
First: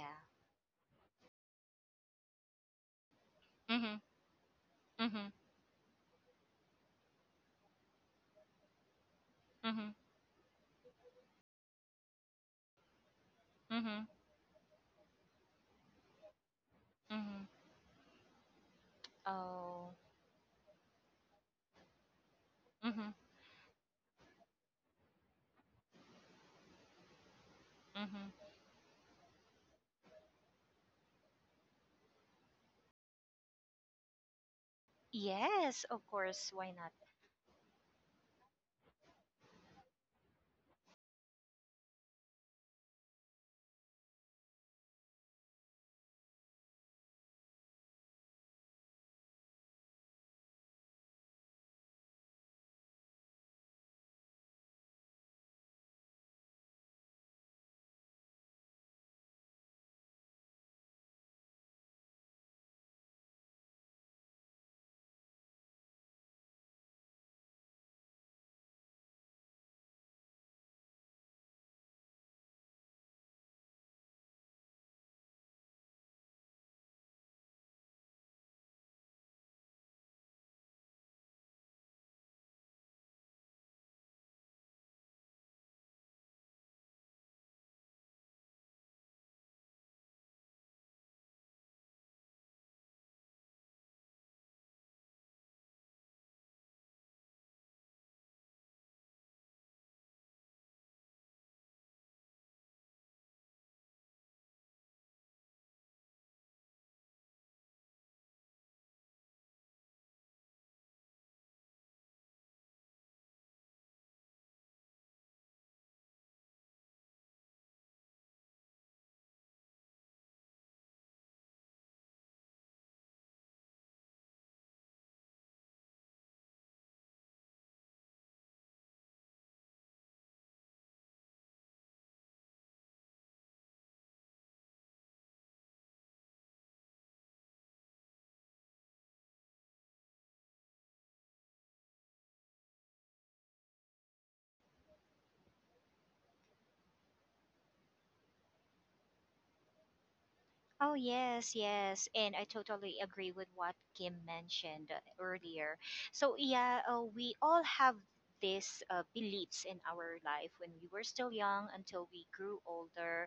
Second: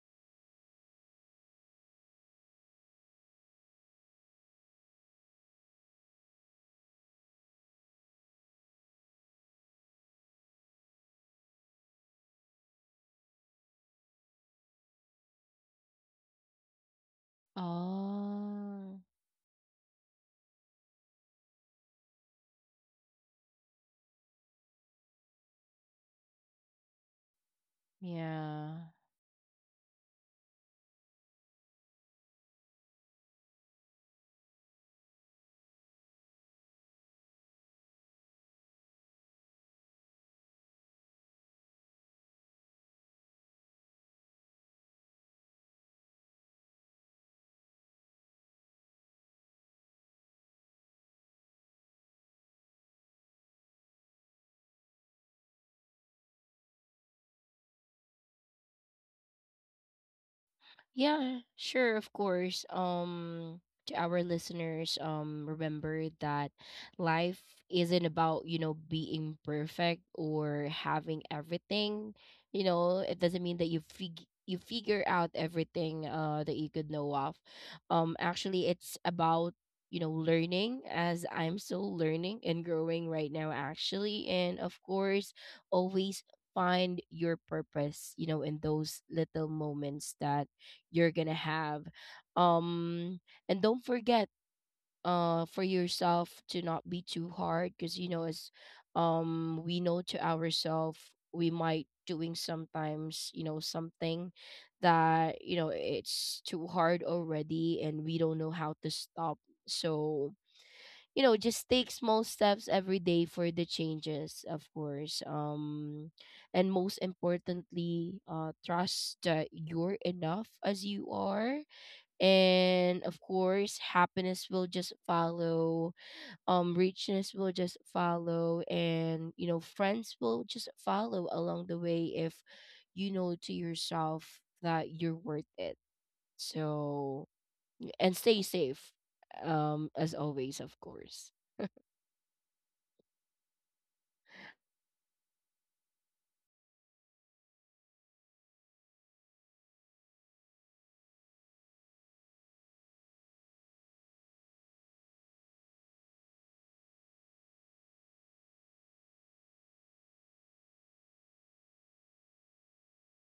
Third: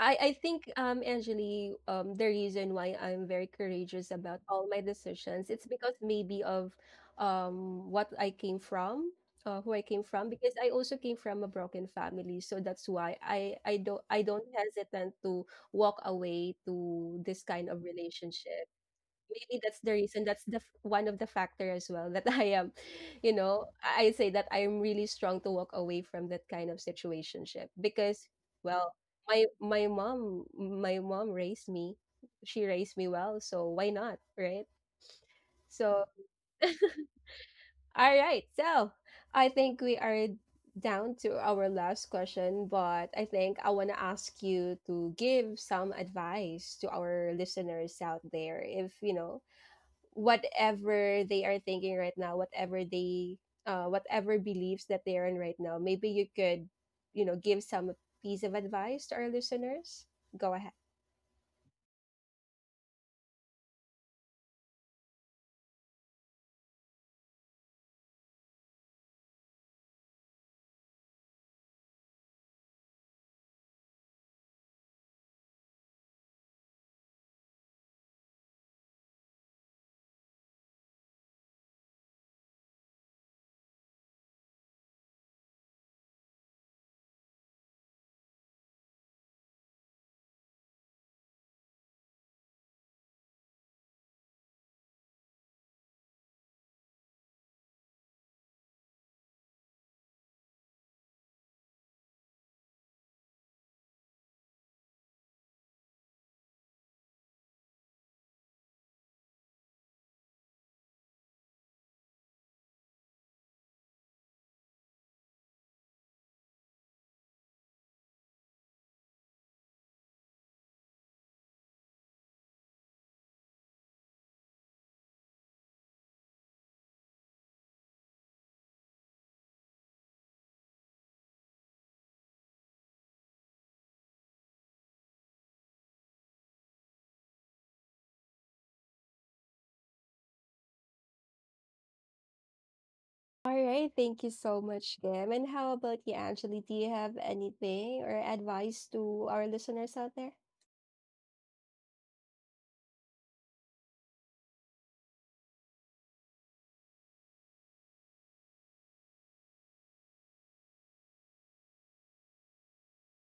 A: I think, Angeli, the reason why I'm very
C: Mhm.
A: courageous about all my
C: Mhm.
A: decisions, it's because maybe of, what I came from, who I
C: Mhm.
A: came from, because I also came from a broken family. So that's why I I don't
C: Mhm.
A: I don't hesitate to walk away to this
C: Mhm.
A: kind of relationship.
B: Oh,
A: Maybe that's the
C: Oh.
A: reason, that's the f one of the factor as well that, I am,
C: Mhm.
A: you know, I say that I'm really strong to walk away from that kind of situationship because,
C: Mhm.
B: yeah.
A: well, my mom, my mom raised me. She raised me well, so why not, right?
C: Yes,
A: So,
C: of course. Why not?
A: all right. So, I think we are down to our last question, but I think I want to ask you to give some advice to our listeners out there if, you know, whatever they are thinking right now, whatever they, whatever beliefs that they are in right now, maybe you could, you know, give some piece of advice to our listeners. Go ahead.
B: Yeah, sure, of course. To our listeners, remember that life isn't about, you know, being perfect or having everything. You know, it doesn't mean that you figure out everything that you could know of. Actually, it's about, you know, learning, as I'm still learning and growing right now, actually. And of course, always find your purpose, you know, in those little moments that you're gonna have. um and don't forget for yourself to not be too hard, because, you know, as we know to ourselves, we might doing sometimes, you know, something that, you know, it's too hard already and we don't know how to stop. So, you know, just take small steps every day for the changes, of course. And most importantly, trust that you're enough as you are, and of course happiness will just follow, richness will just follow, and, you know, friends will just follow along the way if you know to yourself that you're worth it. So, and stay safe, as always, of course.
A: All right, thank you so much, Kim. And how about you, Angeli? Do you have anything or advice to our listeners out there?
C: Oh, yes, yes. And I totally agree with what Kim mentioned earlier. So, yeah, we all have these beliefs in our life when we were still young until we grew older.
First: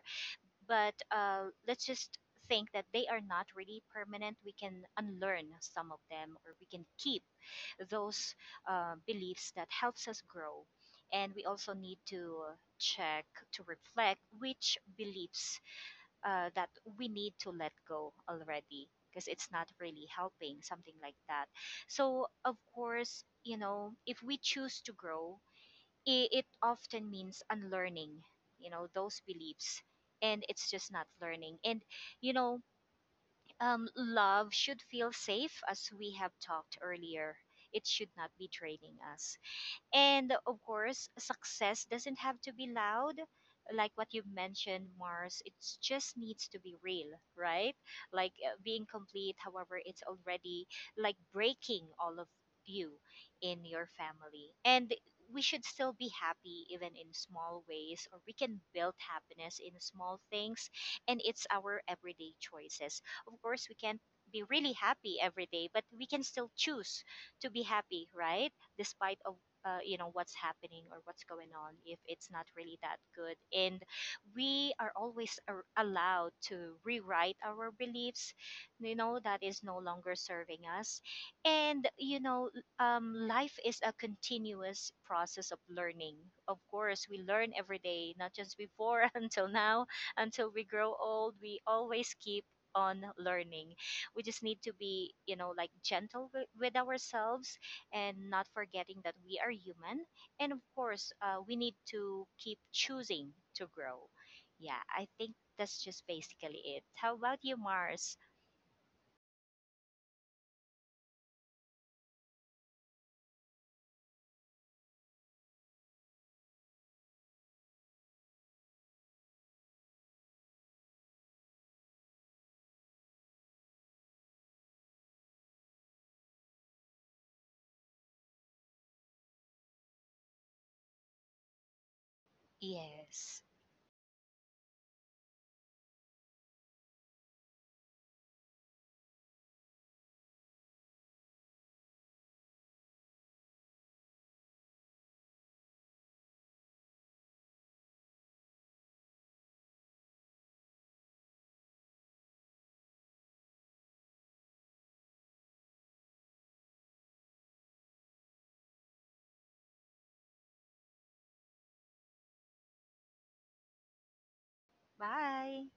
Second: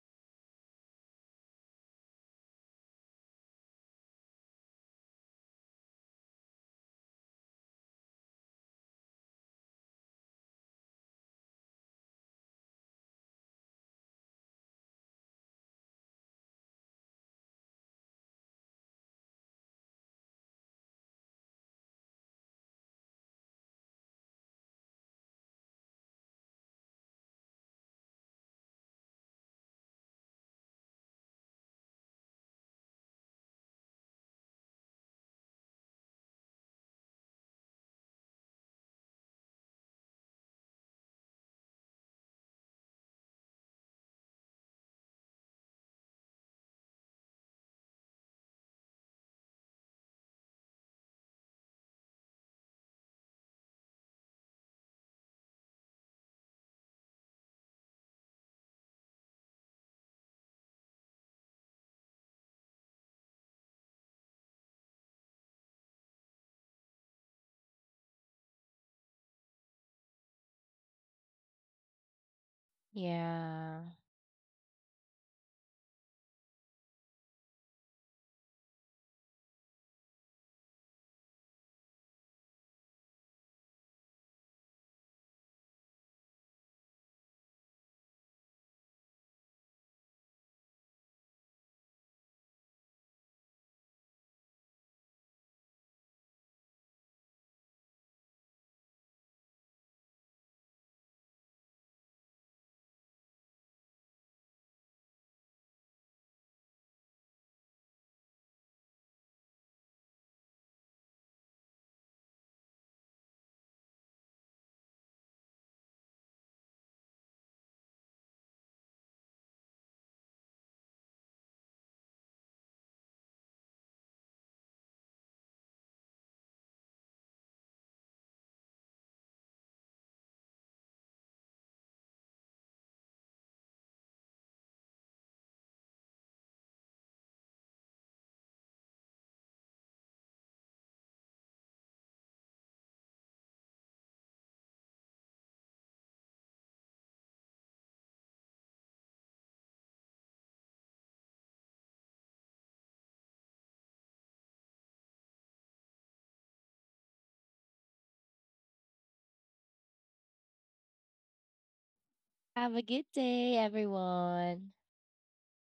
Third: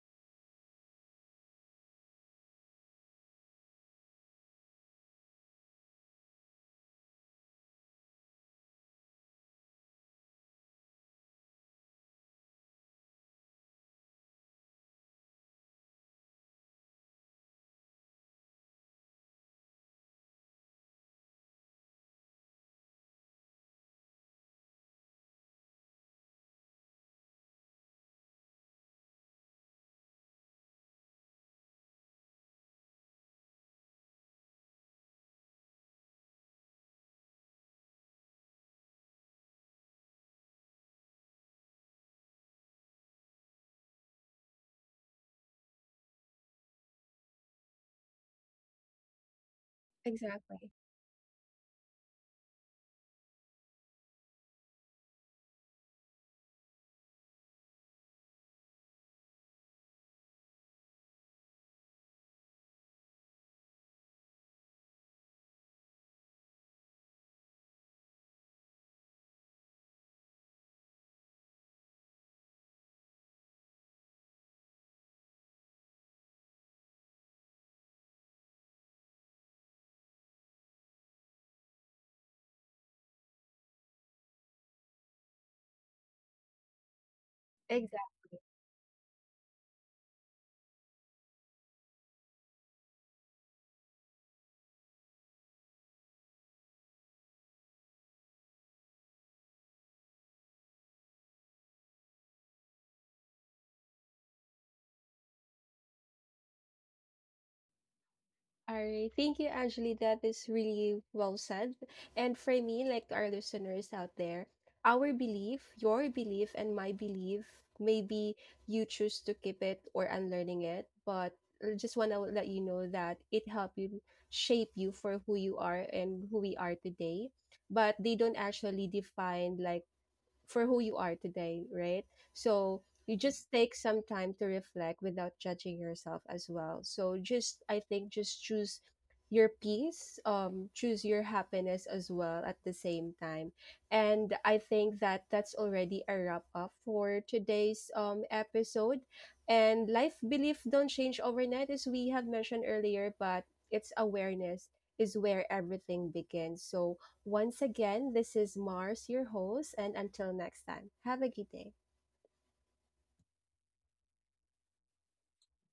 C: But let's just think that they are not really permanent. We can unlearn some of them, or we can keep those beliefs that helps us grow. And we also need to check, to reflect which beliefs that we need to let go already because it's not really helping, something like that. So, of course, you know, if we choose to grow, it often means unlearning, you know, those beliefs. And it's just not learning. And, you know, love should feel safe, as we have talked earlier. It should not be draining us. And of course, success doesn't have to be loud, like what you mentioned, Mars. It just needs to be real, right? Like being complete, however, it's already
A: Exactly.
C: like breaking all of you in your family. And we should still be happy even in small ways, or we can build happiness in small things. And it's our everyday choices. Of course, we can't be really happy every day, but we can still choose to be happy, right, despite of you know, what's happening or what's going on, if it's not really that
B: Yeah.
C: good.
B: Yeah.
C: And we are always allowed to rewrite our beliefs, you know, that is no longer serving us. And you know, life is a continuous process of learning. Of course, we learn every day, not just before until now. Until we grow old, we always keep on learning. We just need to be, you know, like gentle with ourselves, and not forgetting that we are human. And of course, we need to keep choosing to grow. Yeah, I think that's just basically it. How about you, Mars?
A: All right. Thank you, Angeli. That is really well said. And for me, like, to our listeners out there, our belief, your belief, and my belief, maybe you choose to keep it or unlearning it, but I just want to let you know that it helped you shape you for who you are and who we are today. But they don't actually define, like, for who you are today, right? So you
C: Yes.
A: just take some time to reflect without judging yourself as well. So just, I think, just choose your peace, choose your happiness as well at the same time. And I think that that's already a wrap up for today's episode. And life belief don't change overnight as we have mentioned earlier, but it's awareness is where everything begins. So once again, this is Mars, your host, and until next time, have a good day.
B: Have a good day, everyone.
C: Bye.